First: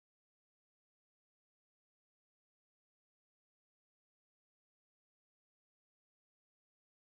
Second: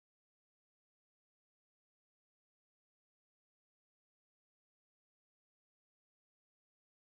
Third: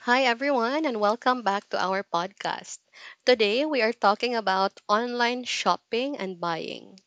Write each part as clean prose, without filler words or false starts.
Hi, everyone, and welcome back to our podcast. Today, we are talking about online shopping and buying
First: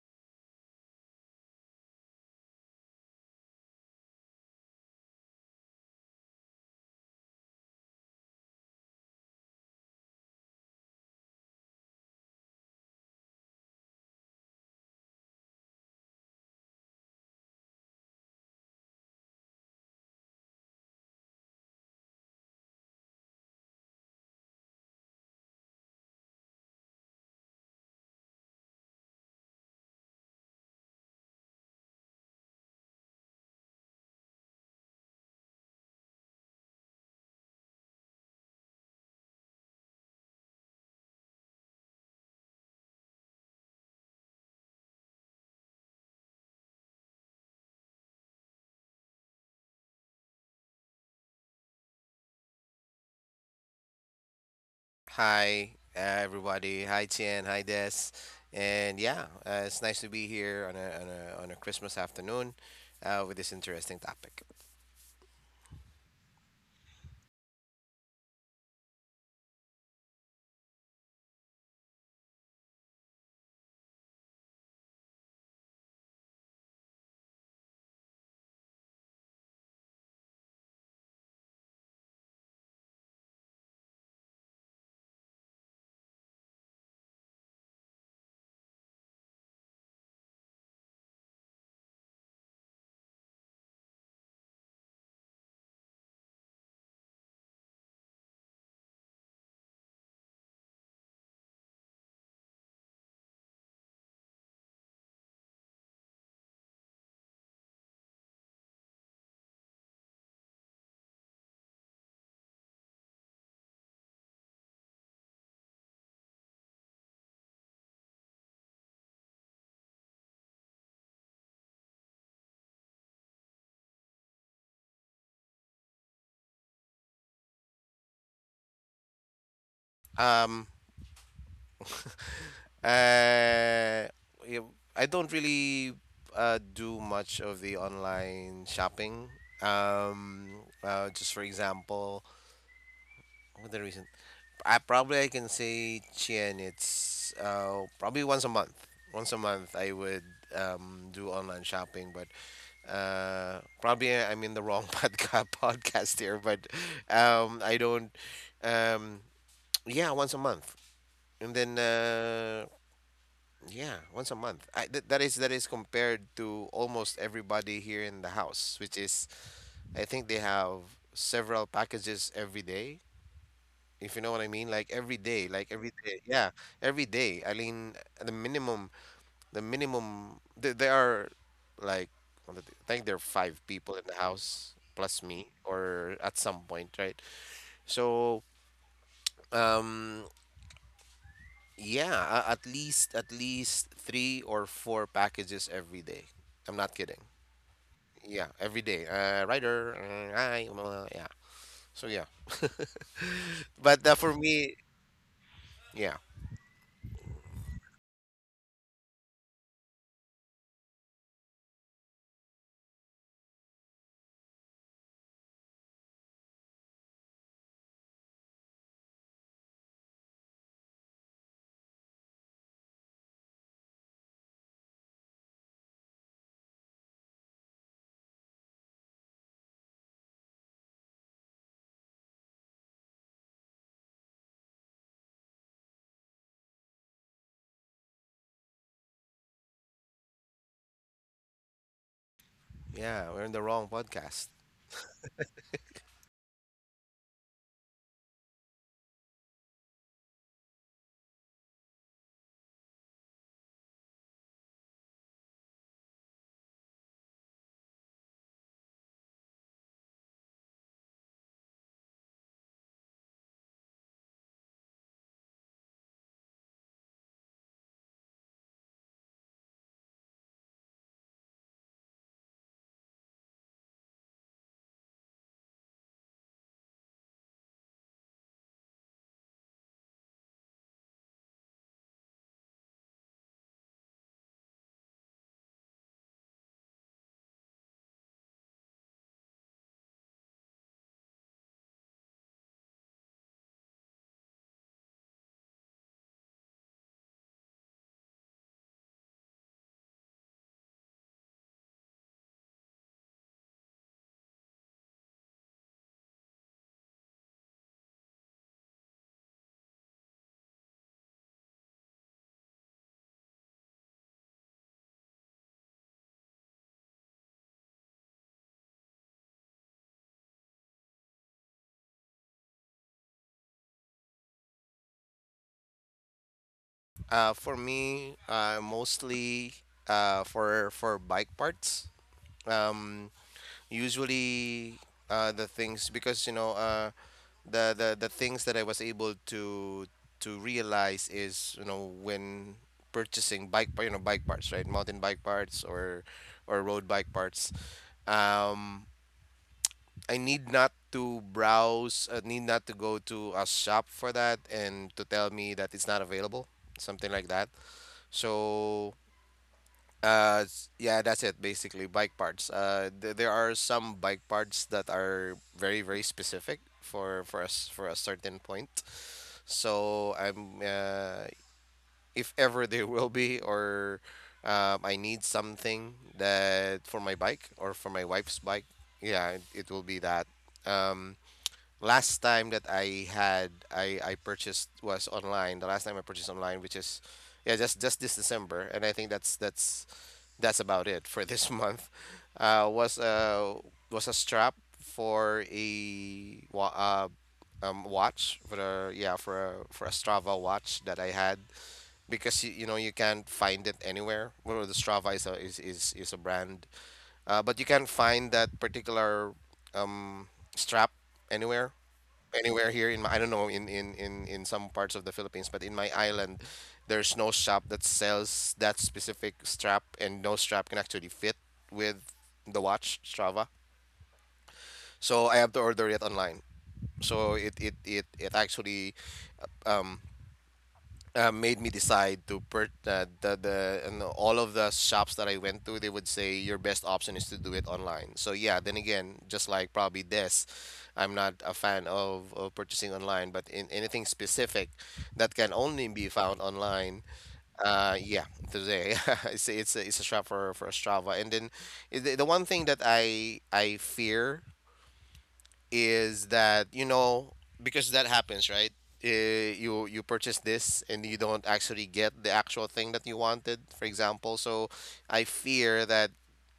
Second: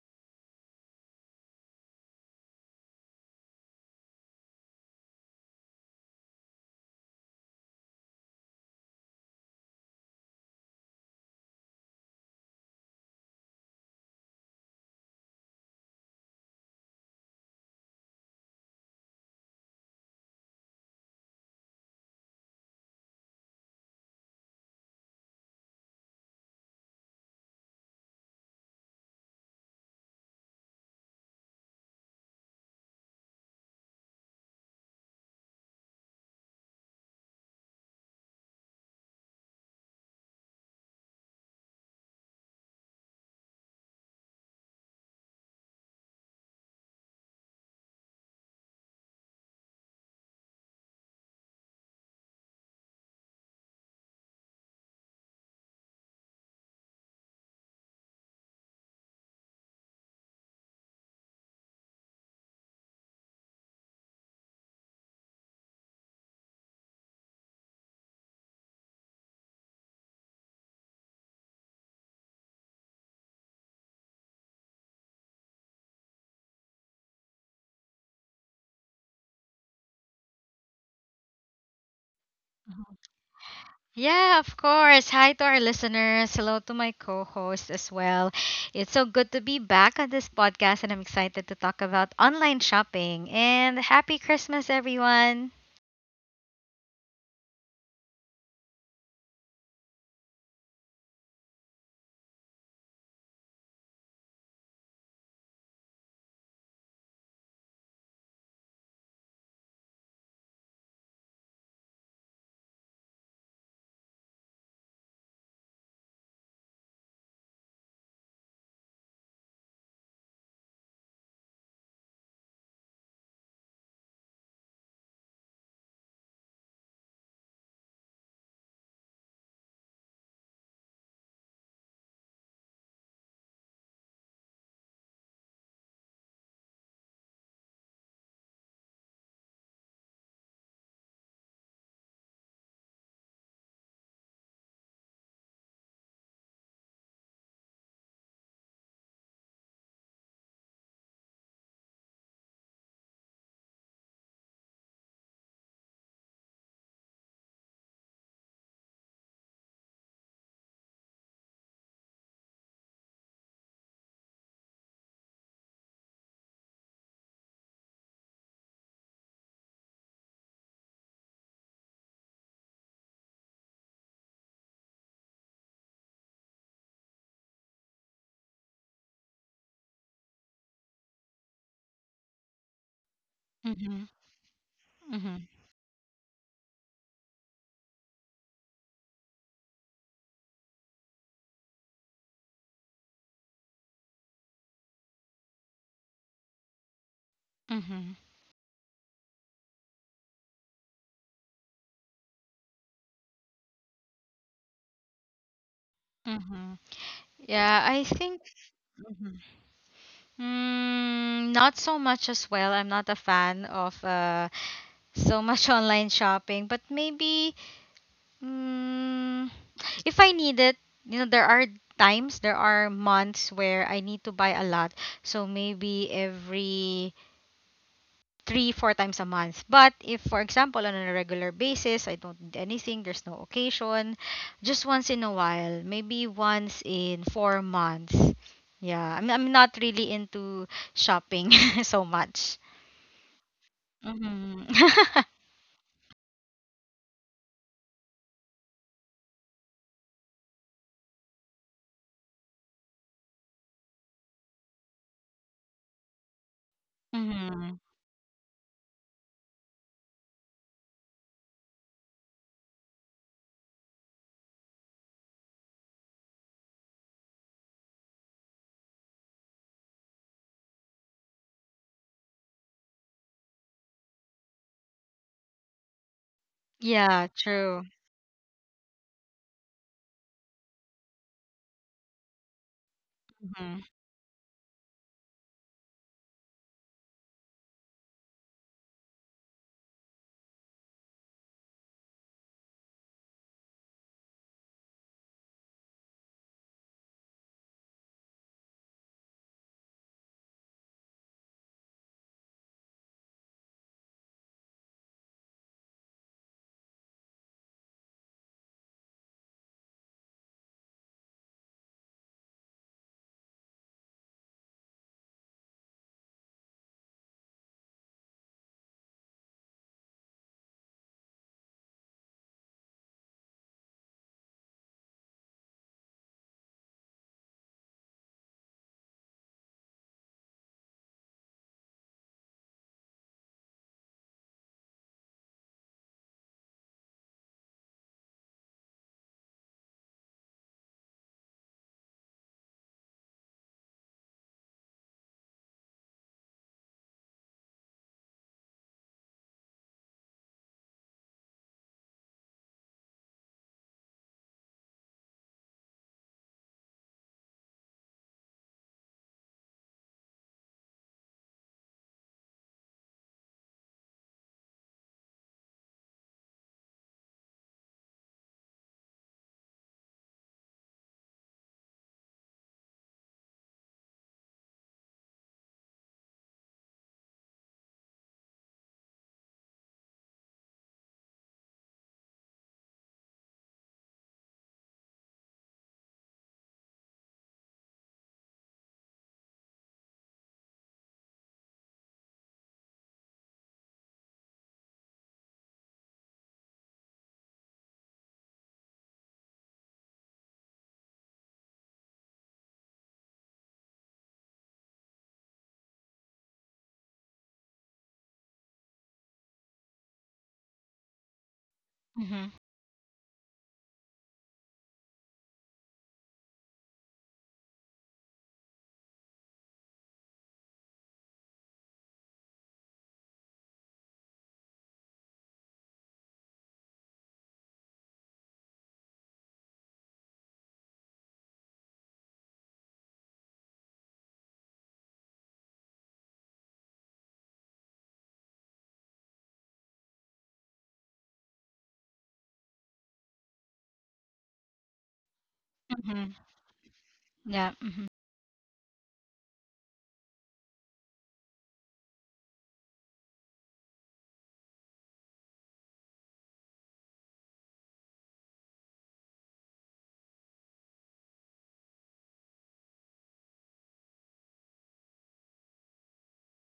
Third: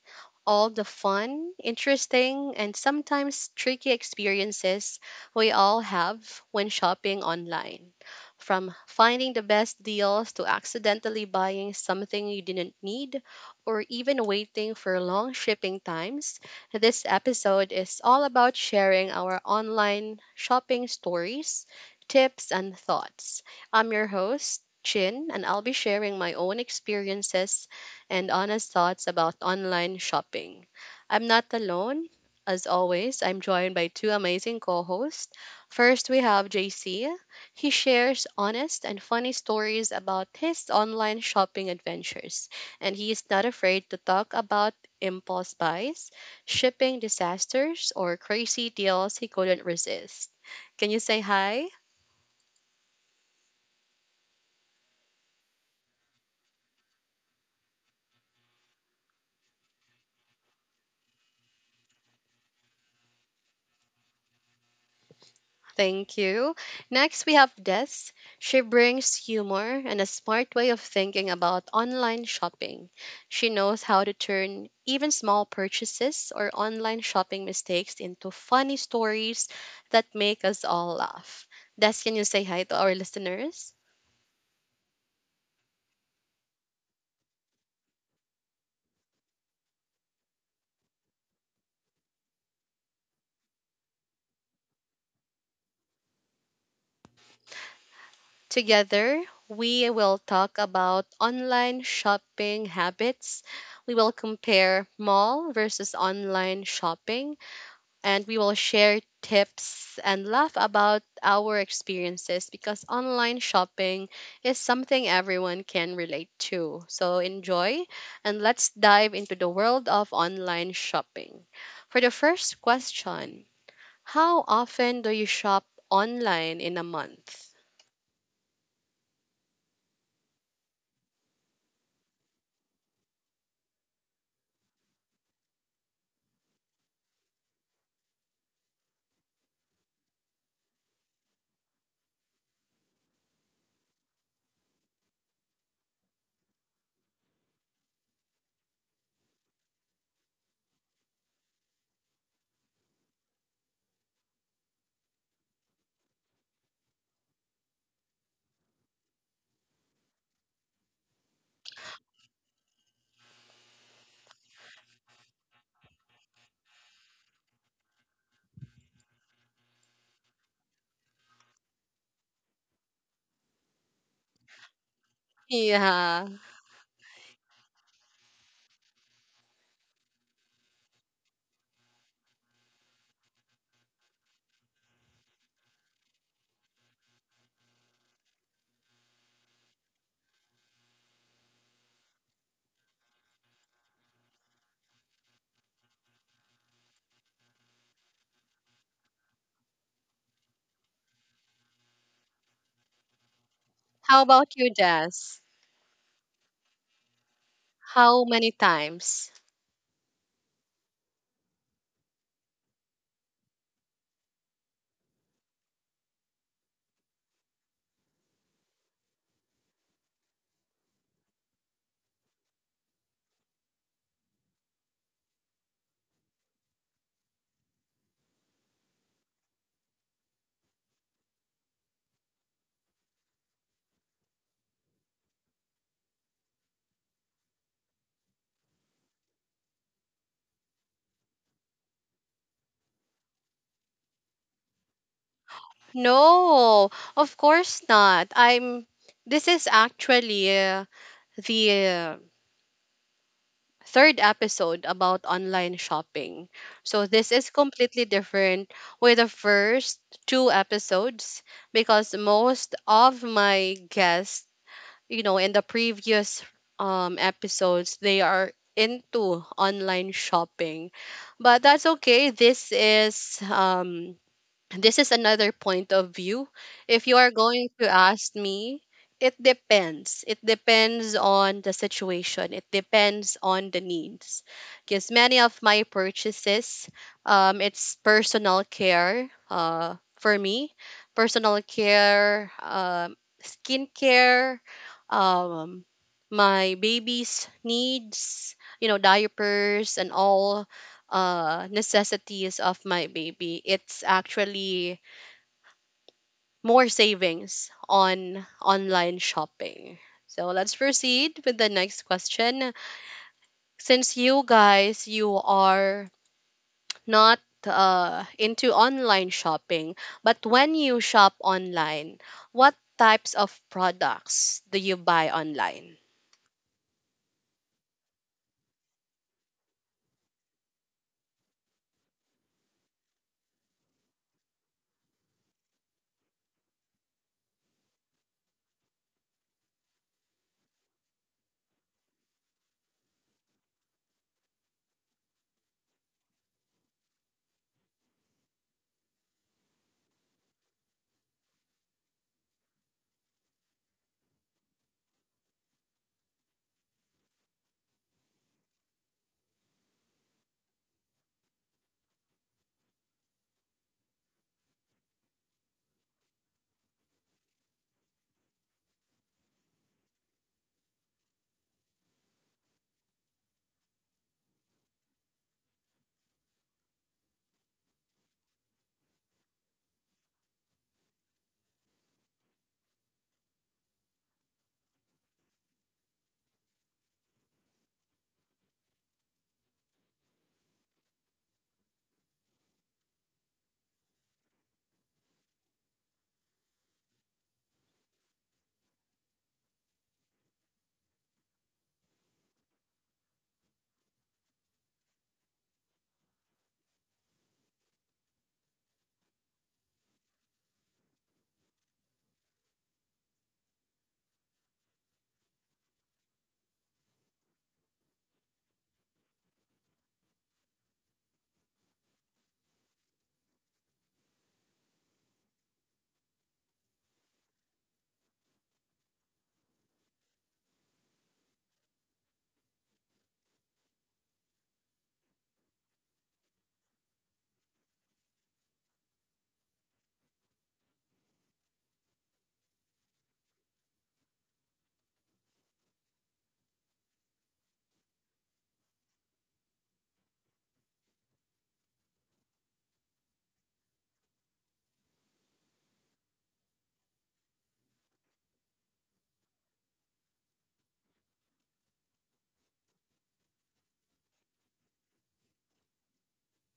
all the fun, interesting, and sometimes tricky experiences we all have when shopping online. From finding the best deals to accidentally buying something you didn't need or even waiting for long shipping times, this episode is all about sharing our online shopping stories, tips, and thoughts. I'm your host, Chin, and I'll be sharing my own experiences and honest thoughts about online shopping. I'm not alone. As always, I'm joined by two amazing co hosts. First, we have JC. He shares honest and funny stories about his online shopping adventures, and he is not afraid to talk about impulse buys, shipping disasters, or crazy deals he couldn't resist. Can you say hi? Hi, everybody. Hi, Tian. Hi, Des. And yeah, it's nice to be here on a Christmas afternoon with this interesting topic. Thank you. Next, we have Des. She brings humor and a smart way of thinking about online shopping. She knows how to turn even small purchases or online shopping mistakes into funny stories that make us all laugh. Des, can you say hi to our listeners? Yeah, of course. Hi to our listeners. Hello to my co host as well. It's so good to be back on this podcast, and I'm excited to talk about online shopping. And happy Christmas, everyone. Together, we will talk about online shopping habits. We will compare mall versus online shopping, and we will share tips and laugh about our experiences, because online shopping is something everyone can relate to. So enjoy, and let's dive into the world of online shopping. For the first question, how often do you shop online in a month? Um, uh, I don't really do much of the online shopping. Just for example, what the reason? I can say Chien. It's probably once a month. Once a month I would do online shopping, but probably I'm in the wrong podcast here, but I don't um yeah, once a month, and then yeah, once a month. I th- that is compared to almost everybody here in the house, which is I think they have several packages every day, if you know what I mean. Like every day, Yeah. yeah, every day. I mean, the minimum, the minimum. Th there are, like, what, I think there are five people Mm-hmm, in the house plus mm-hmm, me, or at some point, right? So, um, yeah, at least three or four packages every day. I'm not kidding. mm-hmm, Yeah, every day. Rider, hi, blah, blah, blah, yeah. So yeah, but How for about you, me, Jess? yeah, mm-hmm. Yeah, I How think. many times? Mhm. Not so much as well. I'm not a fan of so much online shopping, but maybe. Mm, if I need it, there are times, there are months where I need to buy a lot. So maybe every three, four times a month. But if, for example, on a regular basis, I don't need anything, there's no occasion, just once in a while, maybe once in 4 months. Yeah, I'm not really into shopping so much. yeah, we're in the wrong podcast. Hmm. No, of course not. I'm This is actually the third episode about online shopping. So this is Hmm. completely different with the first two episodes, because most of my guests, you know, in the previous episodes, they are into online shopping. But that's okay. This is another point of view. If you Yeah, are going true. to ask me, it depends. It depends on the situation. It depends on the Hmm. needs. Because many of my purchases, it's personal care. For me, personal care, skincare, um, my baby's needs, you know, diapers and all necessities of my baby, it's actually more savings on online shopping. So let's proceed with the next question. Since you guys, you are not into online shopping, but when you shop online, what types of products do you buy online? For me, mostly for bike parts. Um, usually the things, because you know, the things that I was able to realize is, you know, when purchasing you know, bike parts, right? Mountain bike parts or road bike parts. Um, I need not to browse. I need not to go to a shop for that and to tell me that it's not available. Something like that. So yeah, that's it basically. Bike parts. There are some bike parts that are very, very specific for us for a certain point. So I'm if ever there will be or I need something that for my bike or for my wife's bike, yeah, it will be that. Um, last time that I had I purchased was online. The last time I purchased online, which is yeah, just this December, and I think that's that's about it for this month. Uh, was uh was a strap for a watch for a yeah for a Strava watch that I had, because you know, you can't find it anywhere. Well, the Strava is a is a brand, but you can find that particular um, strap anywhere, Hmm. anywhere here in my, I don't know, in, in in some parts of the Philippines, but in my island, there's no shop that sells that specific strap, and no strap can actually fit with the watch Strava. So I have to order it online. So it it actually um made me decide to per the and all of the shops that I went to, they would say your best option is to do it online. So yeah, then again, just like probably this, I'm not a fan of purchasing online, but in anything specific that can only be Hmm. found online, Yeah. Hmm. Yeah, today it's a, it's a, it's a shop for Strava. And then the one thing that I fear is that, you know, because that happens, right? uh, you you purchase this and you don't actually get the actual thing that you wanted, for example. So I fear that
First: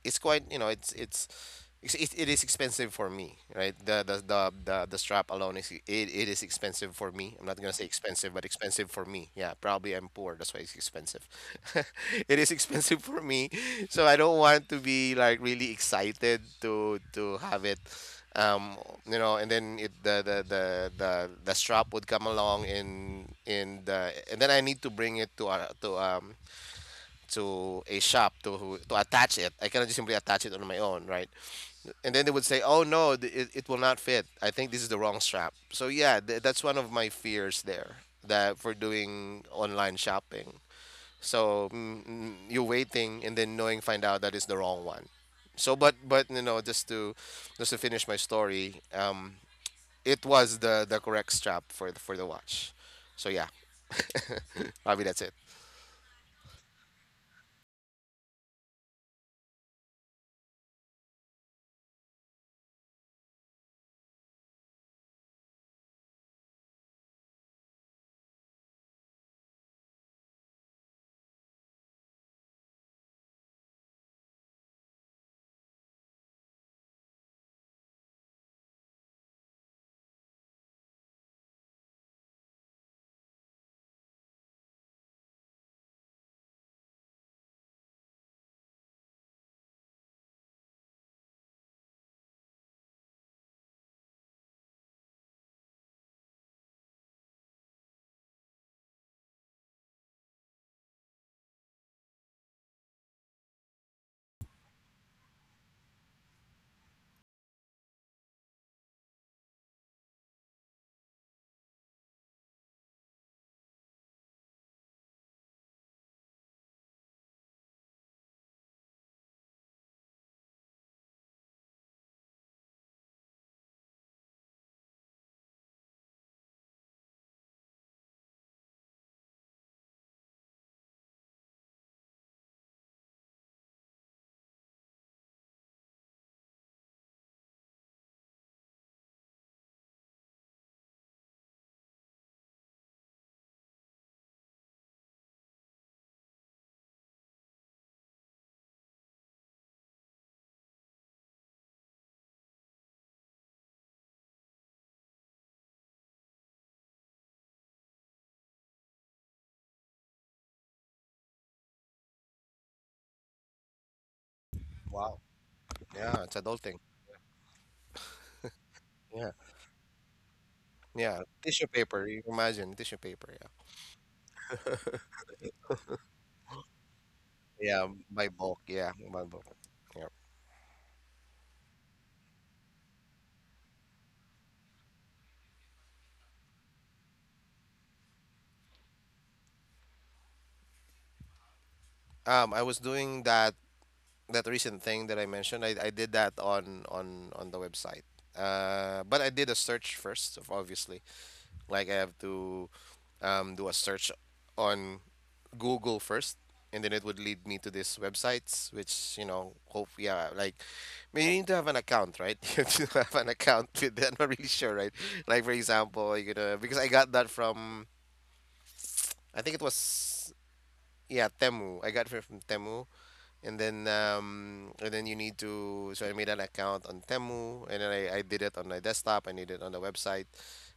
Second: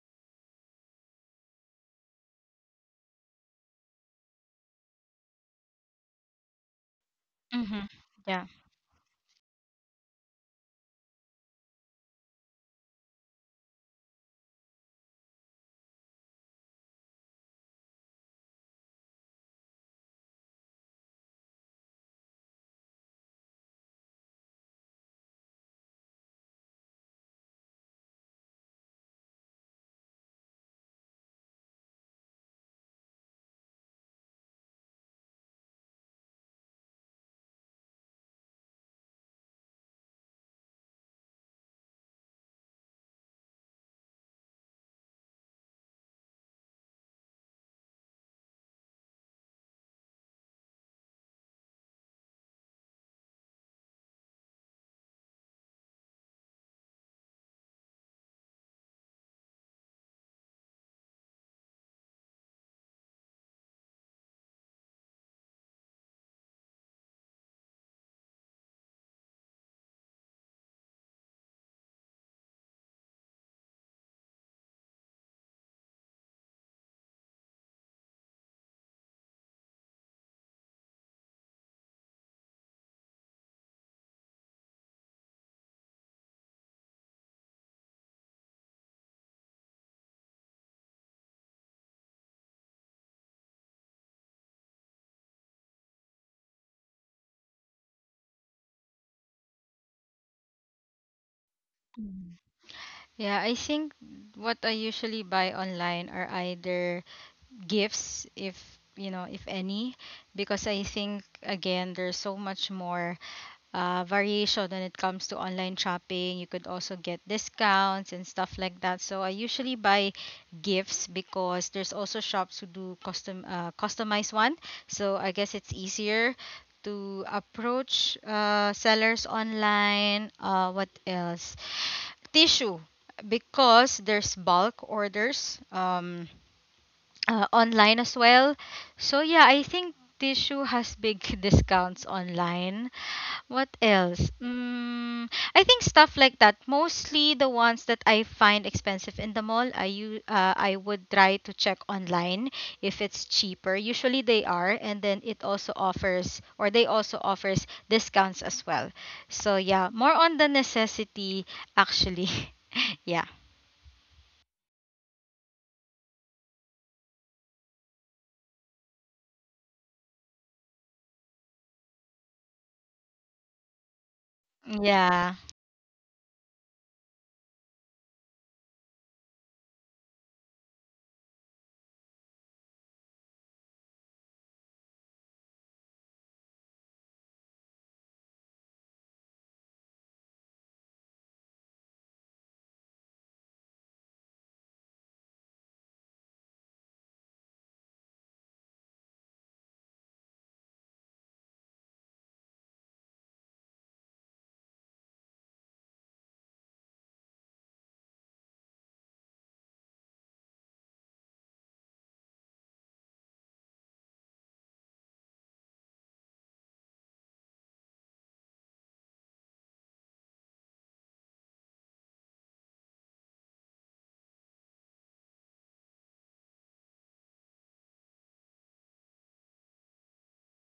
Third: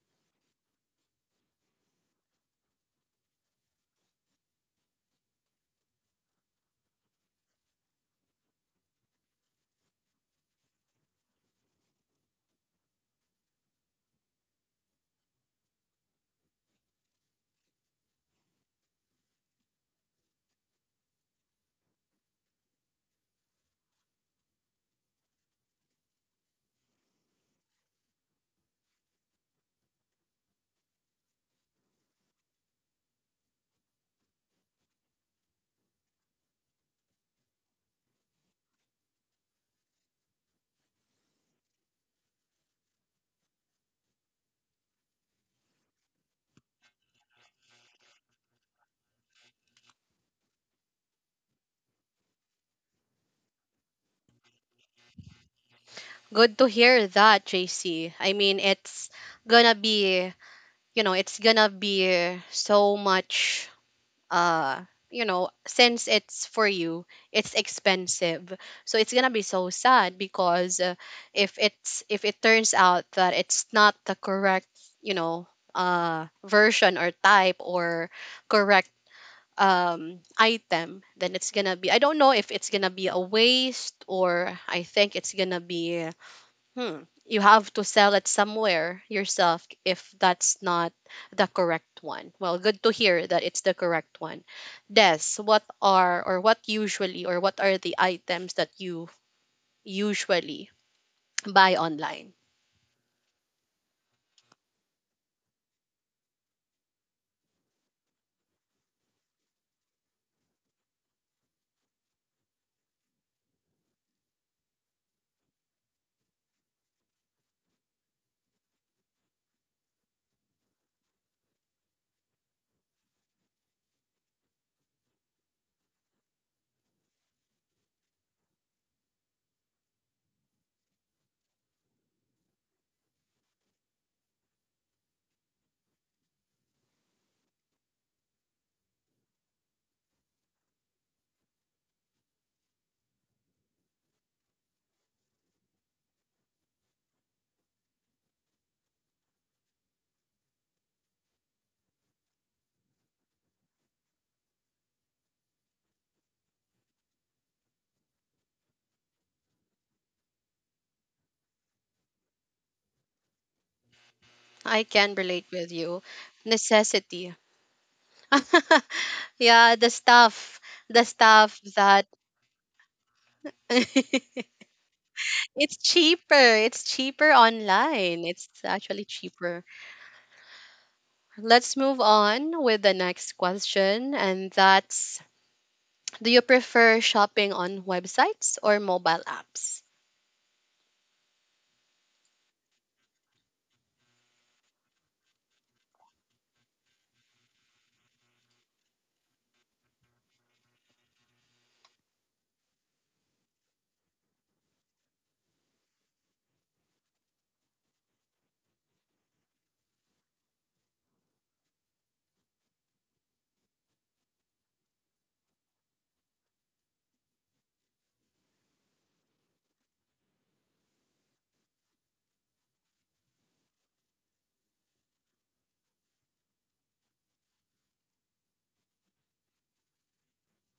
it's quite, you know, it is expensive for me, right? The strap alone is, it is expensive for me. I'm not gonna Hmm. say expensive, but Yeah. expensive for me. Yeah, probably I'm poor, that's why it's expensive. It is expensive for me, so I don't want to be like really excited to have it, um, you know. And then it the, the strap would come along in then I need to bring it to a to a shop to to attach it. I cannot just simply attach it on my own, right? And then they would say, "Oh no, it will not fit. I think this is the wrong strap." So yeah, that's one of my fears there, that for doing online shopping. So mm, mm, you're waiting and then knowing find out that it's the wrong one. So but you know, just to finish my story, it was the correct strap for the watch. So yeah, probably that's it. Good to hear that, JC. I mean, gonna be it's gonna be so much, uh since it's for you it's expensive, so it's gonna be so sad, because if it's if it turns out that it's not the correct, you know version or type or correct item, then it's gonna be I don't know if it's gonna be a waste, or I think it's gonna be... Hmm. You have to sell it somewhere yourself if that's not the correct one. Well, good to hear that it's the correct one. Des, what are, or what usually, or what are the items that you usually buy online? Mhm. Yeah, I think what I usually buy online are either gifts, if if any, because I think again there's so much more variation when it comes to online shopping. You could also get discounts and stuff like that. So I usually buy gifts because there's also shops who do customized one. So I guess it's easier to approach sellers online. What else? Tissue, because there's bulk orders online as well. So yeah, I think tissue has big discounts online. What else? I think stuff like that. Mostly the ones that I find expensive in the mall, I would try to check online if it's cheaper. Usually they are, and then it also offers or they also offers discounts as well. So yeah, more on the necessity actually. Yeah. I can Wow. relate with you. Yeah, it's adulting. Necessity. Yeah, Yeah, the stuff, the yeah. stuff Tissue that, paper. You imagine tissue paper. Yeah. Yeah. it's cheaper. It's cheaper Yeah, online. by It's bulk. Yeah, actually by bulk. cheaper. Yeah. Let's move on with the next question, and that's: do you prefer shopping on websites or mobile apps? I was doing that that recent thing that I mentioned. I did that on on the website. But I did a search first, obviously. Like I have to do a search on Google first, and then it would lead me to these websites, which, you know, hope yeah, like I mean, you need to have an account, right? You have to have an account with that. I'm not really sure, right? Like for example, you know, because I got that from I think it was. Yeah, Temu. I got it from Temu, and then you need to. So I made an account on Temu, and then I did it on my desktop. I did it on the website.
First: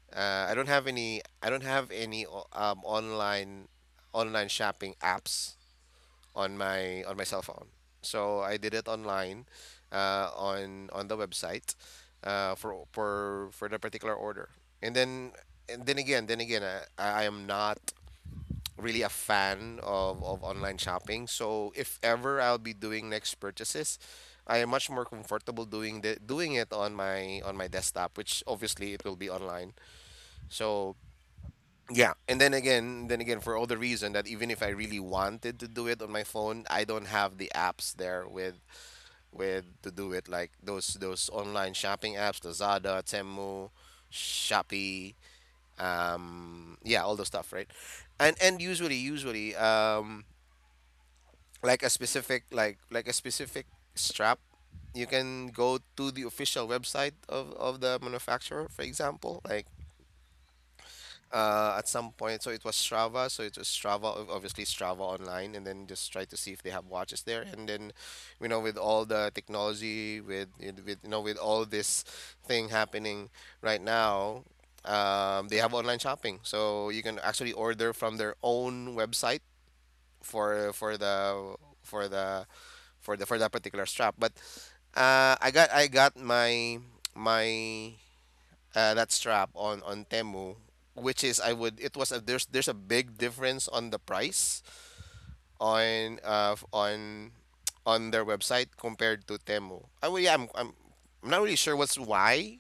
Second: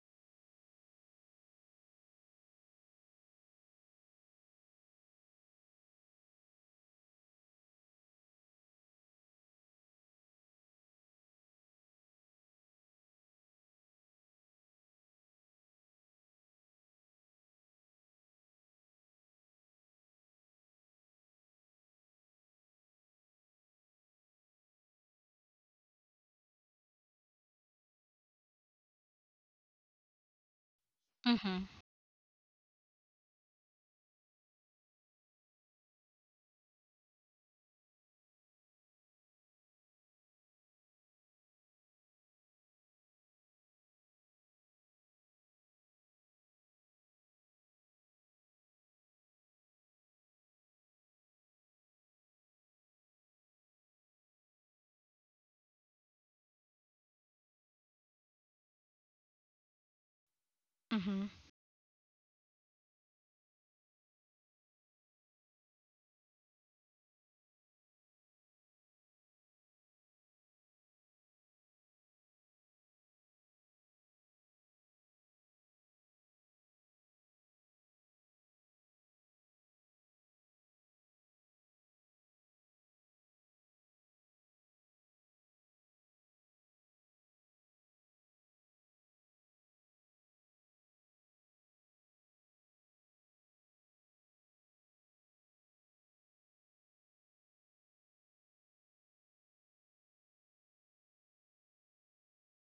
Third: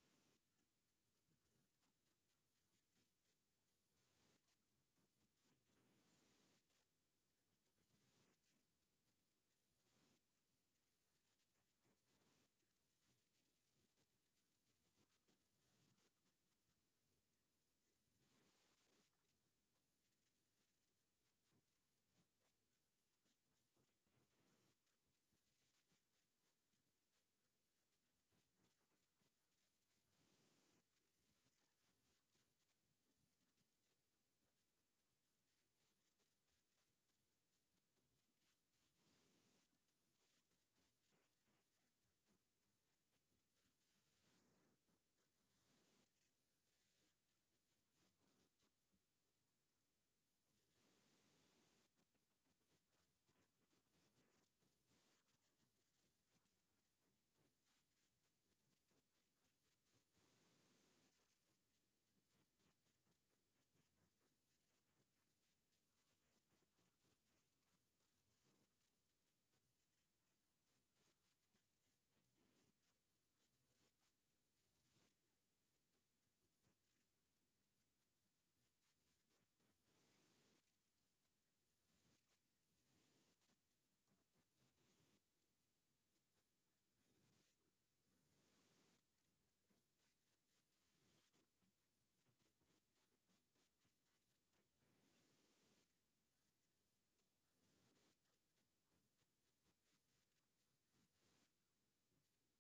I don't have any. I don't have any online shopping apps on my cell phone. So I did it online, on the website, for the particular order. And then and then again, I am not really a fan of online shopping. So if ever I'll be doing next purchases, I am much more comfortable doing the doing it on my desktop, which obviously it will be online. So Mhm. yeah, and then again, then again, for all the reason that even if I really wanted to do it on my phone, I don't have the apps there with to do it, like those online shopping apps, Lazada, Temu, Shopee, yeah, all those stuff, right? And usually usually like a specific like a specific strap, you can go to the official website of the manufacturer, for example, like Mhm. At some point. So it was Strava, so it was Strava, obviously Strava online, and then just try to see if they have watches there, and then, you know, with all the technology, with you know, with all this thing happening right now, they have online shopping, so you can actually order from their own website for the for the for the for that particular strap. But I got my my that strap on Temu, which is I would it was a there's a big difference on the price on on their website compared to Temu. I well, yeah, I'm not really sure what's why.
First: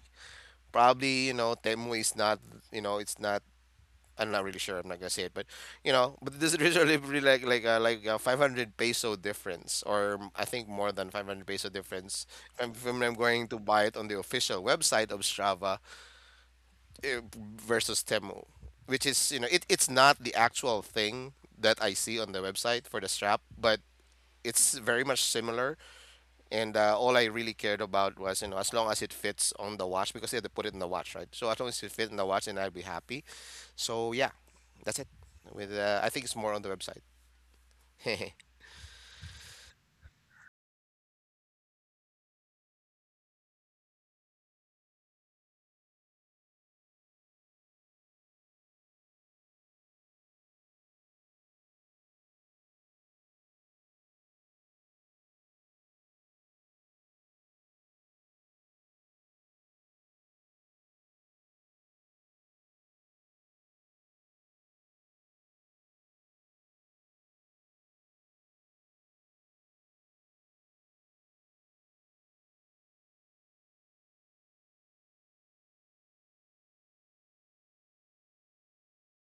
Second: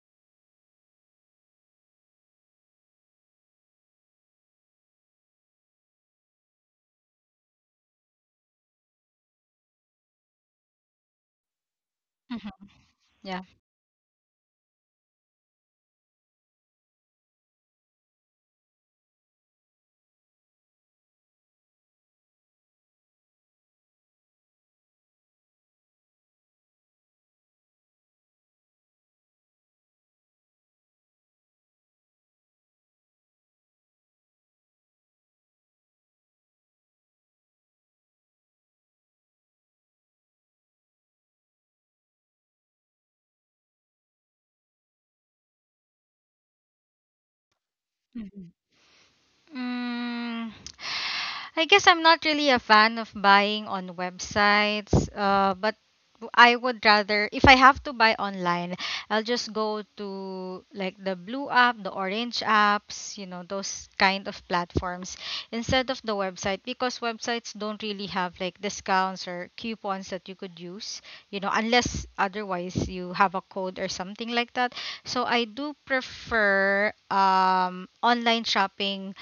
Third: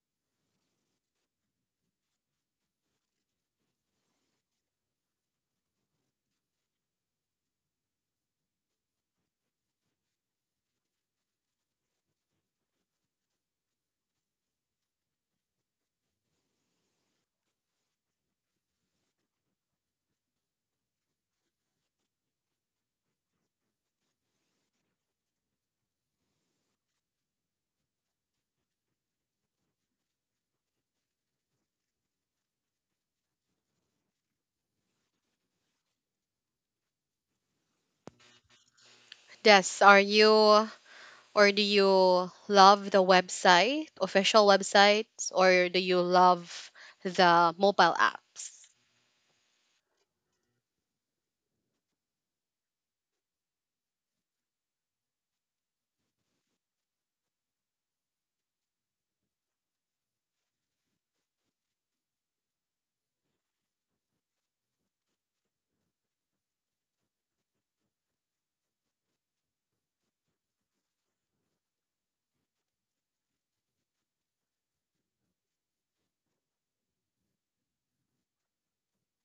Probably, you know, Temu is not you know it's not I'm not really sure. I'm not gonna say it, but you know, but this there's a really like a 500 peso difference, or I think more than 500 peso difference. Mhm. I'm, when I'm Yeah. going to buy it on the official website of Strava, eh, versus Temu, which is, you know, it's not the actual thing that I see on the website for the strap, but it's very much similar, and all I really cared about was, you know, as long as it fits on the watch, because they had to put it in the watch, right? So as long as it fits in the watch, then I'd be happy. So yeah, that's it. With I think it's more on the website. Yes, are you, or do you love the website, official websites, or do you love the mobile Mhm. apps? Mm. I guess I'm not really a fan of buying on websites, but I would rather, if I have to buy online, I'll just go to like the blue app, the orange apps, you know, those kind of platforms instead of the website, because websites don't really have like discounts or coupons that you could use, unless otherwise you have a code or something like that. So I do prefer online shopping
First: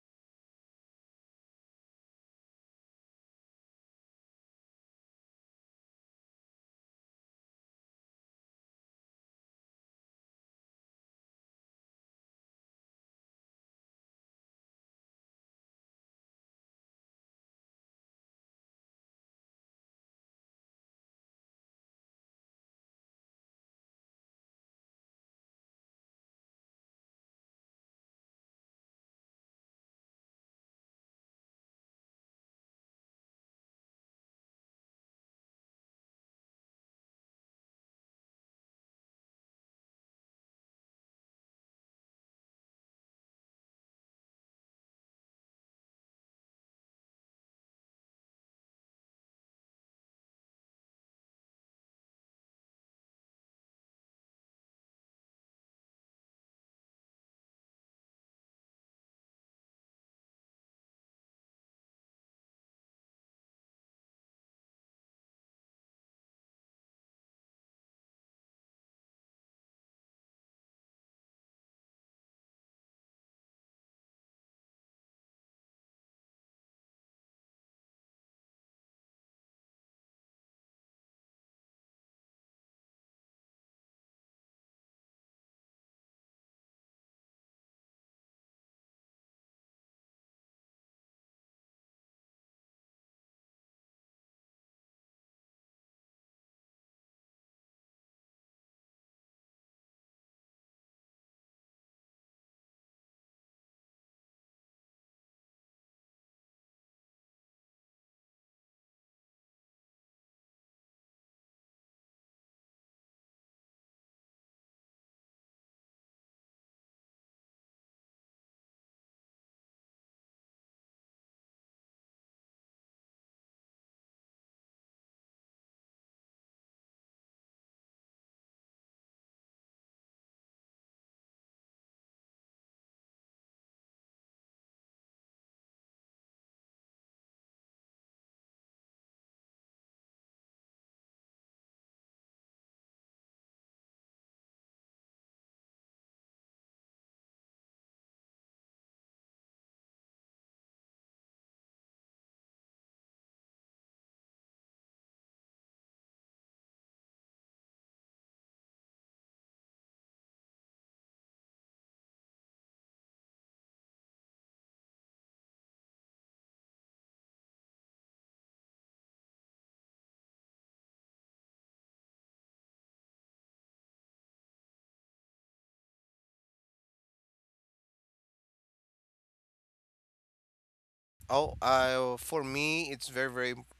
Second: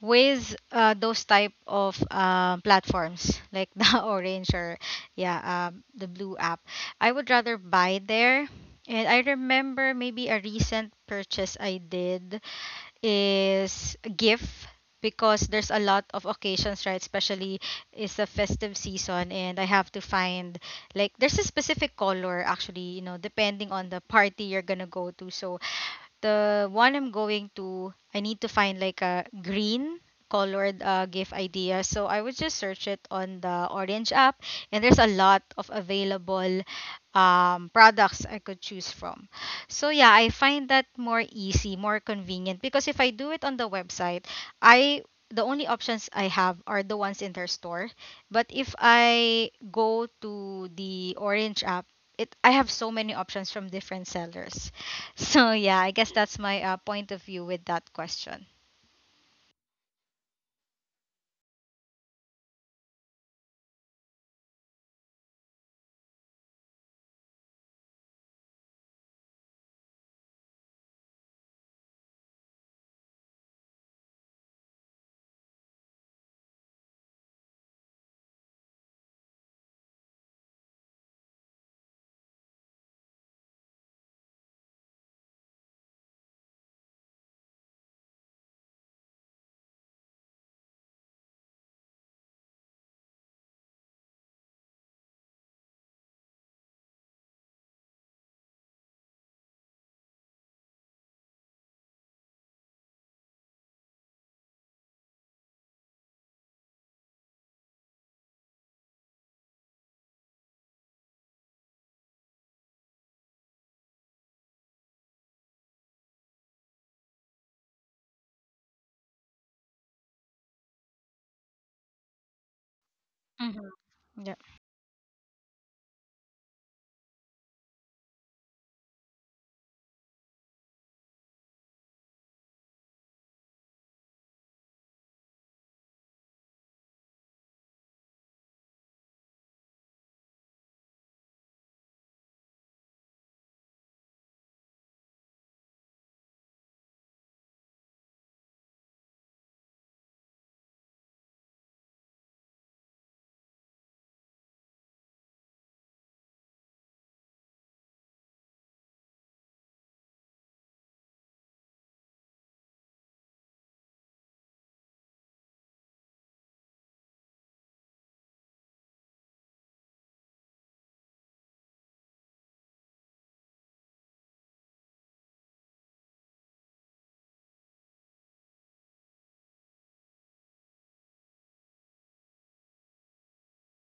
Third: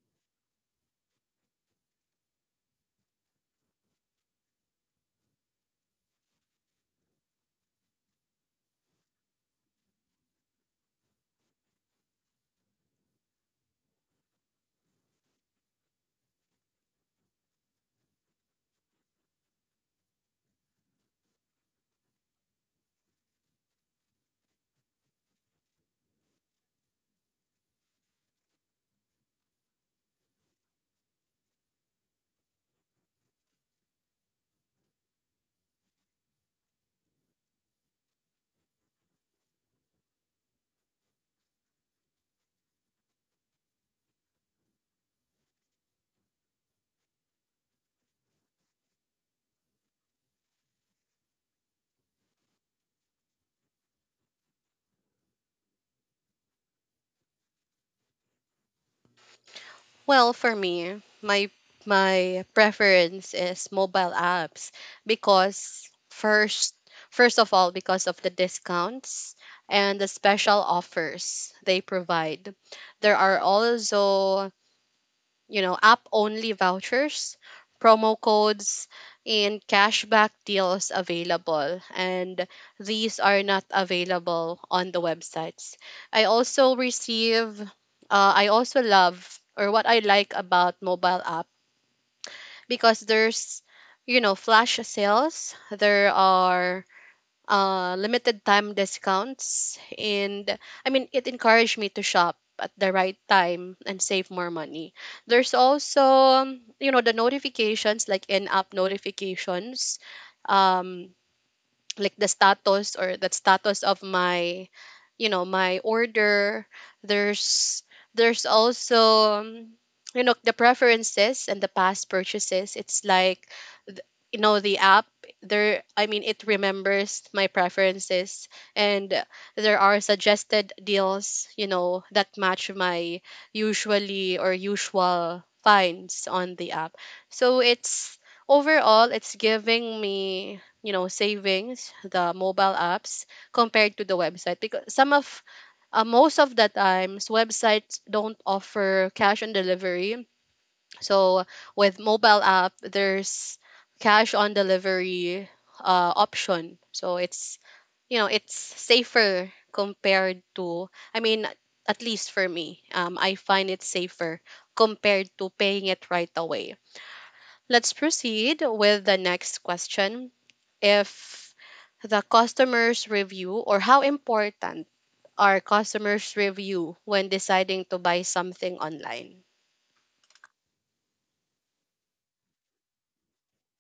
with those type of platforms like the orange, or yeah, the blue app. I would rather buy there. And I remember maybe a recent purchase I did is a gift, because there's a lot of occasions, right? Especially it's a festive season, and I have to find, like, there's a specific color, actually, depending on the party you're gonna go to. So the one I'm going to, I need to find like a green colored gift idea. So I would just search it on the Orange app, and there's a lot of available products I could choose from. So yeah, I find that more easy, more convenient, because if I do it on the website, I the only options I have are the ones in their store. But if I go to the Orange app, it I have so many options from different sellers. So yeah, I guess that's my point of view with that question. Well, for me, my preference is mobile apps, because, first of all, because of the discounts and the special offers they provide. There are also, you know, app only vouchers, promo codes, and cashback deals available. And these are not available on the websites. I also receive, I also love, or what I like about mobile app, because there's, you know, flash sales, there are limited time discounts. And I mean, it encouraged me to shop at the right time and save more money. There's also, you know, the notifications, like in app notifications. Um, like the status or the status of my you know my order. There's there's also, you know, the preferences and the past purchases. It's like, Hmm. th- Yeah. The app there, I mean, it remembers my preferences, and there are suggested deals, you know, that match my usual finds on the app. So it's overall, it's giving me, you know, savings, the mobile apps compared to the website, because some of most of the times websites don't offer cash on delivery. So with mobile app there's cash on delivery option, so it's, it's safer compared to, I mean, at least for me, I find it safer compared to paying it right away. Let's proceed with the next question: if the customer's review or how important are customers' review when deciding to buy something online. Oh, for me, it's very, very,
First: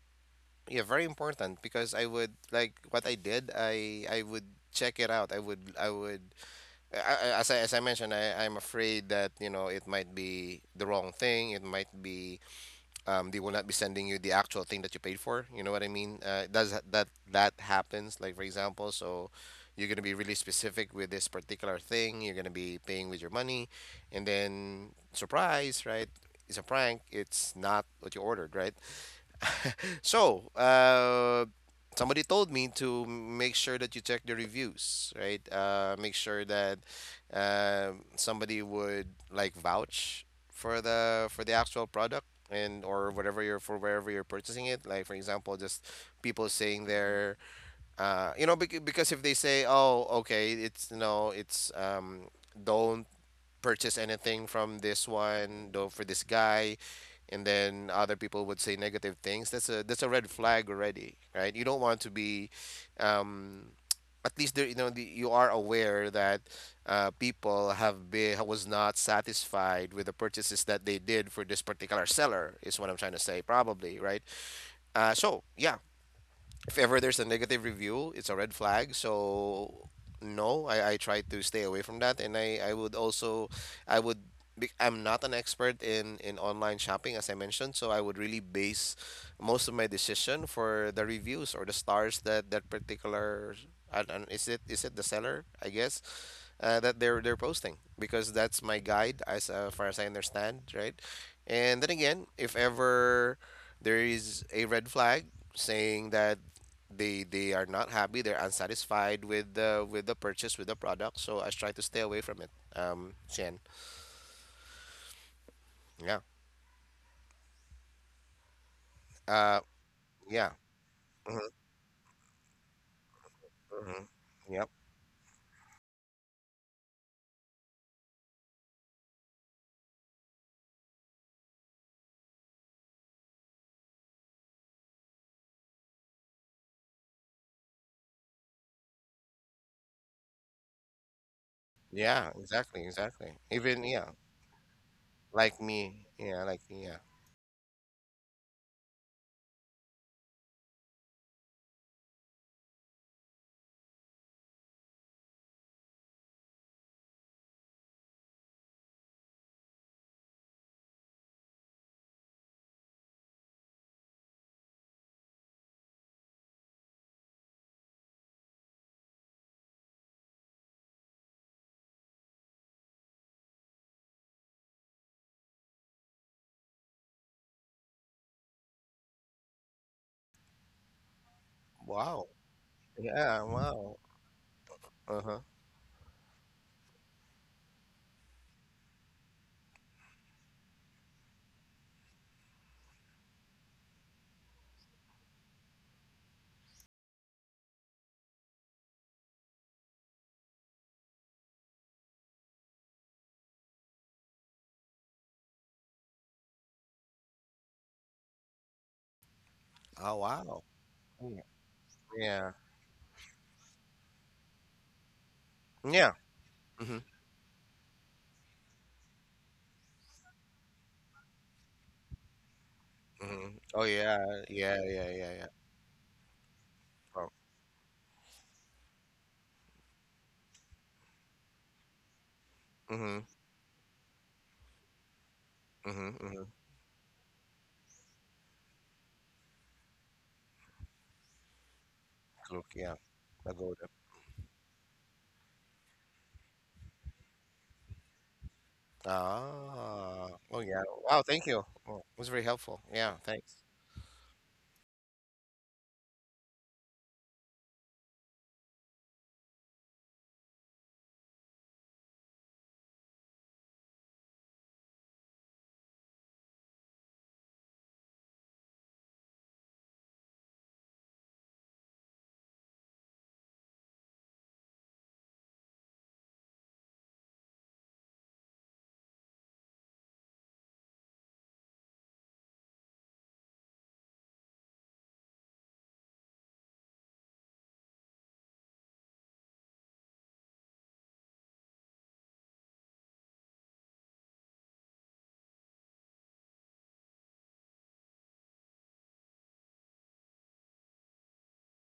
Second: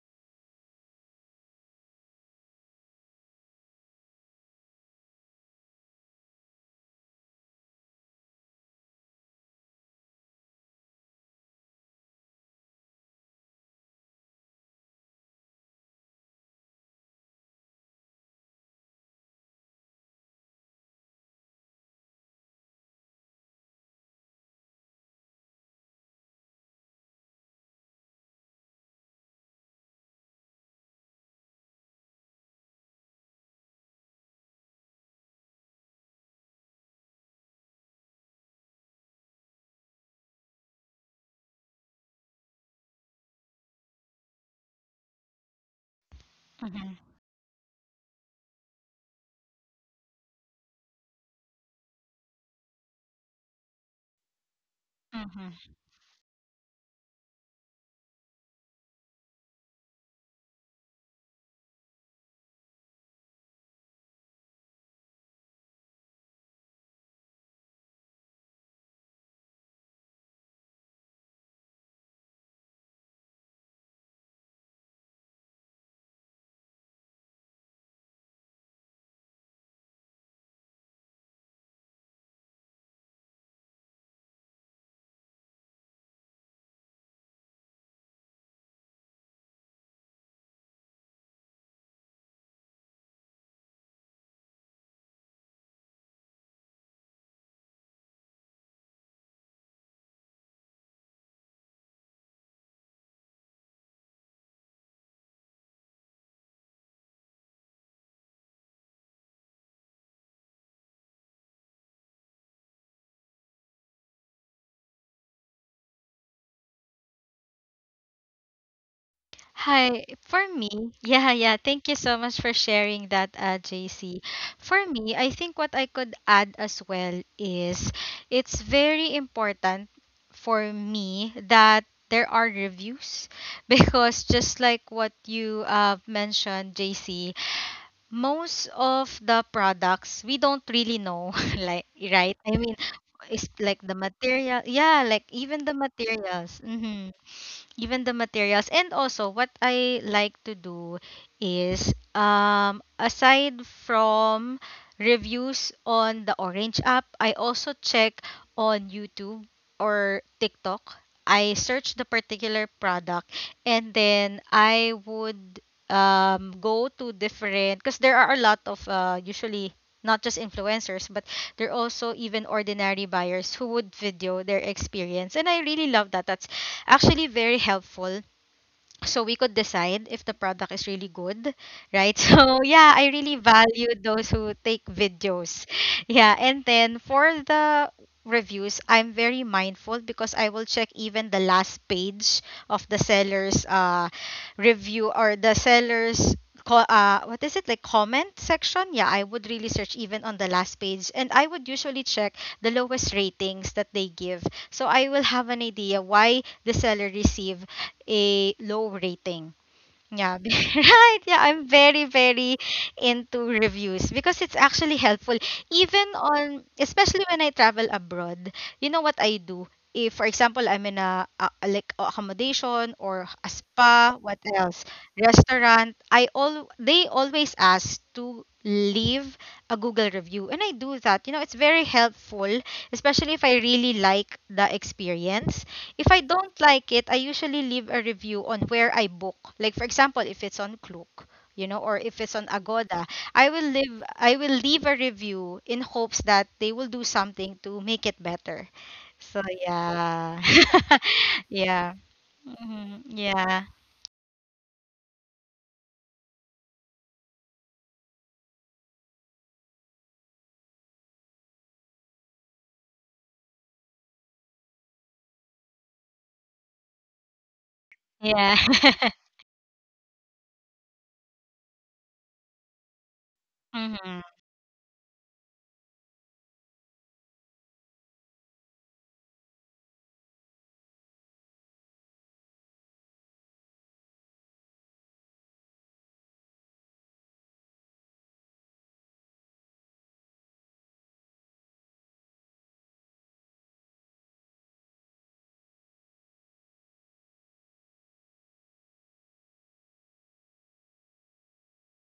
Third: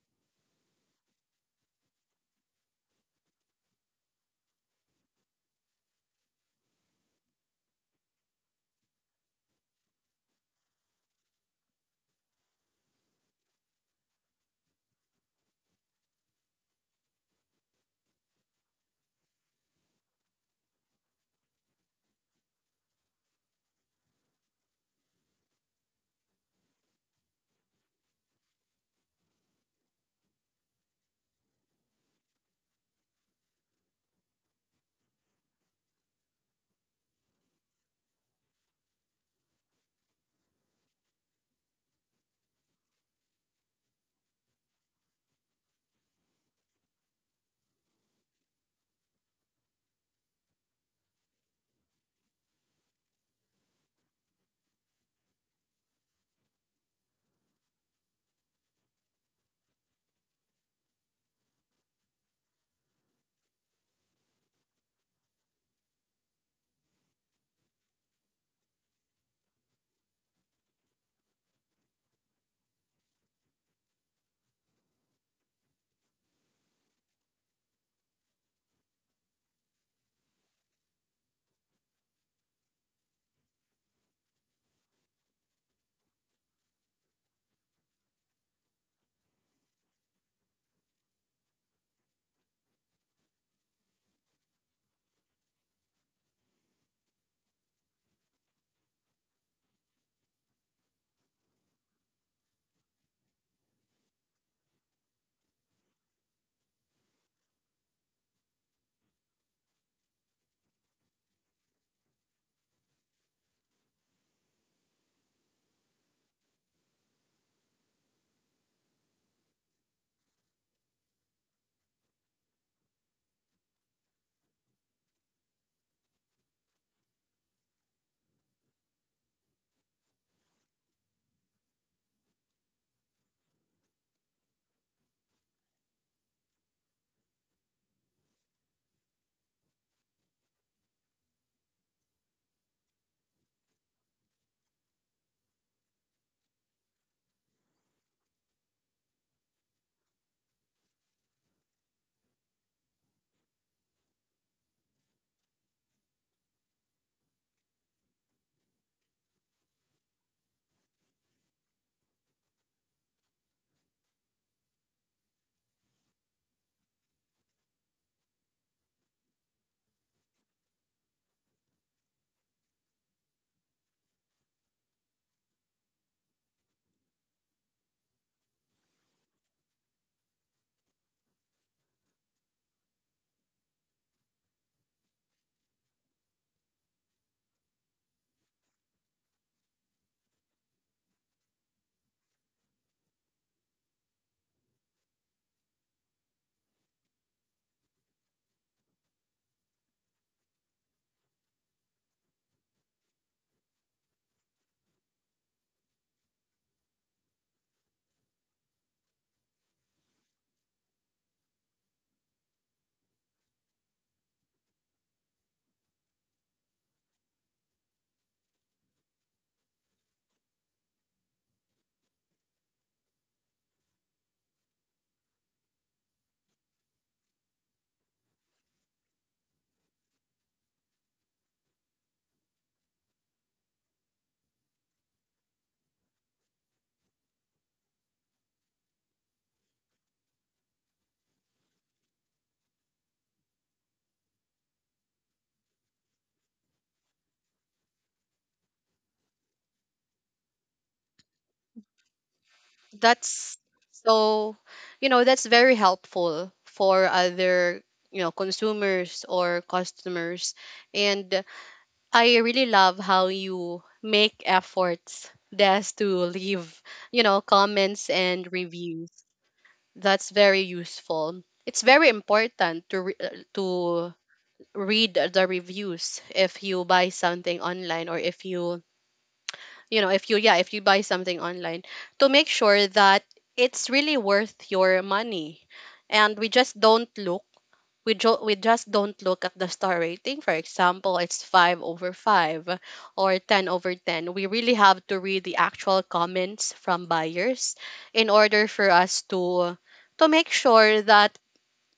yeah, very important, because I would like what I did. I would check it out. I would, I would, I- as I mentioned, I'm afraid that, you know, it might be the wrong thing. It might be they will not be sending you the actual thing that you paid for. You know what I mean? It does that happens? Like for example, so you're gonna be really specific with this particular thing. You're gonna be paying with your money, and then surprise, right? It's a prank. It's not what you ordered, right? So, somebody told me to make sure that you check the reviews, right? Make sure that somebody would like vouch for the actual product and or whatever you're for wherever you're purchasing it. Like for example, just people saying Hmm. they're because if they say, "Oh, okay, it's don't purchase anything from this Hmm. one, though for this guy, and then other people would say negative things, that's a red flag already, right? You don't want to be, um, at least there, you are aware that people have been was not satisfied with the purchases that they did for this particular seller is what I'm trying to say, probably, right? So yeah, if ever there's a negative review, it's a red flag. So no, I try to stay away from that. And I would also, I would, I'm not an expert in online shopping, as I mentioned. So I would really base most of my decision for the reviews or the stars that that particular, I don't, is it the seller, I guess, that they're posting because that's my guide as far as I understand, right? And then again, if ever there is a red flag saying that they are not happy they're unsatisfied with the purchase with the product, so I try to stay away from it. Shen, yeah. uh Hi, for yeah. me, yeah, Hmm. yeah. Thank you so much for sharing that, Hmm. JC. Yep. For me, I think what I could add as well is it's very important for me that there are reviews, because just like what you mentioned, JC, most of the products we don't really know, like, Yeah, right? I mean, exactly, exactly, it's like even, the yeah. material. Yeah, like Like even the me, yeah, materials. like me, yeah. Mhm. Even the materials. And also what I like to do is, aside from reviews on the Orange app, I also check on YouTube or TikTok. I search the particular product, and then I would go to different, because there are a lot of usually not just influencers, but there are also even ordinary buyers who would video their experience. And I really love that. That's actually very helpful, so we could decide if the product is really good, right? Wow. So yeah, I really Yeah, value wow. those who take Uh-huh. videos. Yeah. And then for the reviews, I'm very mindful, because I will check even the last page of the seller's review, or the seller's, what is it, like, comment section. Yeah, I would really search even on the last page, and I would usually check the lowest ratings that they give, so I will have an idea why the seller received a low rating. Oh Yeah, wow. right. Yeah, Yeah, I'm very, yeah. very into reviews, because it's actually helpful. Even Yeah. on, Mm-hmm. especially when I travel abroad, you know what I do? If, for example, I'm in a, like accommodation, or a Hmm. Oh spa, Yeah, what yeah, else? yeah, yeah. Yeah, Restaurant. I all They oh, always ask to leave a Google review, and I do that. You know, it's very helpful, mm-hmm. especially if I really like the experience. If I Mm-hmm. Mm-hmm. don't like it, I usually leave a review on where I book. Like, for example, if it's on Klook, or if it's on Look, yeah. Agoda, I will Pagoda. leave I will leave a review in hopes that they will do something to make it better. So Ah, yeah. oh yeah. Wow, thank you. Yeah. Oh, it was very helpful. Hmm. Yeah, thanks. Yeah. That's so, that's very helpful for other, you know, consumers or customers. And I really love how you make efforts just to leave, you know, comments and Yeah. reviews. That's very useful. It's very important to Hmm. read the reviews if you buy something online, or if you you know if you yeah if you buy something online, to make sure that it's really worth your money. And we just don't look, we, jo- we just don't look at the star rating, for example it's 5 over 5 or 10 over 10. We really have to read the actual comments from buyers in order for us to make sure that,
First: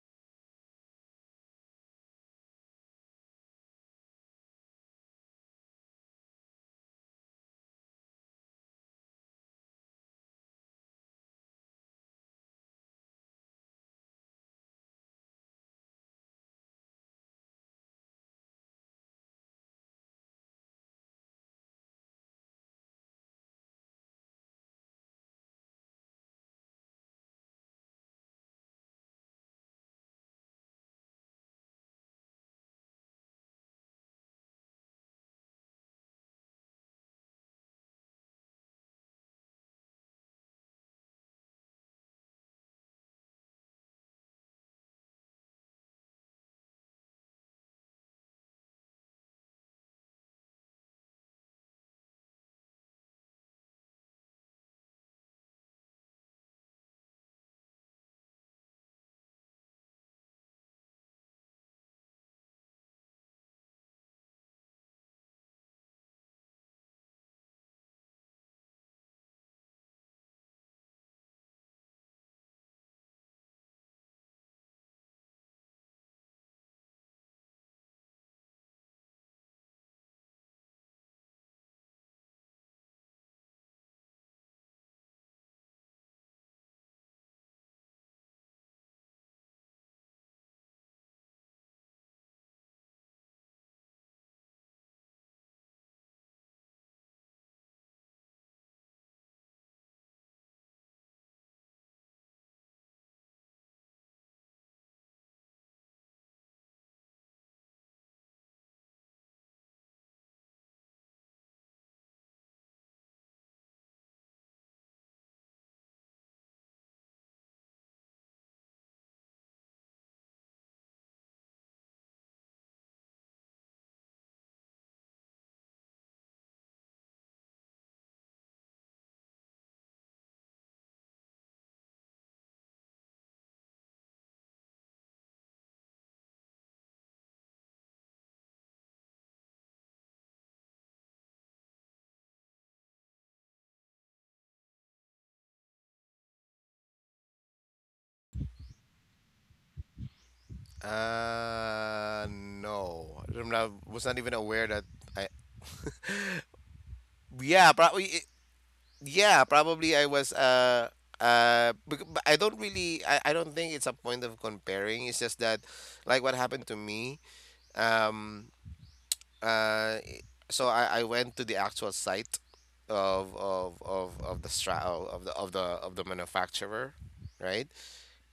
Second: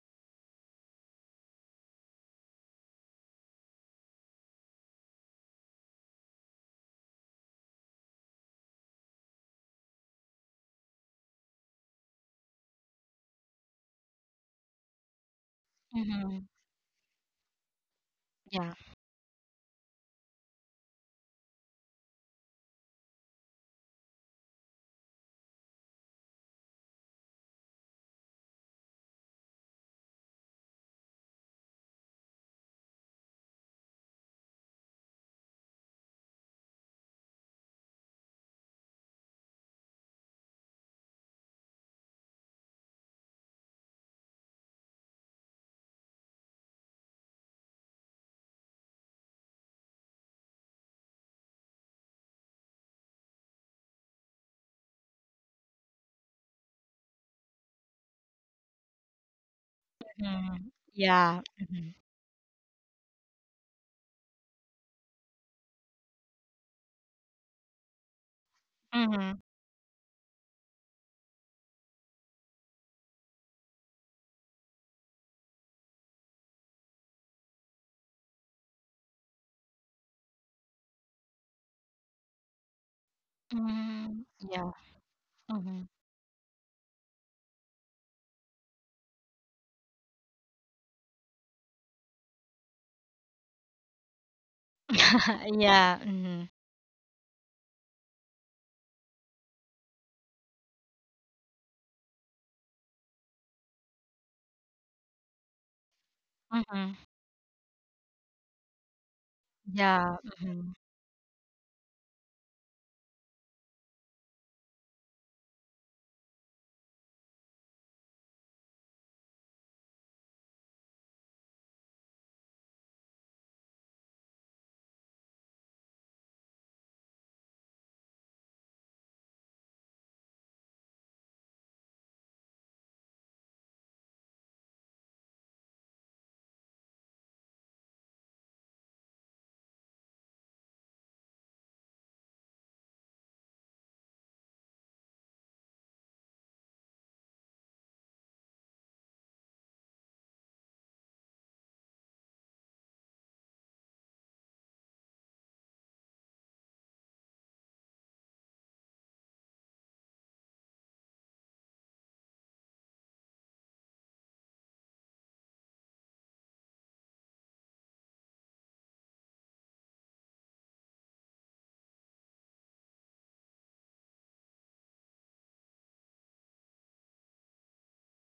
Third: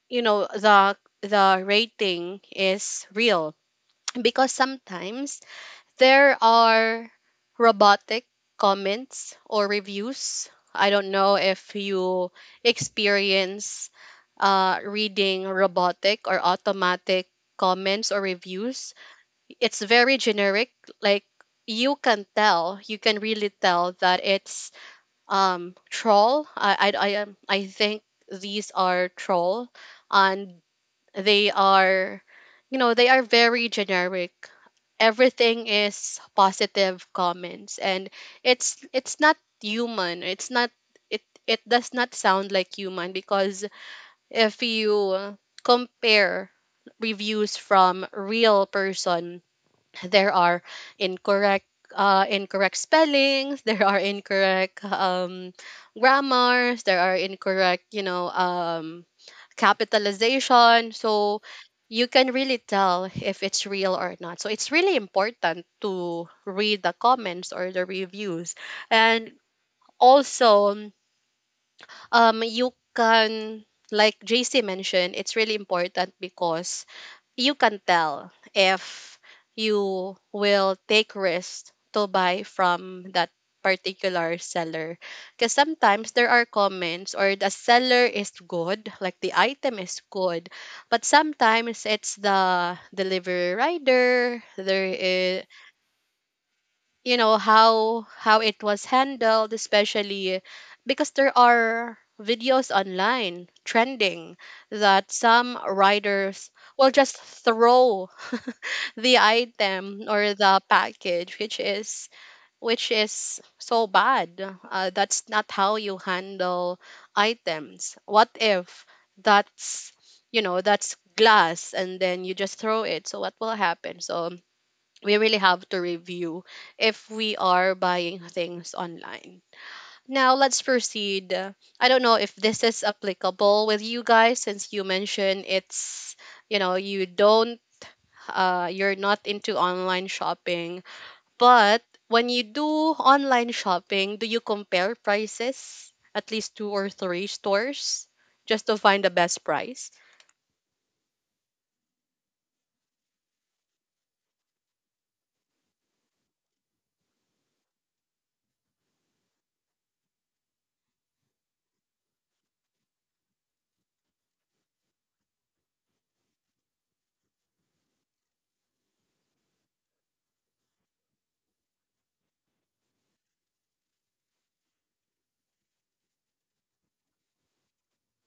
you know the the rating is real, because sometimes there are robotic comments or reviews. I don't know if you experience reading robotic or Hmm. automatic comments or Yeah. reviews. It's very generic. Like, you can tell, you can really tell that it's, troll. I think these are troll, and they are, you know, they are very generic, everything is positive comments. And it's not human. It's not. It does not sound like human, because if you compare reviews from real person, there are incorrect incorrect spellings, there are incorrect grammars, there are incorrect Hmm. capitalization. Yeah. So Hmm. you can really tell if it's real or not. So it's really important to read the comments or the reviews. Hmm. And also, you can like JC mentioned, it's really important, because you can tell if you will take risks to buy from that Hmm. particular Yeah. seller, because Hmm. sometimes there are comments, or the seller is good, like the item is good, but sometimes it's the delivery rider. there is Yeah. Hmm. you know how how it was handled, especially, because there are videos online trending that some riders will Hmm. just throw the item Yeah. or the Hmm. package, which is so bad. That's not how you handle items. What if that's that's glass, and then you just throw it? So what will happen? So we really have to review if we are buying things online. Now let's proceed. I don't know if this is applicable with you guys, since you mentioned, it's you know you don't you're not into online shopping, but when you do online shopping, do you compare prices at least two or three stores just to find the best price? No, I'm not, was not even aware that I. Yeah, probably. Yeah, probably I was. But I don't really. I don't think it's a point of comparing. It's just that, like what happened to me. Um. So I went to the actual site of the stra of the of the of the manufacturer, right?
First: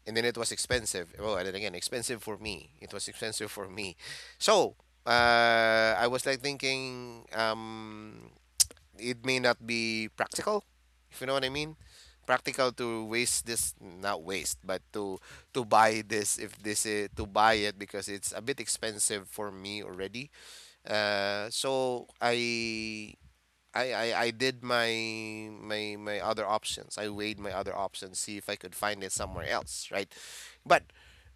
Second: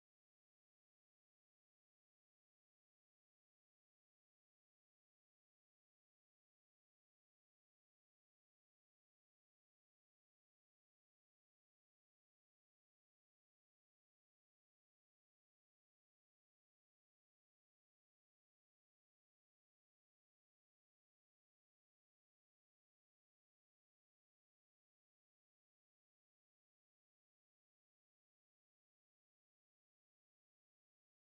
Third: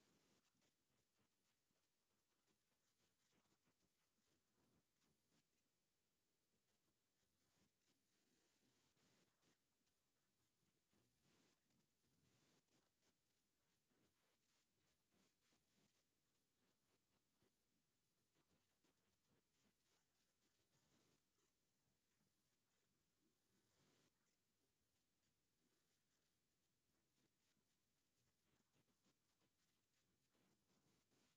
And then it was expensive. Well, and then again, expensive for me. It was expensive for me. So I was like thinking, it may not be practical, if you know what I mean. Practical to waste this, not waste, but to buy this if this is to buy it because it's a bit expensive for me already. So I did my my other options. I weighed my other options, see if I could find it somewhere else, right? But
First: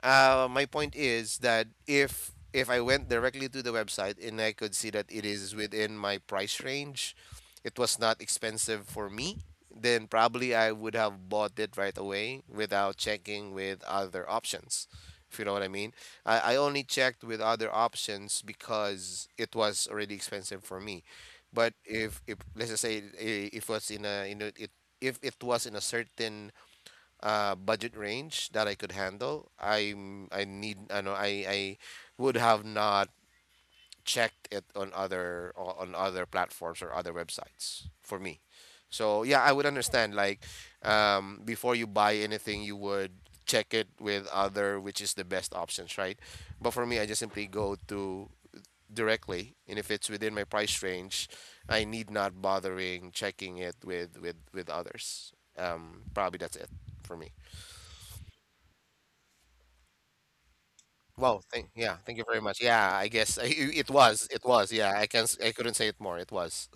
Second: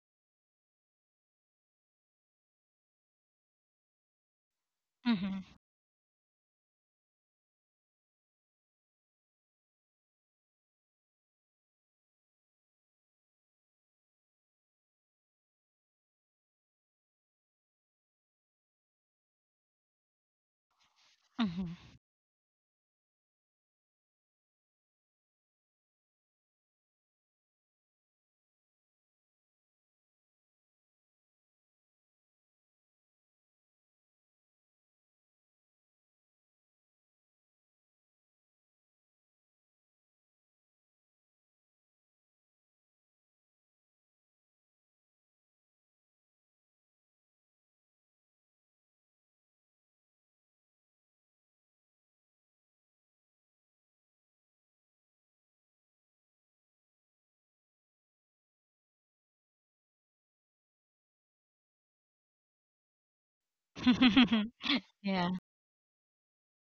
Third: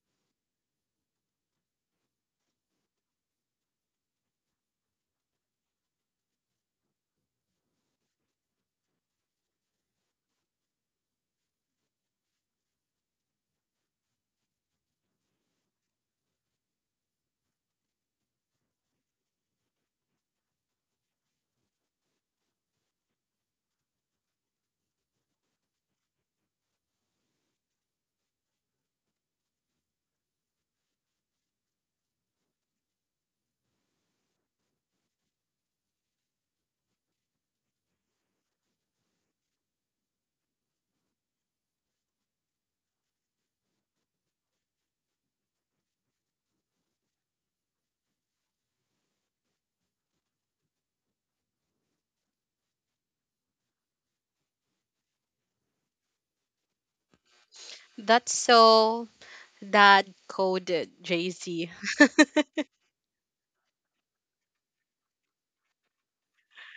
my point is that if I went directly to the website and I could see that it Hmm. is within my price range, it was not expensive for me, then probably I would have bought it right away without checking with other options. If you know what I mean. I only checked with other options because it was already expensive for me. But Mhm. if let's just say if was it if it was in a certain budget range that I could handle, I'm I need I know I would have not checked it on on other platforms or other websites for me. So yeah, I would understand like before you buy anything, you would check it with other which is the best options, right? But for me, I just simply go to directly and if it's within my price range, I need not bothering checking it with with others. Probably that's it for me. That's so dad coded, well thank JC. yeah thank you very much. Yeah, I guess it was it was, yeah, I can't Yeah. s- I couldn't say it more. It was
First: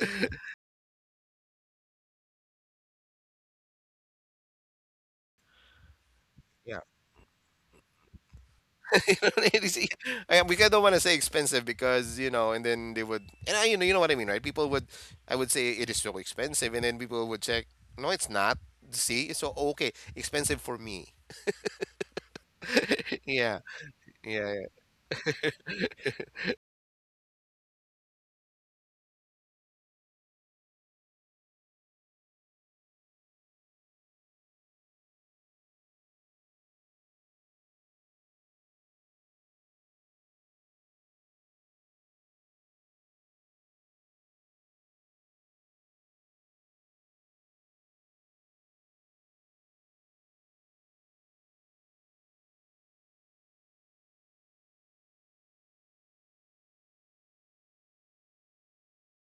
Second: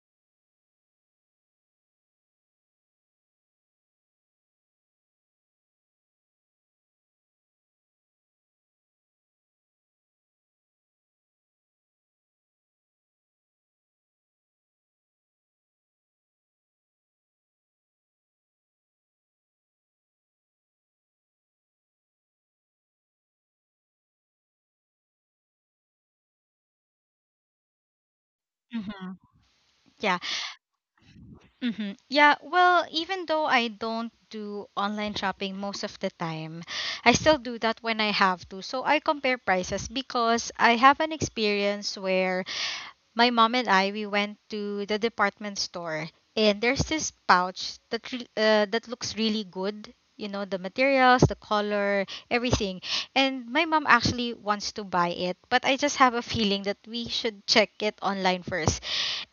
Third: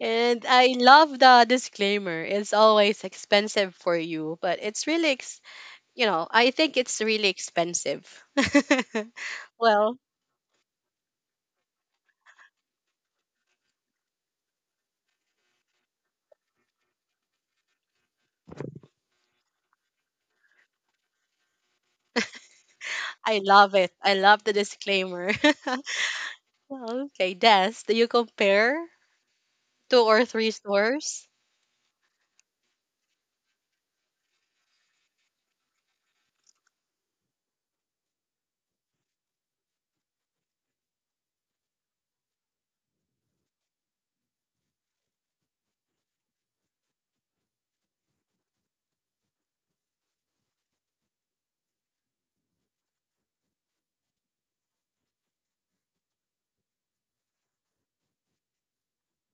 And I love the disclaimer. It's always expensive for you, but it's really, I think yeah. it's really expensive. You see, Well, I, we don't want to say expensive because you know and then they would and I you know, you know what I mean, right? People would, I would say it is so expensive and then people would check, no it's not, see, so okay, expensive for me. I yeah, love it. I love yeah, the yeah. disclaimer. Well, okay, Des, do you compare Hmm. two Yeah. or three stores? Hmm. Yeah. Well, even though I don't do online shopping most of the time, I still do that when I have to. So I compare prices, because I have an experience where my mom and I, we went to the department store, and there's this pouch that looks really good. You know, the materials, the color, everything. And my mom actually wants to buy it, but I just have a feeling that we should check it online first.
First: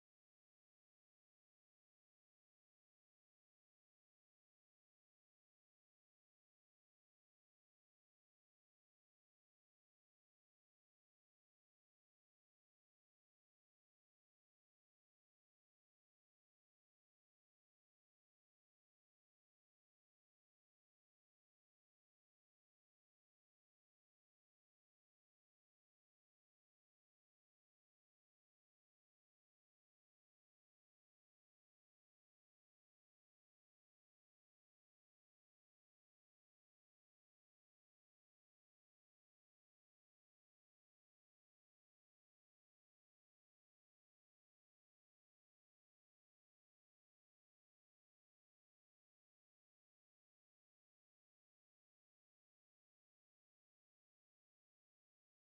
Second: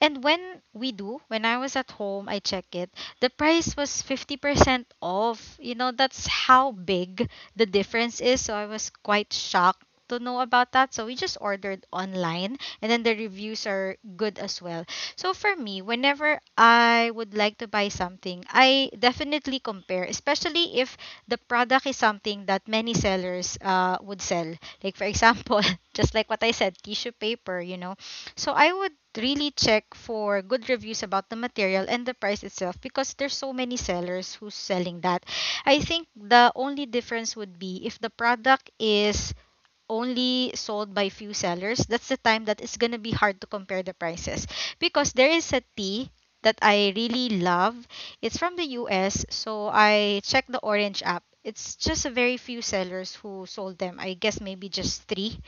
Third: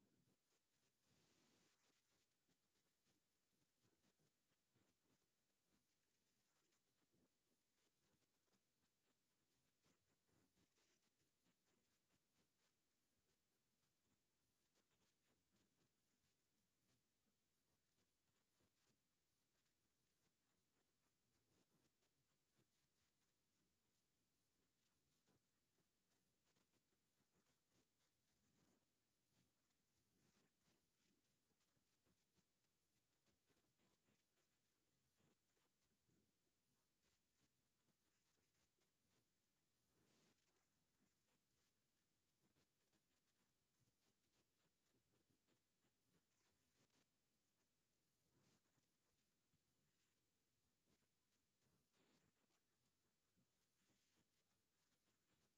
And when I was at home, I check it. The price was 50% off. That's how big the difference is. So I was quite shocked to know about that. So we just ordered online, and then the reviews are good as well. So for me, whenever I would like to buy something, I definitely compare, especially if the product is something that many sellers would sell. Like, for example, just like what I said, tissue paper, so I would really check for good reviews about the material and the price itself, because there's so many sellers who's selling that. I think the only difference would be if the product is only sold by few sellers. That's the time that it's gonna be hard to compare the prices. Because there is a tea that I really love. It's from the US, so I checked the Orange app. It's just a very few sellers who sold them. I guess maybe just three,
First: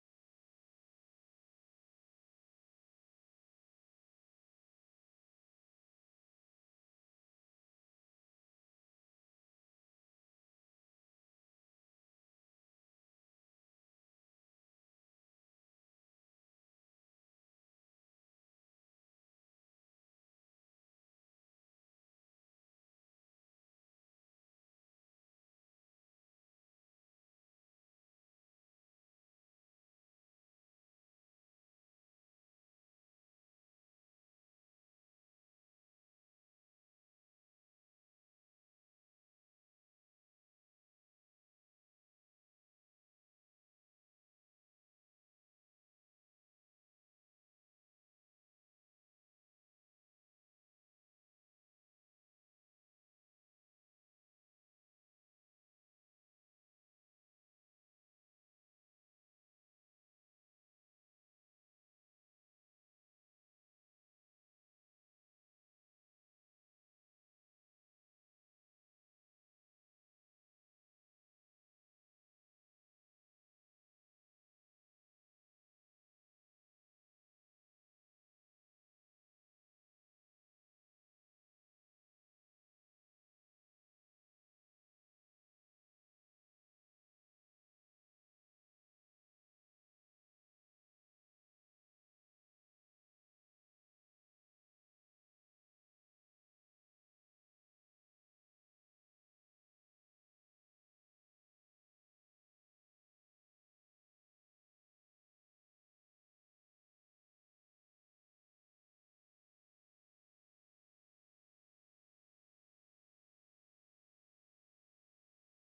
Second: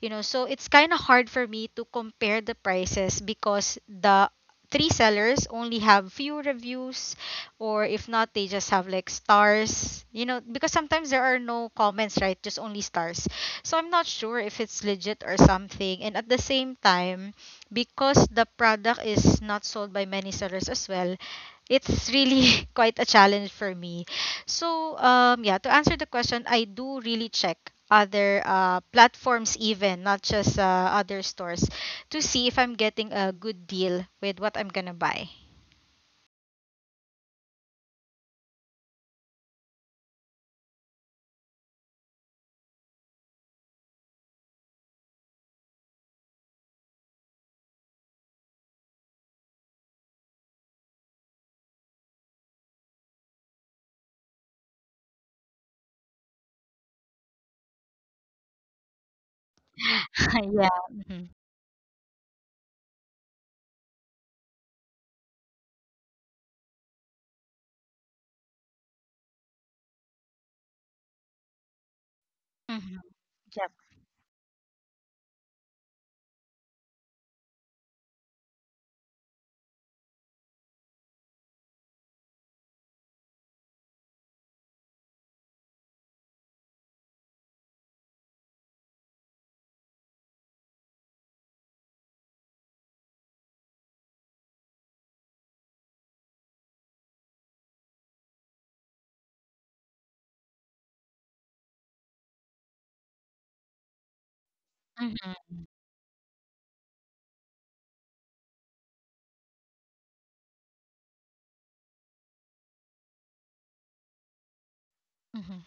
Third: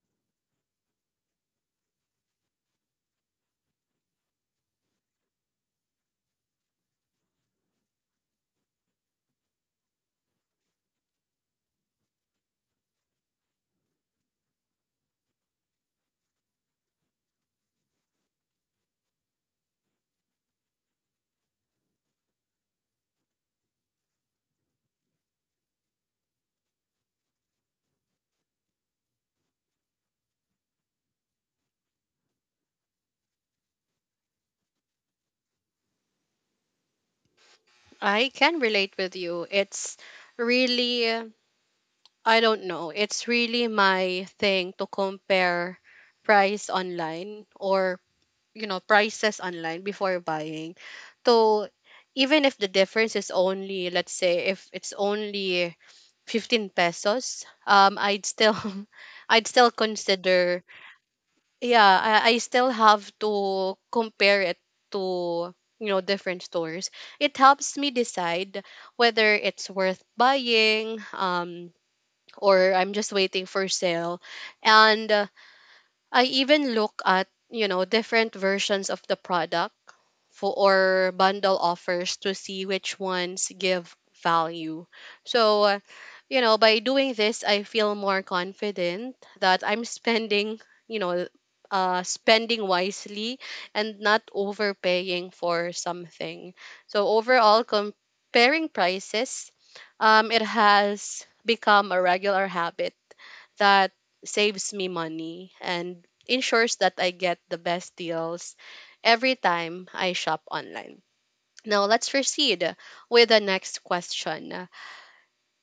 you know. So it's kind of hard for me to compare the prices, because the three sellers only have few reviews, or if not they just have like stars, because sometimes there are no comments, right? Just only stars, so I'm not sure if it's legit or something. And at the same time, because the product is not sold by many sellers as well, it's really quite a challenge for me. So yeah, to answer the question, I do really check other platforms even, not just other stores, to see if I'm getting a good deal with what I'm gonna buy. I can relate with you. It's really, I don't know, it's really my thing to compare price online, or prices online, before buying. So even if the difference is only, let's say, if it's only ₱15, I'd still, I'd still consider. Yeah. Mm-hmm. Yeah, I still have to compare it to, different stores. It helps me decide whether it's worth buying, or Mm-hmm. I'm just waiting Yep. for sale. And I even look at, you know, different versions of the product for or bundle offers, to see which ones give value. So, by doing this, I feel more confident that I'm spending, you know, spending wisely, and not overpaying for something. So overall, comparing prices, it has become a regular habit that saves me Mm-hmm. money and ensures that I get the best deals every time I shop online. Now, let's proceed with the next question. Mm-hmm.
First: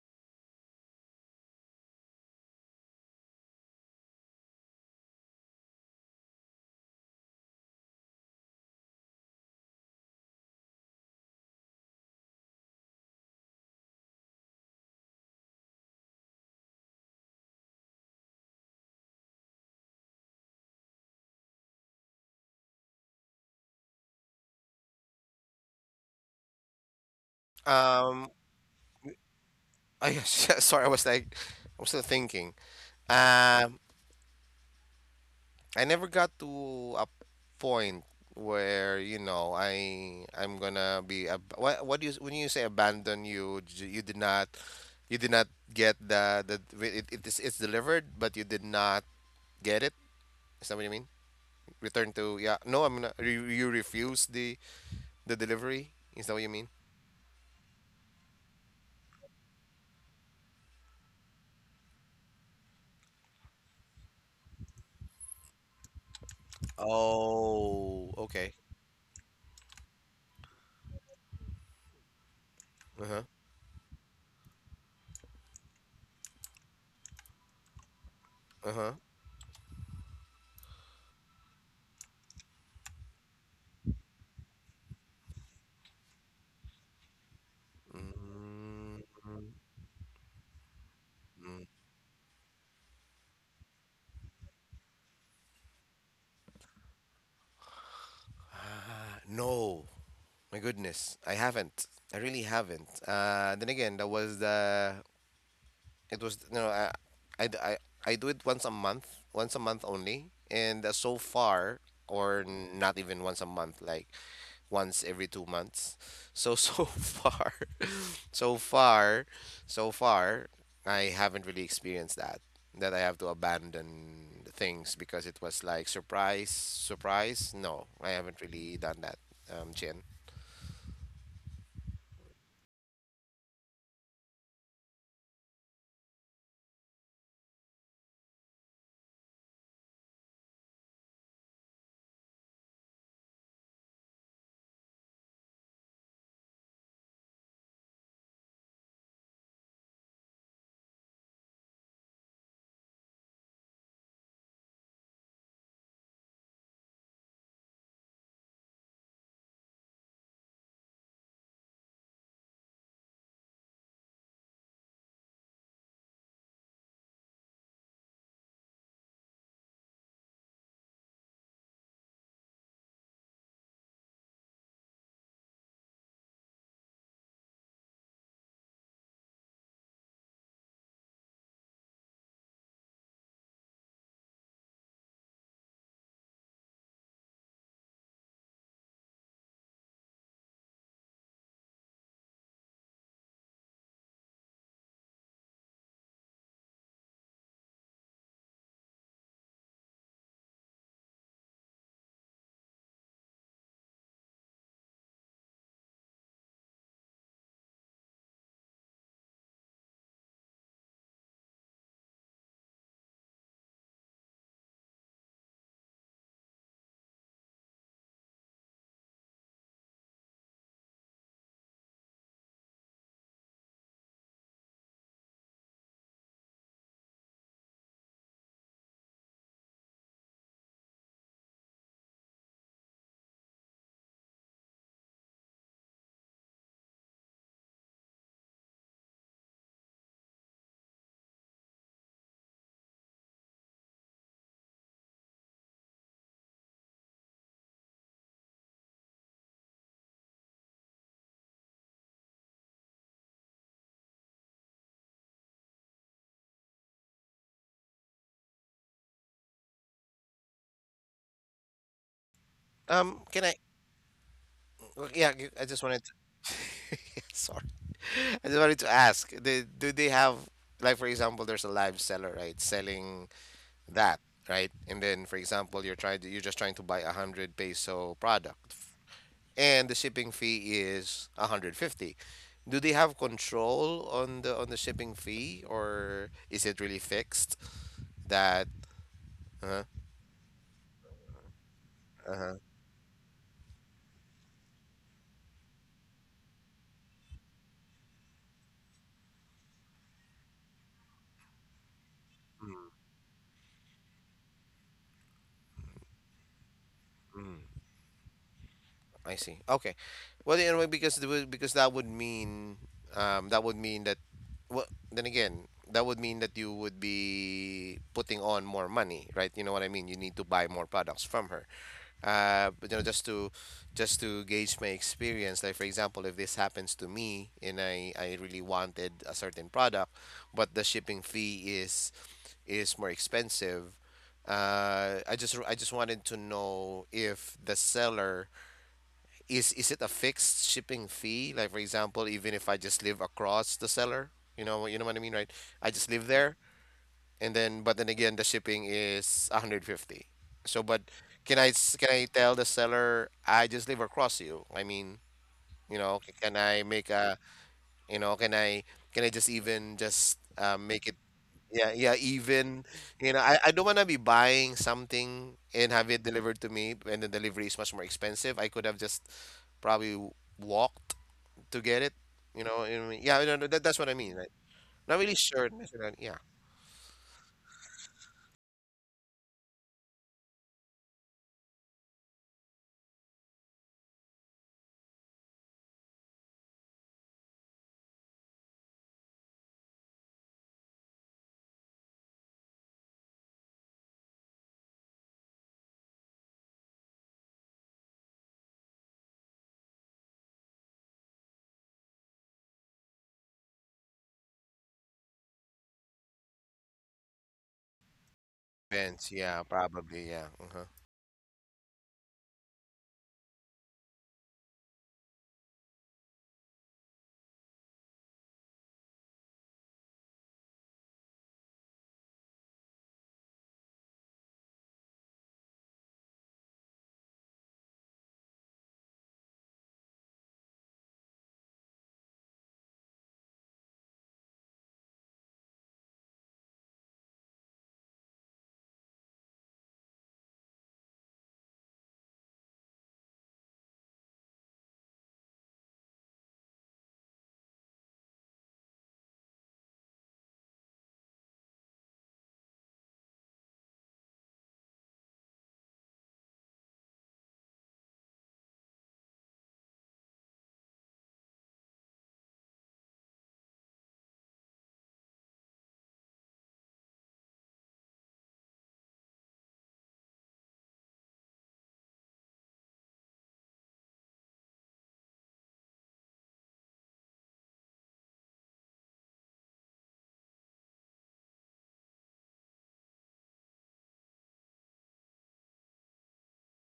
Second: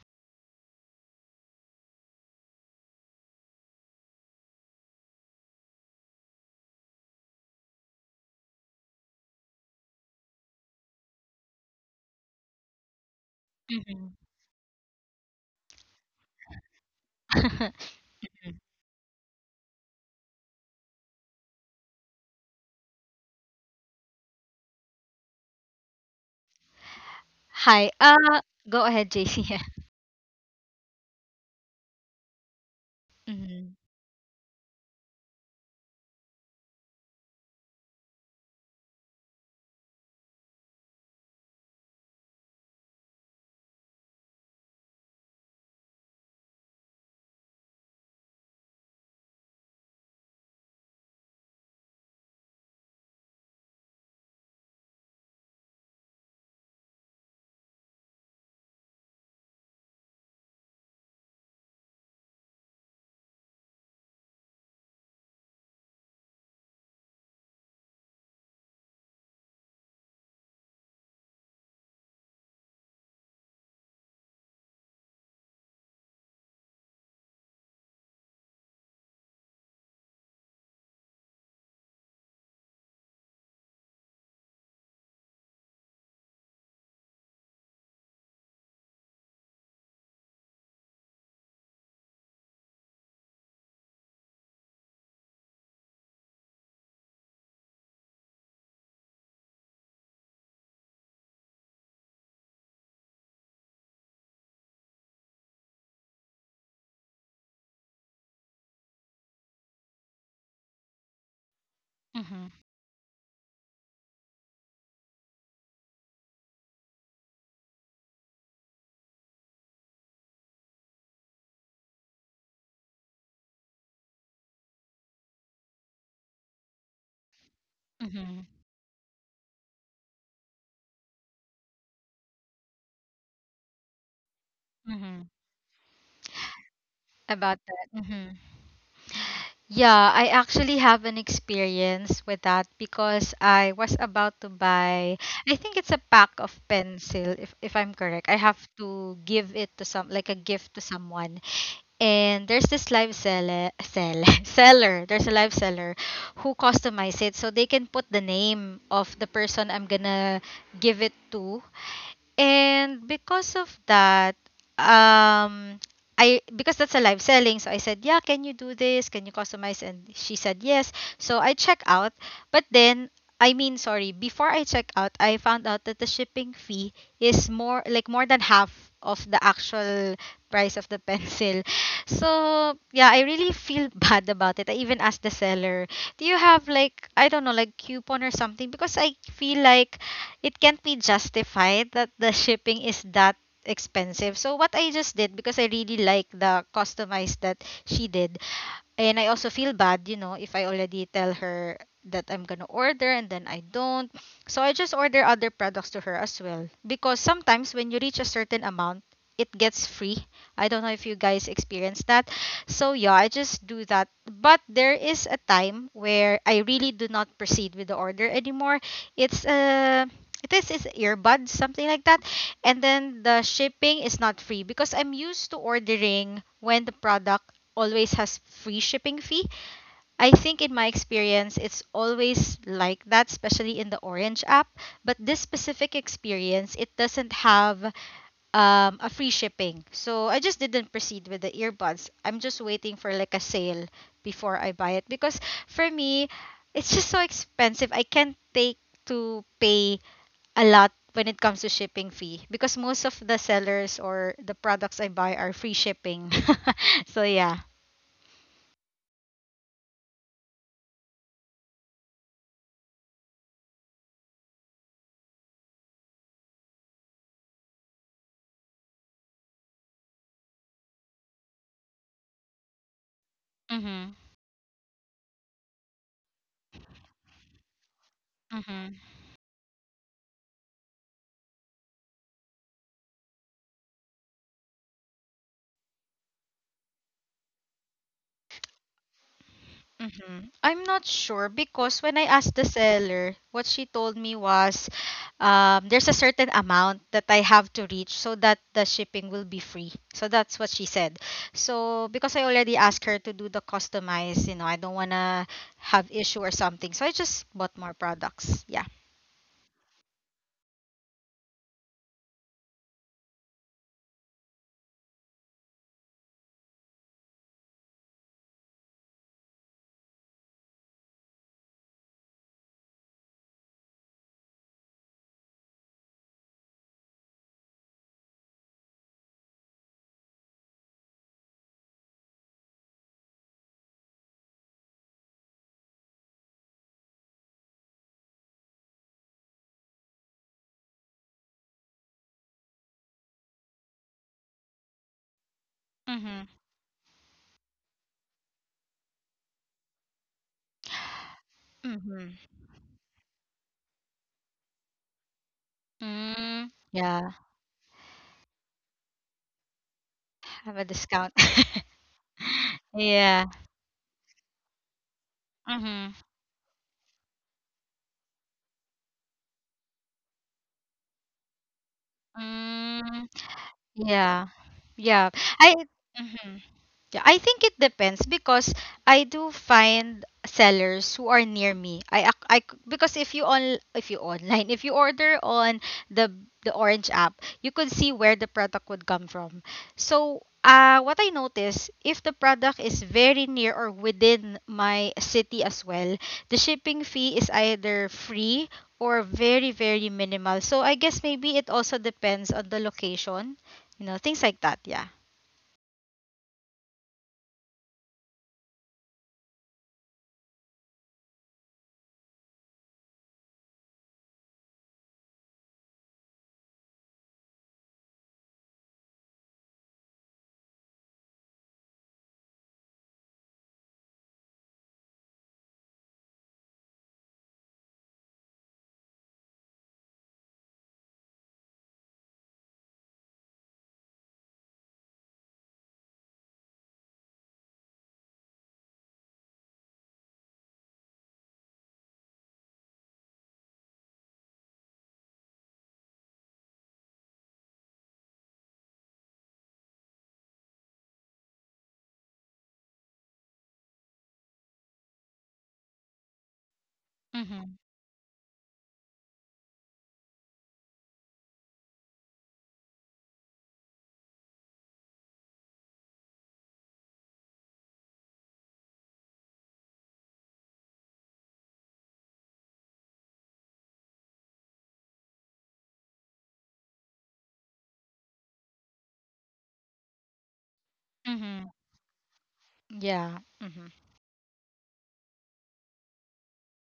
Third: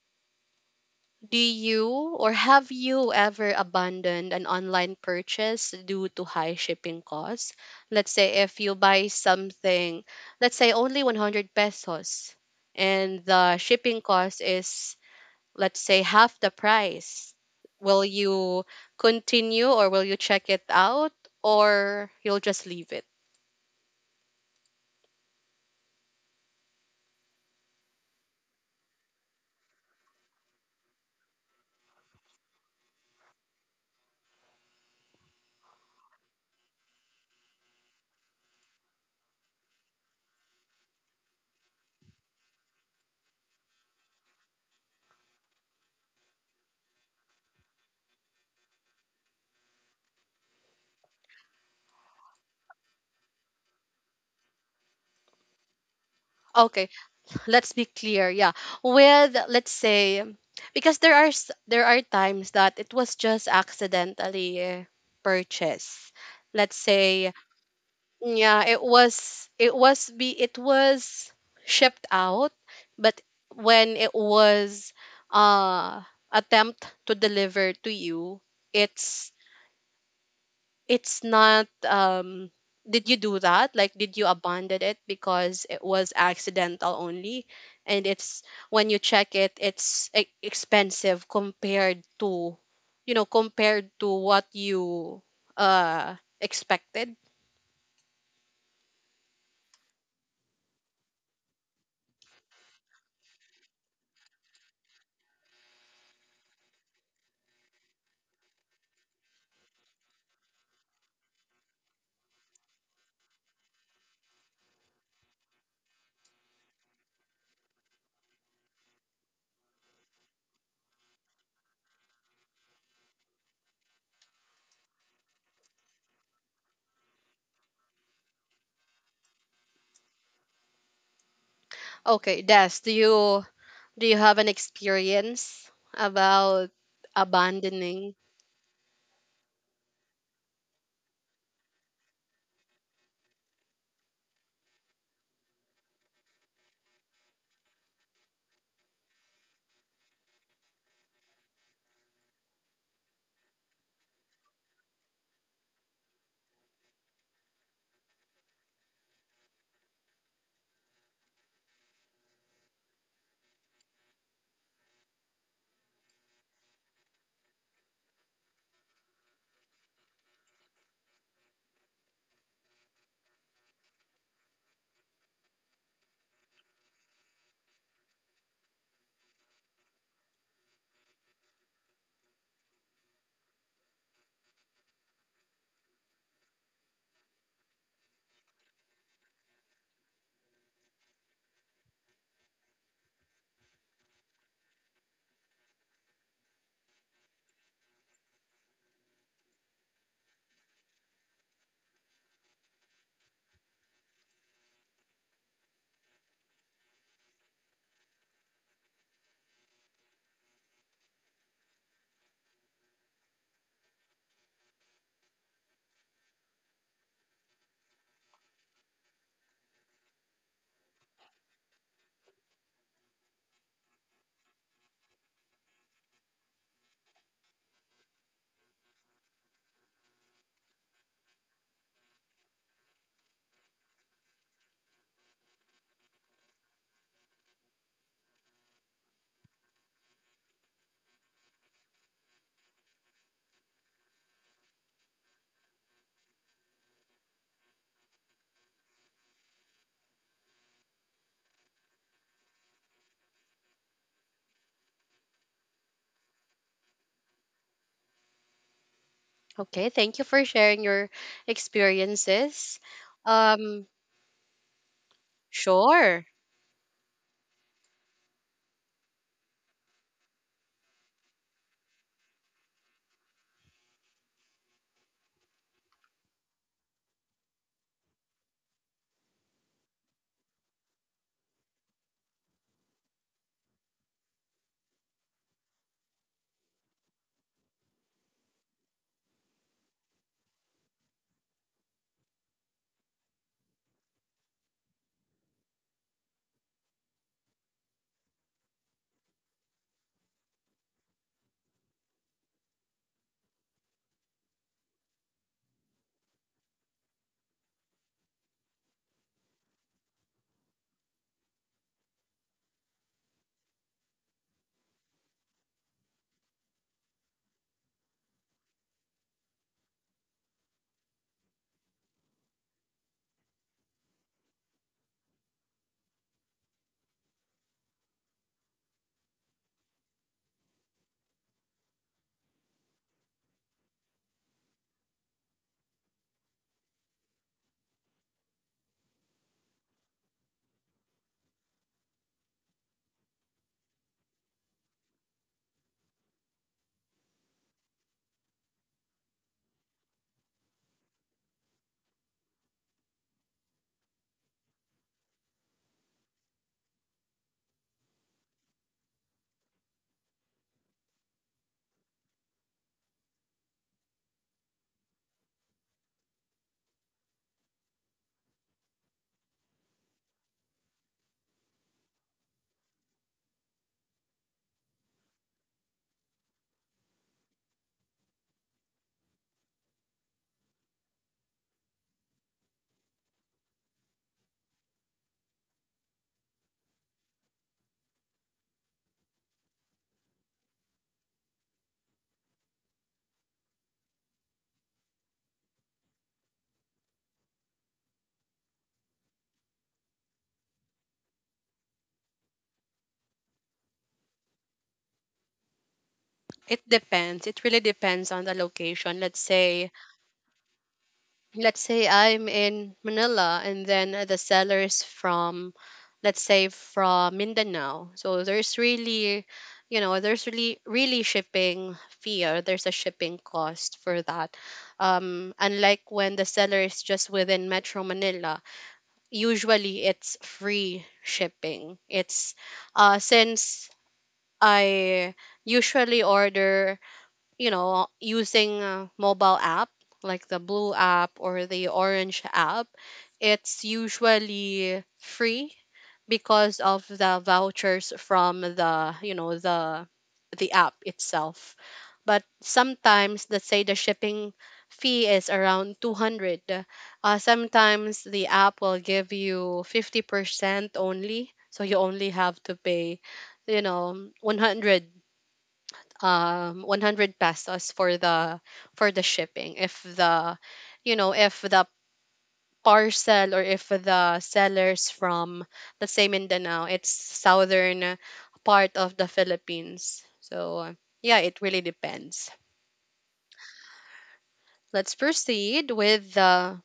Do you or have you ever abandoned an online purchase due to high shipping costs? Let's say if you buy something, let's say only 100 pesos, and the shipping Mm-hmm. cost is, let's say, half the price. Will you continue, or will you check it out, or you'll just leave it? Hi. um Go ahead, JC. I sorry, I was like, I'm still thinking. Mhm. Um, I never got to a point where, you know, I'm gonna be ab what do you when you say abandon, you did not you did not get it is it's delivered but you did not get it. Is that what you mean? Return to, yeah, no, I'm not you, you refuse the delivery. Is that what you mean? Okay, let's be clear, yeah, with, let's say, because there are times that it was just accidentally purchased, let's say. Oh, okay. Yeah, it was, it was be it was shipped out, but Uh-huh. when it was, uh, attempt to deliver to you, Uh-huh. it's it's not, um, did you do that? Like, did you abandon it because it was accidental only, and it's, when you Mm, check it, it's expensive compared to, you know, compared to what you, uh, expected. no. My goodness, I haven't. I really haven't. Then again, that was the. It was, you know, I do it once a month only, and so far, or Mhm. Not even once a month, like once every 2 months. So so far, so far, so far, I haven't really experienced that. That I have to abandon things because it was like surprise, surprise. No, I haven't Mhm. really done that, Jen. Okay, Des, do you have an Mhm. experience about About that. abandoning? Mhm. Yeah, I actually have an experience with that, because I was about to buy, I think it's a pack of pencil, if I'm correct. I have to give it to some, like, a gift to someone. And there's this seller. There's a live seller who customize it, so they can put the name of the person I'm gonna give it to. And because of that, um, I, because that's a live selling, so I said, "Yeah, can you do this? Can you customize?" And she said, "Yes." So I check out. But then, I mean, sorry, before I check out, I found out that the shipping fee is more than half of the actual price of the pencil. So, yeah, I really feel bad about it. I even asked the seller, "Do you have like, I don't know, like coupon or something?" Because I feel like it can't be justified that the shipping is that expensive. So what I just did, because I really like the customized that she did, and I also feel bad, if I already tell her that I'm gonna order and then I don't. So I just order other products to her as well. Because sometimes when you reach a certain amount, it gets free. I don't know if you guys experience that. So yeah, I just do that. But there is a time where I really do not proceed with the order anymore. It's uh it is earbuds something like that, and then the shipping is not free because I'm used to ordering when the product always has free shipping fee. I think in my experience it's always like that, especially in the orange app, but this specific experience it doesn't have a free shipping, so I just didn't proceed with the earbuds. I'm just waiting for like a sale before I buy it because for me it's just so expensive. I can't take to pay a lot when it comes to shipping fee because most of the sellers or the products I buy are free shipping. So yeah. Okay, thank you for sharing your experiences. Can I? Um, Well, yeah, you- I just wanted to, sure. sorry. I just wanted to ask, they, do they have, like, for example, there's a live seller, right, selling Mhm. that, right? And then, for example, you're trying to, you're just trying to buy a hundred peso product, Mhm. and the shipping fee is a hundred fifty. Do they have control on the shipping fee, or is it really fixed? That, uh-huh, Mhm. I'm not sure because when I asked uh-huh? the seller, what she told me was there's a certain amount that I have to reach so that the shipping will be free. So that's what she said. So because I already asked her to do the customize, you know, I don't want to have issue or something. So I just bought more products. Yeah. I see. Okay. Well, anyway, because the, would- because that would mean that would mean that, well, then again, that would mean that you would be putting on more money, right? You know what I mean? You need to buy more products from her. But, you know, just to gauge my experience, like for example, if this happens to me and I really wanted a certain product, but the shipping fee is more expensive. I just wanted to know if the seller is it a fixed shipping fee? Like for example, even if I just live across the seller, you know, you know what I mean, right? I just live Mhm. there, and then but then again, the shipping is 150. So, but can I Mhm. tell the seller I just live across you? I mean, you know, can Mm, I make yeah, a, you know, can I, can I just even just have a make it, discount. yeah, yeah, even you Yeah. know, I don't wanna be buying something and Mm-hmm. have it delivered to me and the delivery is much more expensive. I could have just probably walked to get it. You know what I mean? Mm, Yeah, no, no, that's what I mean, yeah. right? Not Yeah. really sure I necessarily, yeah. Mm-hmm. Yeah, I think it depends because I do find sellers who are near me. I ac- I c- Because if you online if you order on the the Orange app, you could see where the product would come from. So, what I notice, if the product is very near or within my city as well, the shipping fee is either free or very, very minimal. So, I guess maybe it also depends on the location, you know, things like that, yeah. It depends. It really depends on the location. Depends, Let's yeah, say probably, yeah. Uh-huh. let's say I'm in Manila and then the seller is from, let's say, from Mindanao. So there's really, you know, there's really, really shipping fee, or there's a shipping cost for that. Unlike when the seller is just within Metro Manila, usually it's free shipping. It's, uh, since I usually order, you know, using a mobile app like the blue app or the orange app, it's usually free because of the vouchers from the, you know, the app itself. But sometimes, let's say the shipping fee is around 200. Mhm. Sometimes the app will give you 50% only, so you only have to pay, you know, 100, um, 100 pesos for the shipping, if the, you know, if the parcel, or if the sellers from, let's say, Mindanao, it's southern part of the Philippines. So yeah, it Mhm. really depends. Yeah. Mhm. Let's proceed with the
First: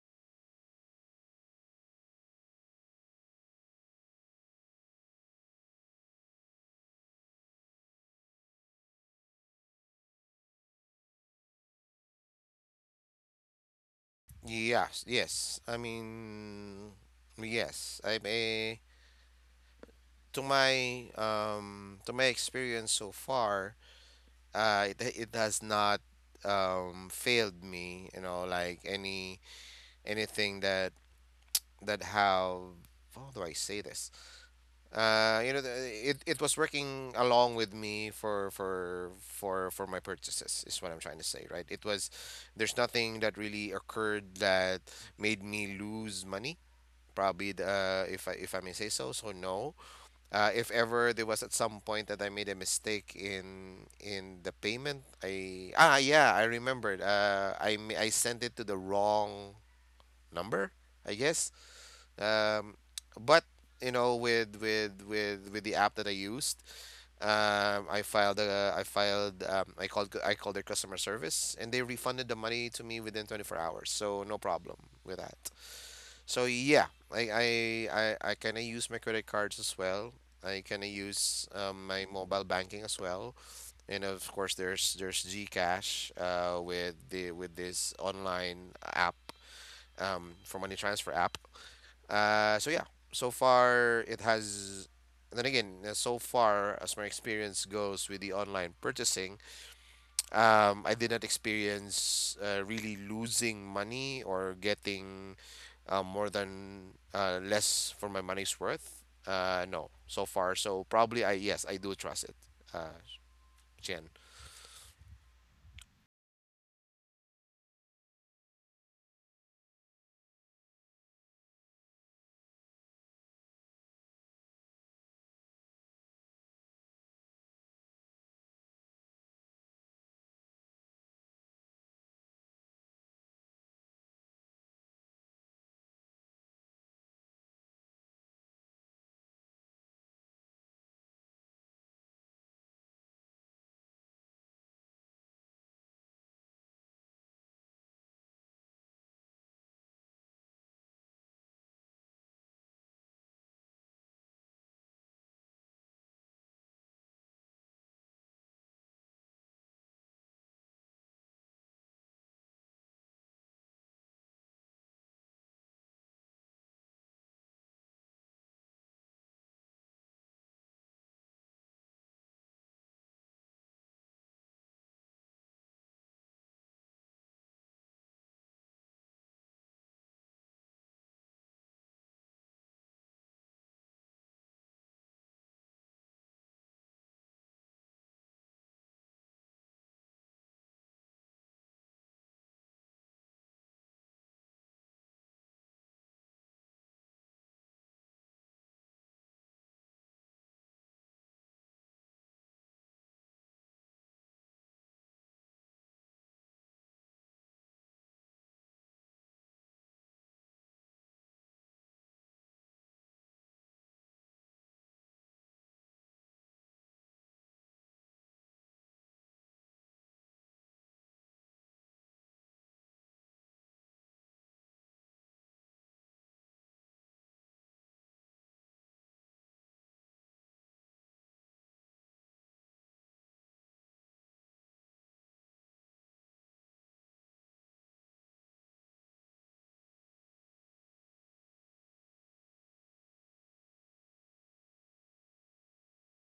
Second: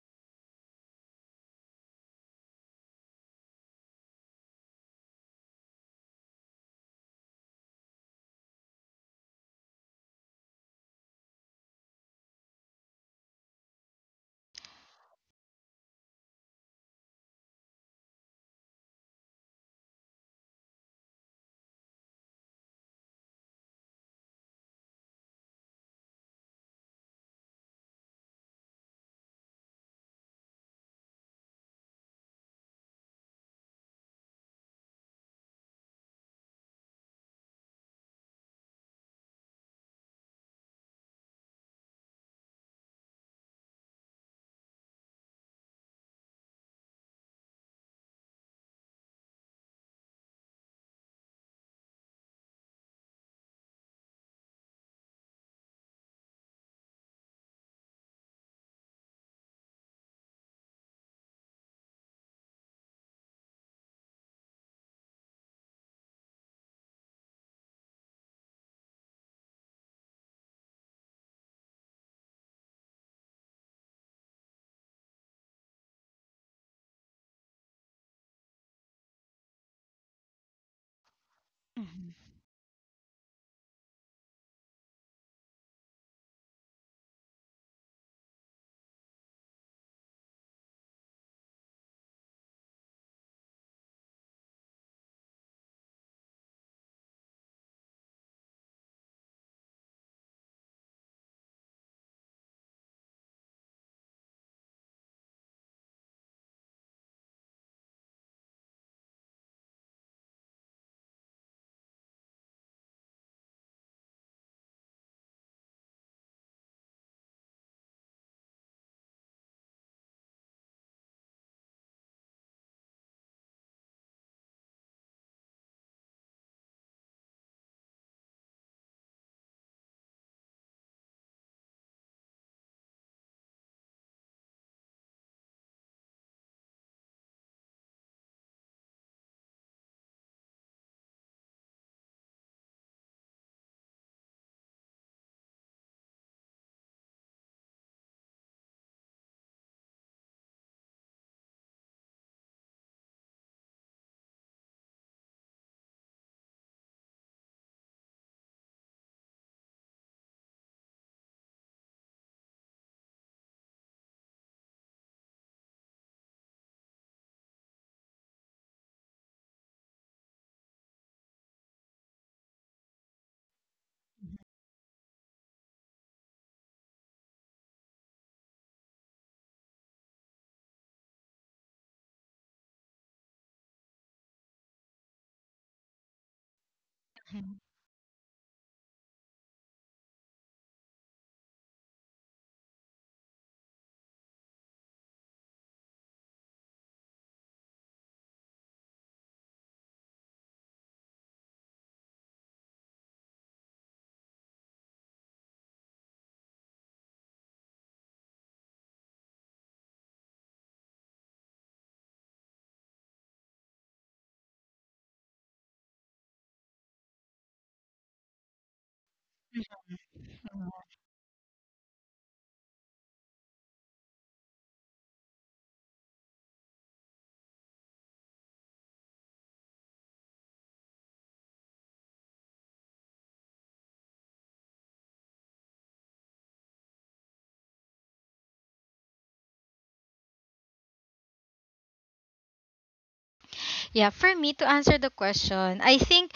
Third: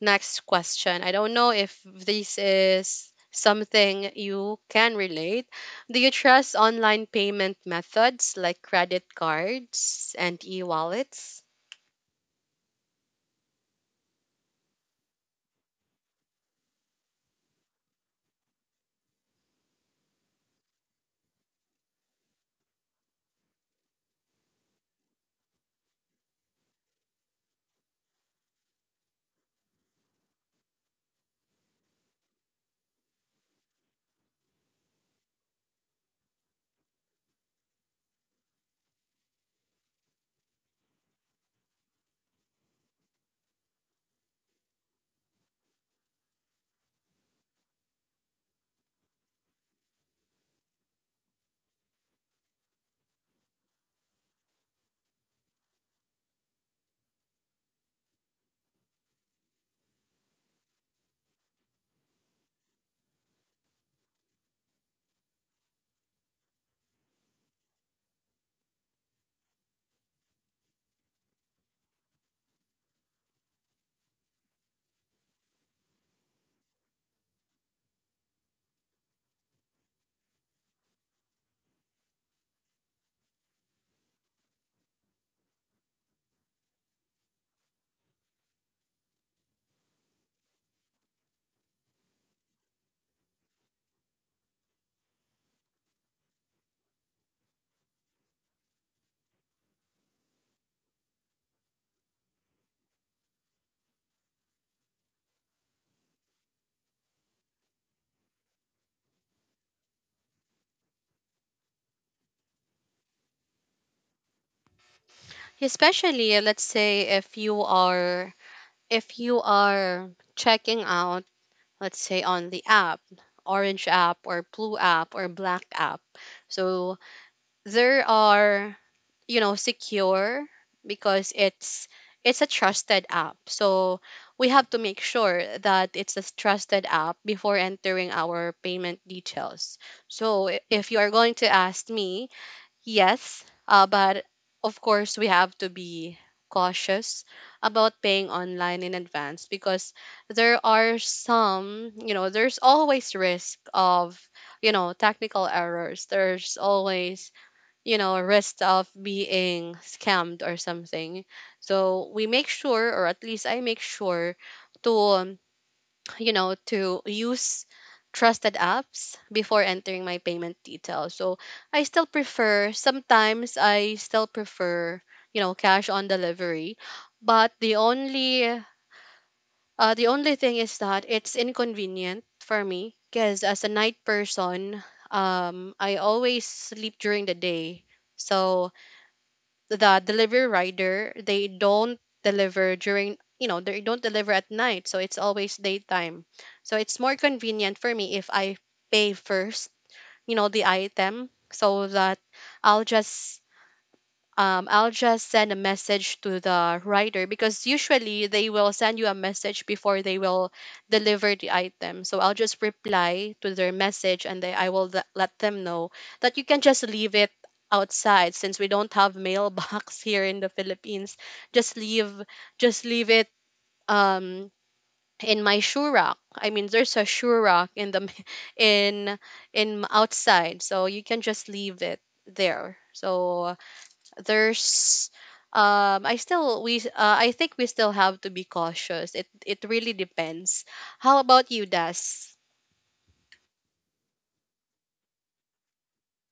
next question. I don't know if this is something you can relate. Do you trust online payment methods like credit cards and e-wallets? Yes, yes. I mean, yes. I may To my to my experience so far, it, it has not failed me, you know, like any anything that that have, how do I say this, you know, it it was working along with me for my purchases is what I'm trying to say, right? it was There's nothing that really occurred that made me lose money, probably. Uh, if I may say so, so no. Uh, if ever there was at some point that I made a mistake in the payment, I ah yeah, I remembered. I sent it to the wrong number, I guess. Um, but you know, with with the app that I used, I filed, I called their customer service and they refunded the money to me within 24 hours. So no problem with that. So yeah, I kind of use my credit cards as well. I kind of use my Mhm. mobile banking as well, and of course there's GCash with the with this online app, for money transfer app. So yeah, so far it has. Then again, so far as my experience goes with the online purchasing, I did not experience really losing money or getting more than less for my money's worth. No, so far. So probably I yes, I do trust it. Uh, Jen. Especially, let's say if you are, if you are checking out, let's say on the app, orange app or blue app or black app, so there are, you know, secure, because it's a trusted app. So we have to make sure that it's a trusted app before entering our payment details. So if you are going to ask me, yes, but of course we have to be cautious about paying online in advance, because there are some, you know, there's always risk of, you know, technical errors. There's always, you know, risk of being scammed or something. So we make sure, or at least I make sure, to, you know, to use trusted apps before entering my payment details. So I still prefer, sometimes I still prefer, you know, cash on delivery. But the only thing is that it's inconvenient for me, because as a night person, I always sleep during the Mhm. day. So the delivery rider, they don't deliver during, you know, they don't deliver at night, so it's always daytime. So it's more convenient for me if I pay first, you know, the item, so that I'll just, I'll just send a message to the writer, because usually they will send you a message before they will deliver the item. So I'll just reply to their message and then I will let them know that you can just leave it outside, since we don't have mailbox here in the Mhm. Philippines. Just leave, just leave it, um, in my shoe rack. I mean, there's a shoe rack in the in in outside, so you can just leave it there. So there's, um, I think we still have to be cautious. It really depends. How about you, Das? Yeah, for me to answer the question, I think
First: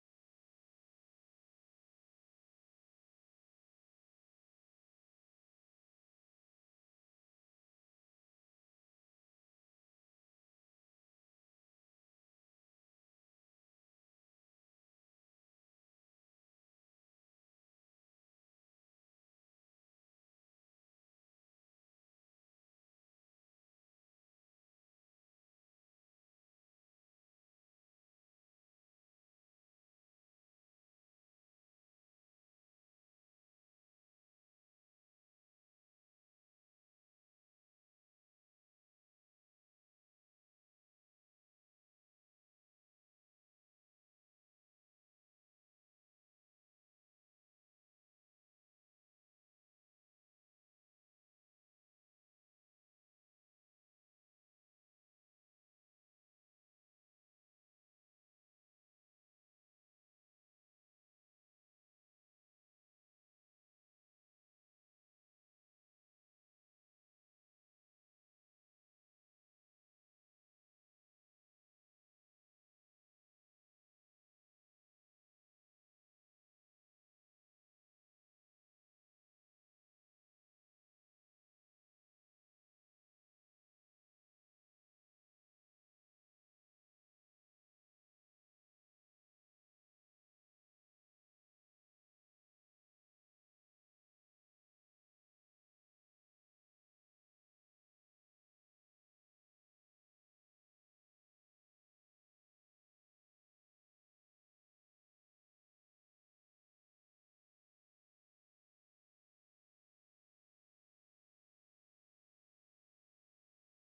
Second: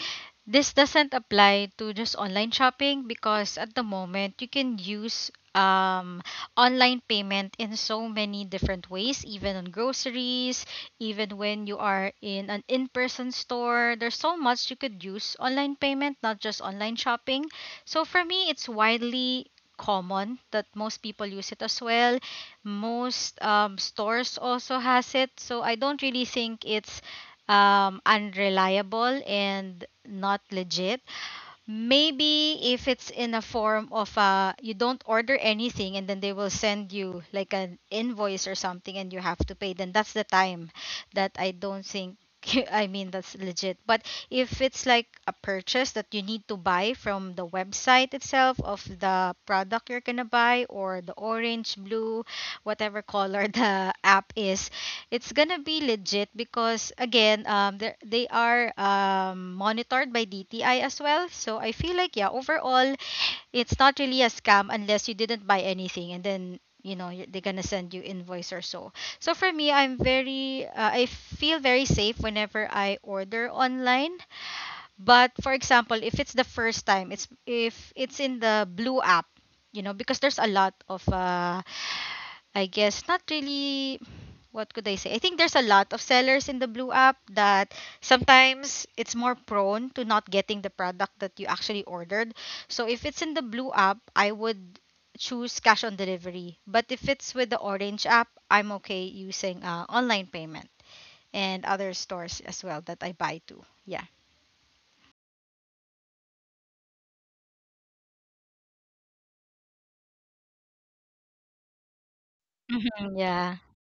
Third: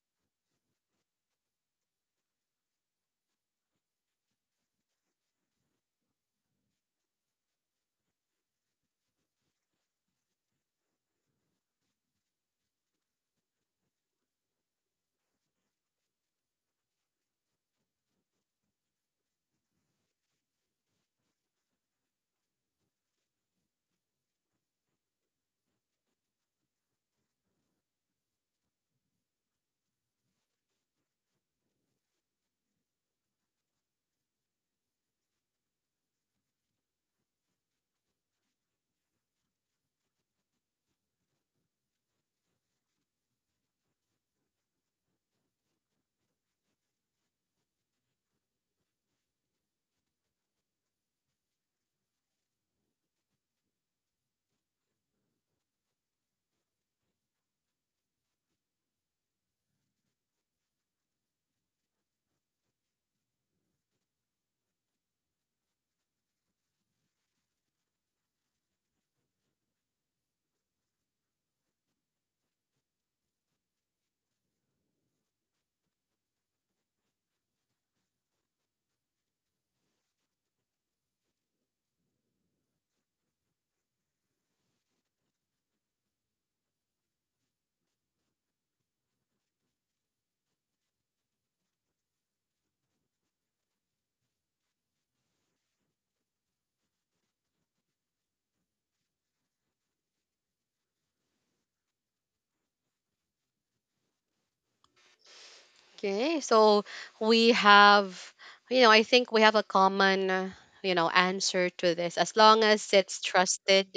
this doesn't apply to just online shopping because at the moment you can use online payment in so many different ways, even on groceries, even when you are in an in person store. There's so much you could use online payment, not just online shopping. So for me, it's widely common that most people use it as well. Most stores also has it, so I don't really think it's unreliable and not legit. Maybe if it's in a form of you don't order anything and then they will send you like an invoice or something and you have to pay, then that's the time that I don't think. I mean that's legit. But if it's like a purchase that you need to buy from the website itself of the product you're gonna buy, or the orange, blue, whatever color the app is, it's gonna be legit because again they are monitored by DTI as well, so I feel like yeah, overall it's not really a scam unless you didn't buy anything and then, you know, they're gonna send you invoice or so. So for me I'm very I feel very safe whenever I order online. But for example, if it's the first time, it's if it's in the blue app, you know, because there's a lot of I guess not really. What could I say? I think there's a lot of sellers in the Blue app that sometimes it's more prone to not getting the product that you actually ordered. So if it's in the Blue app, I would choose cash on delivery. But if it's with the Orange app, I'm okay using online payment, and other stores as well that I buy to. Yeah. Okay, so we have, you know, I think we have a common, you know, answer to this. As long as Mhm. it's Yeah. trusted,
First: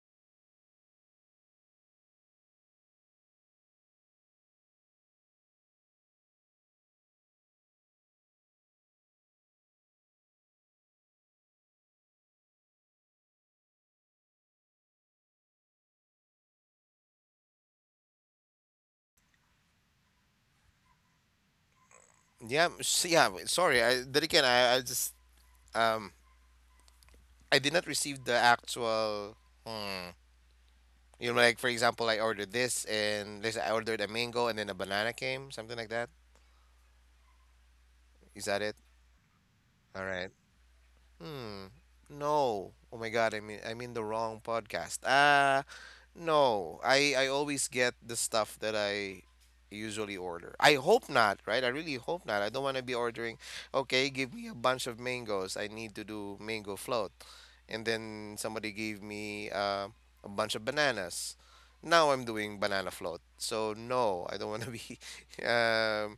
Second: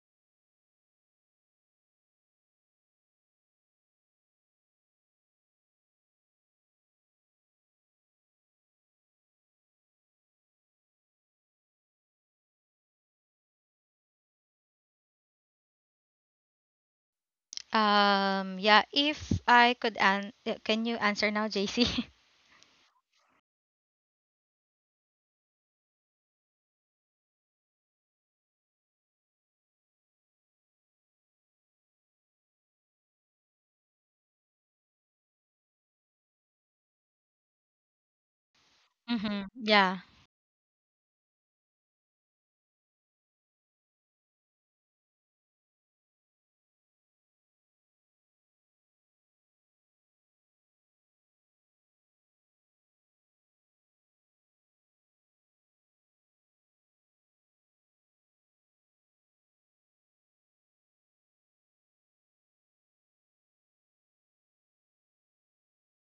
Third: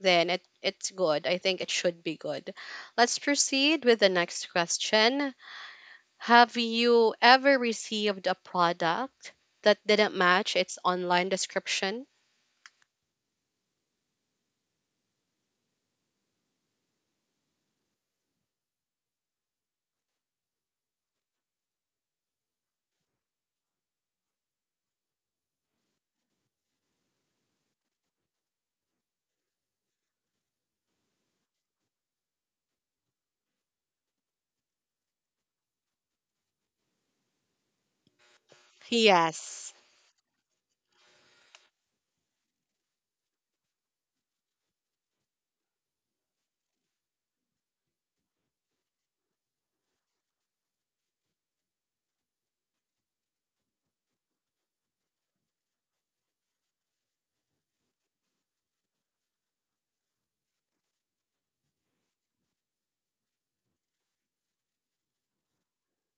then it it's good. I think it should be good. Let's proceed with the next question. Have you ever received a product that didn't match its online description? Yeah. If I could can you answer now, JC? Yeah, yeah. Sorry, I then again, I just um I did not receive the actual. Hmm, you know, like for example, I ordered this and let's say I ordered a mango and then a banana came, something like that. Is that it? Mm-hmm. Yes. Yeah. All right. Hmm. No. Oh my God, I mean the wrong podcast. No. I always get the stuff that I usually order. I hope not, right? I really hope not. I don't want to be ordering, okay, give me a bunch of mangoes. I need to do mango float. And then somebody gave me a bunch of bananas. Now I'm doing banana float. So no, I don't want to be um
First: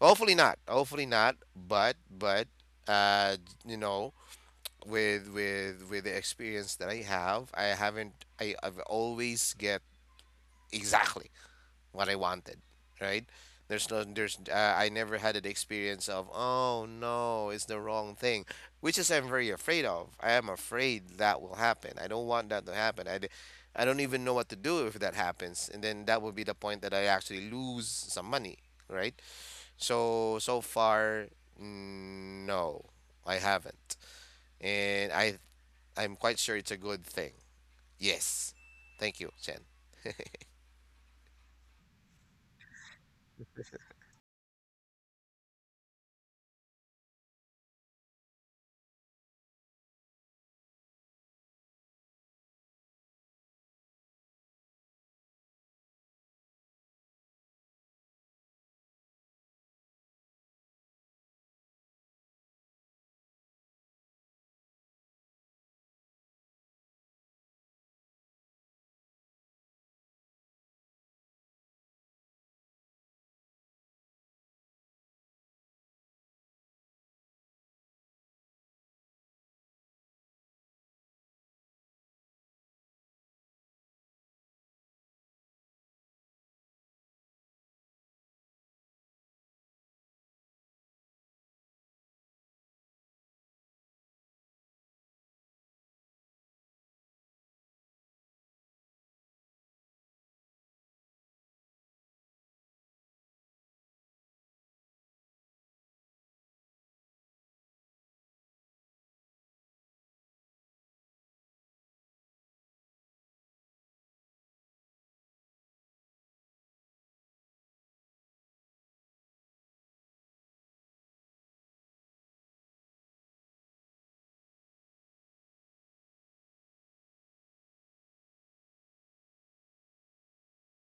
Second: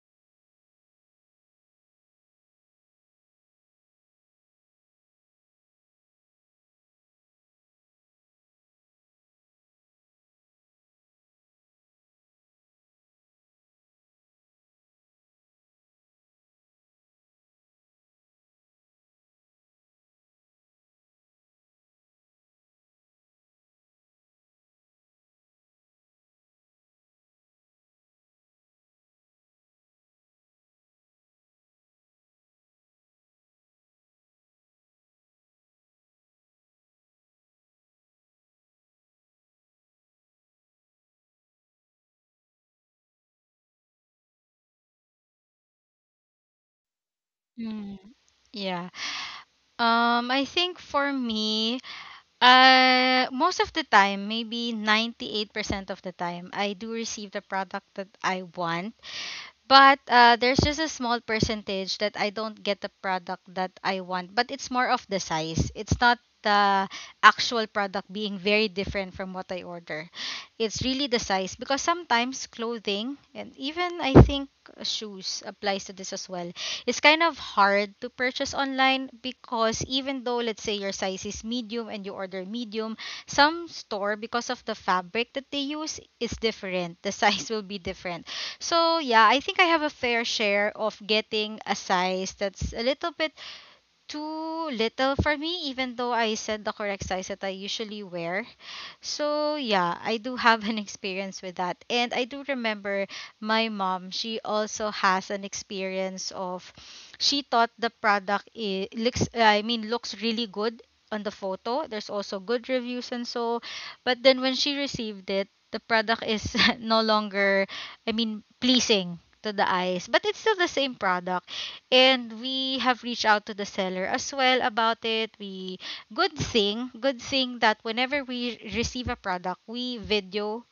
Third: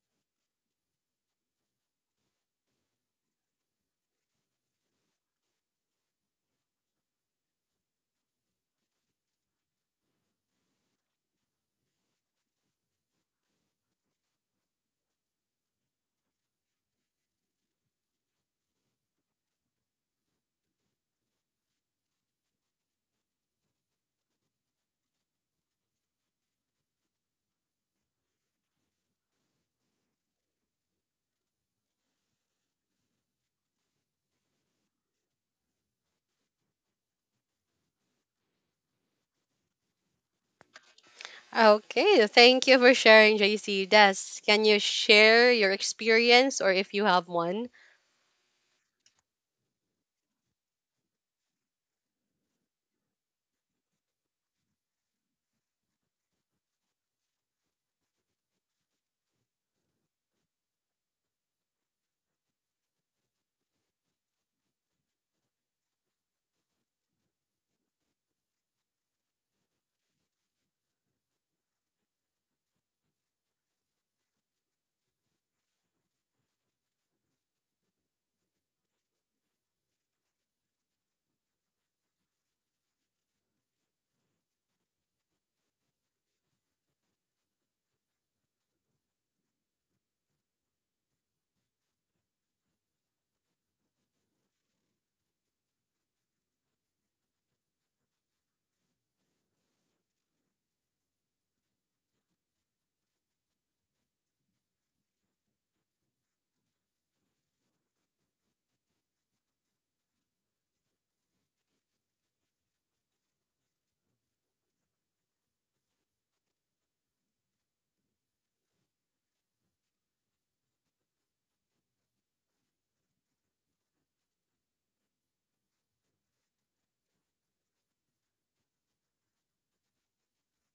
hopefully not. Hopefully not, but uh you know with the experience that I have, I haven't I, I've always get exactly what I wanted, right? There's no there's I never had an experience of oh no, it's the wrong thing, which is I'm very afraid of. I am afraid that will happen. I don't want that to happen. I don't even know what to do if that happens, and then that would be the point that I actually lose some money, right? So so far, no, I haven't, and I I'm quite sure it's a good thing. Yes. Thank you, Chen. Okay, thank you for sharing, JC. Des, can you share your experience or if you have one? Mm. Yeah. I think for me, most of the time, maybe 98% of the time, I do receive the product that I want. But there's just a small percentage that I don't get the product that I want. But it's more of the size. It's not the actual product being very different from what I order. It's really the size because sometimes clothing, and even I think shoes applies to this as well. It's kind of hard to purchase online because even though let's say your size is medium and you order medium, some store, because of the fabric that they use, is different. The size will be different. So yeah, I think I have a fair share of getting a size that's a little bit too little for me, even though I said the correct size that I usually wear. So, yeah, I do have an experience with that. And I do remember my mom, she also has an experience of she thought the product looks, I mean, looks really good on the photo. There's also good reviews and so, but then when she received it, the product is no longer, I mean, pleasing to the eyes, but it's still the same product. And we have reached out to the seller as well about it. We good thing that whenever we receive a product, we video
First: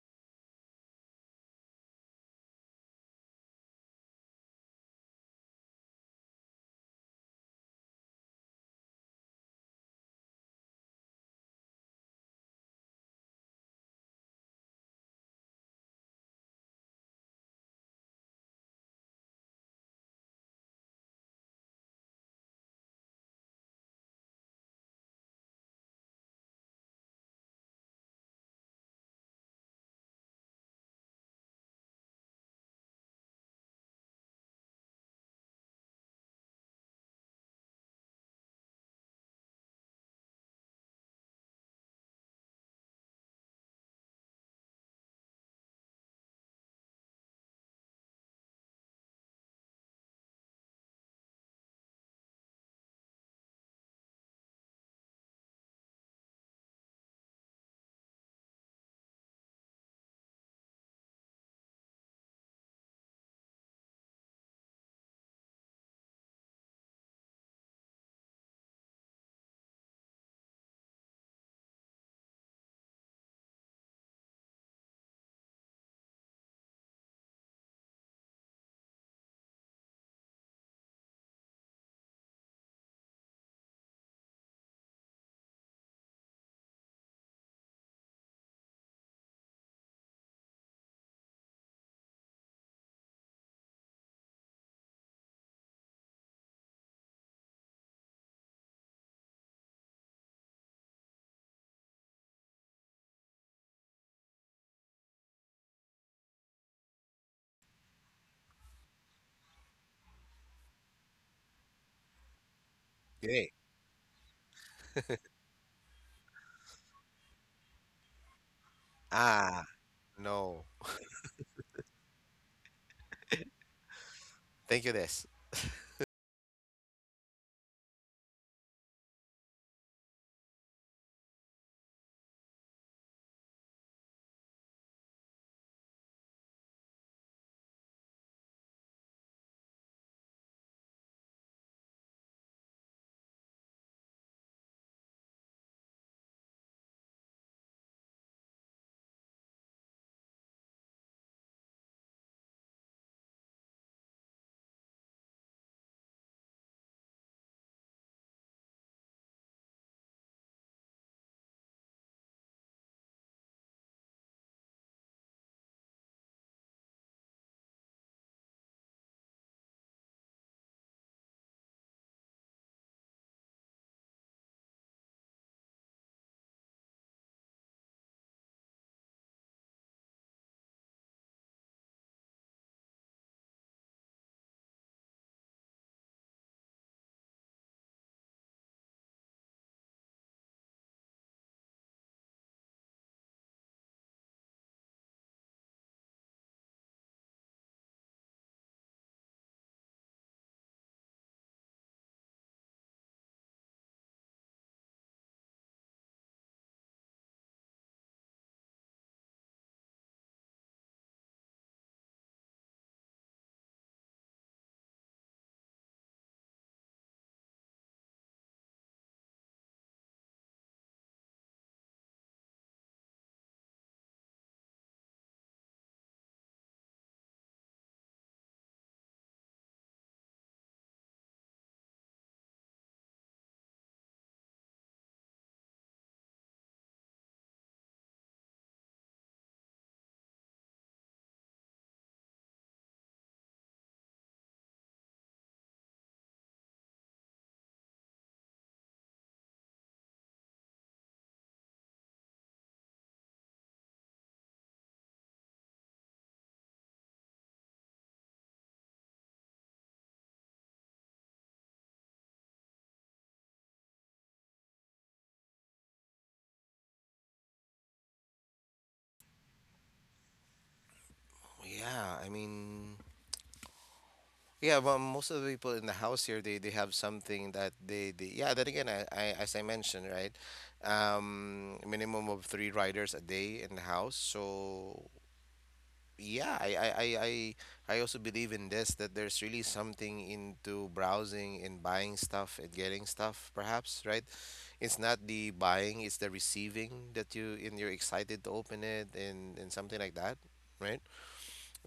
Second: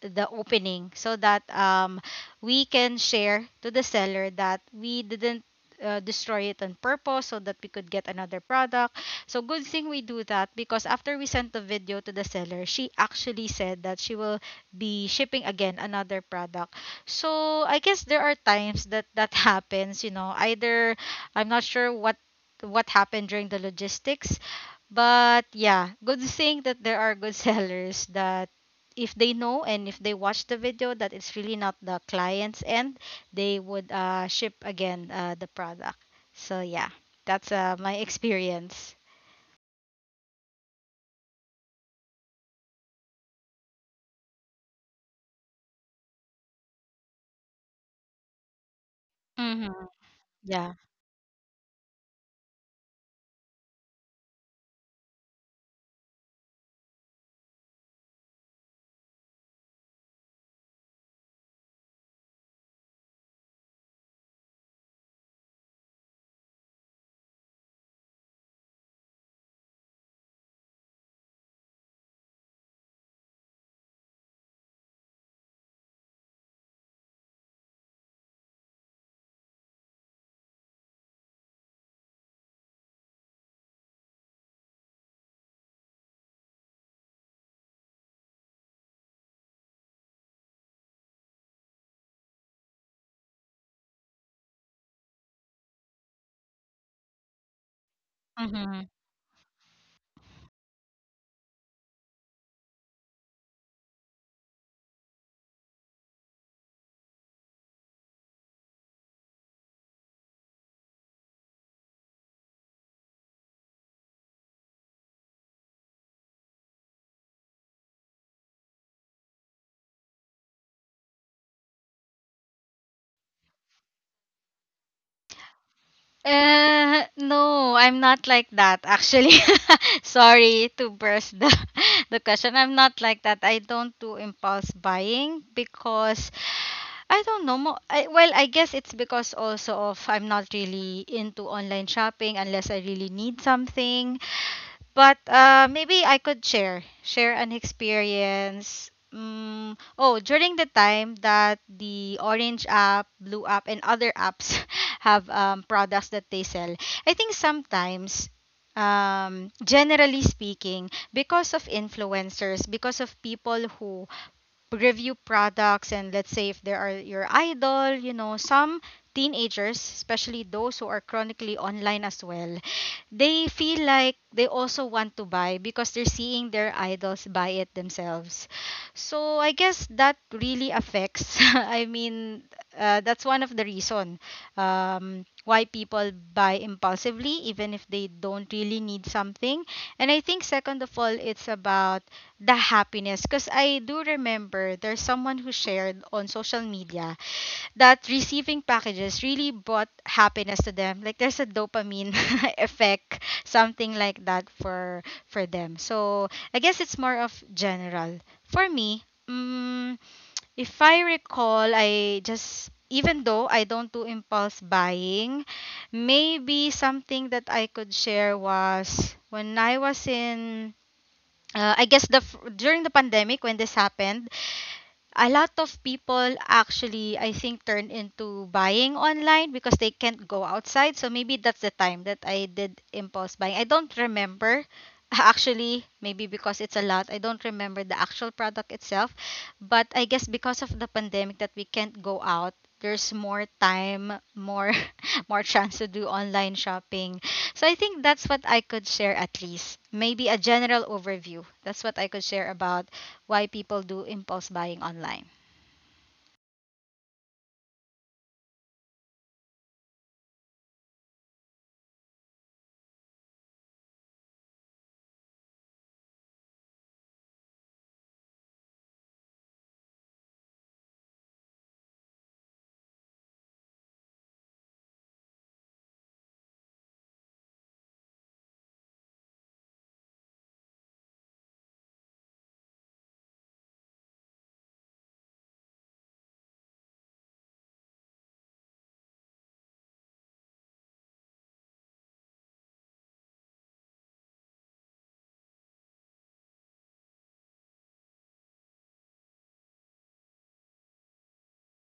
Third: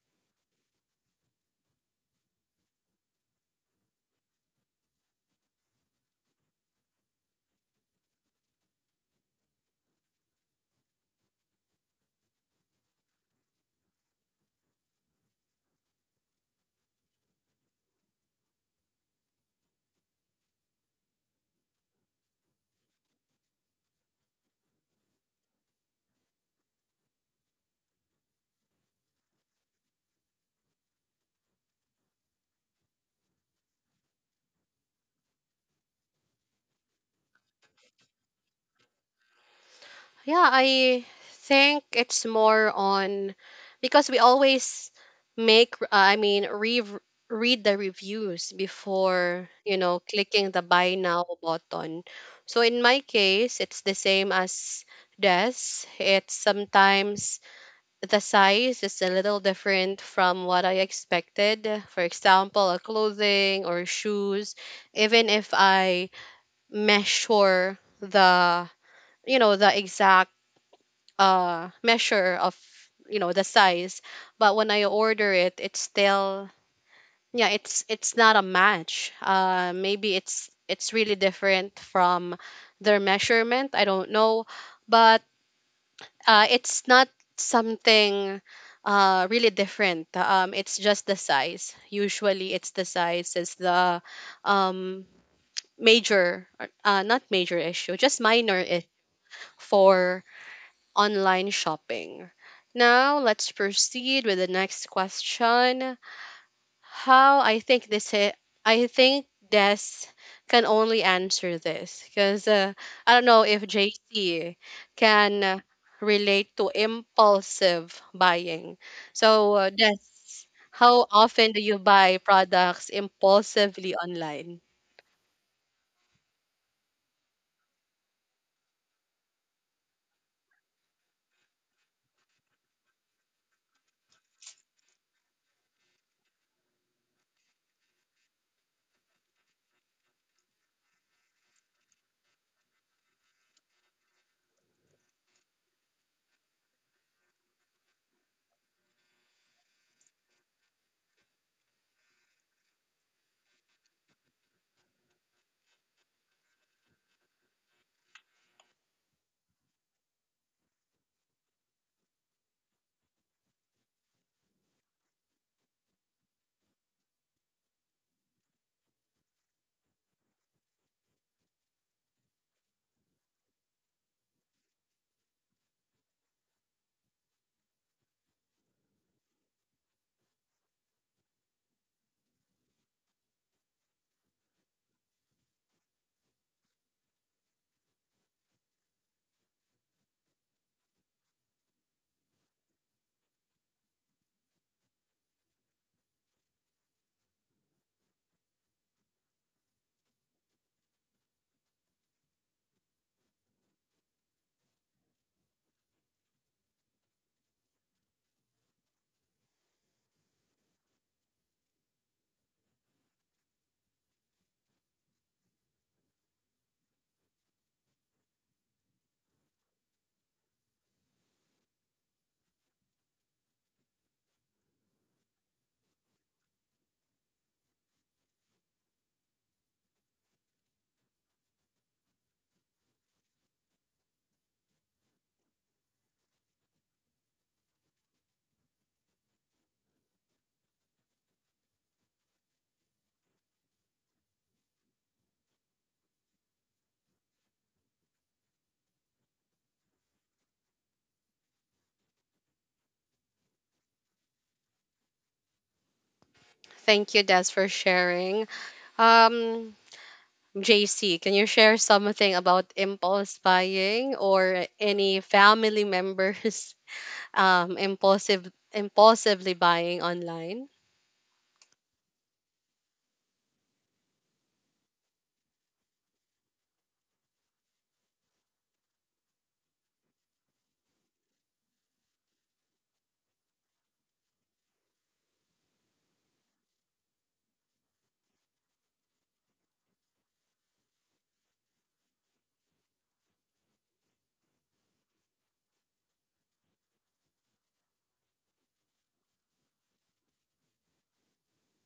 the opening, so that we can share to the seller that we didn't destroy it on purpose, so that we could get another product. So good thing we do that because after we sent the video to the seller, she actually said that she will be shipping again another product. So I guess there are times that that happens, you know, either I'm not sure what happened during the logistics, but yeah, good thing that there are good sellers that if they know and if they watch the video that it's really not the client's end, they would ship again the product. So yeah, that's my experience. Yeah, I think it's more on, because we always make, I mean, read the reviews before, Mm-hmm. you know, clicking the Yeah. buy now button. So in my case, it's the same as Des. It's sometimes the size is a little different from what I expected. For example, a clothing or shoes, even if I measure the, you know, the exact, uh, measure of, you know, the size, but when I order it, it's still, yeah, it's not a match. Maybe it's really different from their measurement. I don't know, but, it's not something, really different. It's just the size. Usually, it's the size is the, um, major, or- not major issue, just minor Mm-hmm. issue for online shopping. Now, let's proceed with the next question. How, I think Des can only answer this, because, I don't know Great. if JC can, relate to impulsive buying. So, Ah, Des, no. how often do you buy products impulsively online? Thank you, Des. No, I'm not like that actually. Sorry to burst the, the question. I'm not like that. I don't do impulse buying because I don't know. Well, I guess it's because also of I'm not really into online shopping unless I really need something. But maybe I could share an experience. Mm, oh, during the time that the Orange app, Blue app, and other apps have products that they sell, I think sometimes, generally speaking, because of influencers, because of people who review products, and let's say if there are your idol, you know, some teenagers, especially those who are chronically online as well, they feel like they also want to buy because they're seeing their idols buy it themselves. So I guess that really affects. I mean, that's one of the reason why people buy impulsively, even if they don't really need something. And I think second of all, it's about the happiness, because I do remember there's someone who shared on social media that receiving packages really brought happiness to them, like there's a dopamine effect something like that for them. So I guess it's more of general for me. Mm, if I recall, I just, even though I don't do impulse buying, maybe something that I could share was when I was in I guess during the pandemic when this happened, a lot of people actually, I think, turn into buying online because they can't go outside. So maybe that's the time that I did impulse buying. I don't remember actually, maybe because it's a lot. I don't remember the actual product itself, but I guess because of the pandemic, that we can't go out, there's more time, more more chance to do online shopping. So I think that's what I could share, at least maybe a general overview, that's what I could share about why people do impulse buying online. Thank you, Des, for sharing. Um, JC, can you share something about impulse buying or any family members, um, impulsively buying online? Yeah, I mean, yeah, well, most of the people in the house here, they have something that they yeah, then again, as I mentioned, right? Minimum of three riders a day in the house. So yeah, I also believe in this that there's really something into browsing and buying stuff and getting stuff, perhaps, right? It's not the buying, it's the receiving that you and you're excited to open it and something like that, right?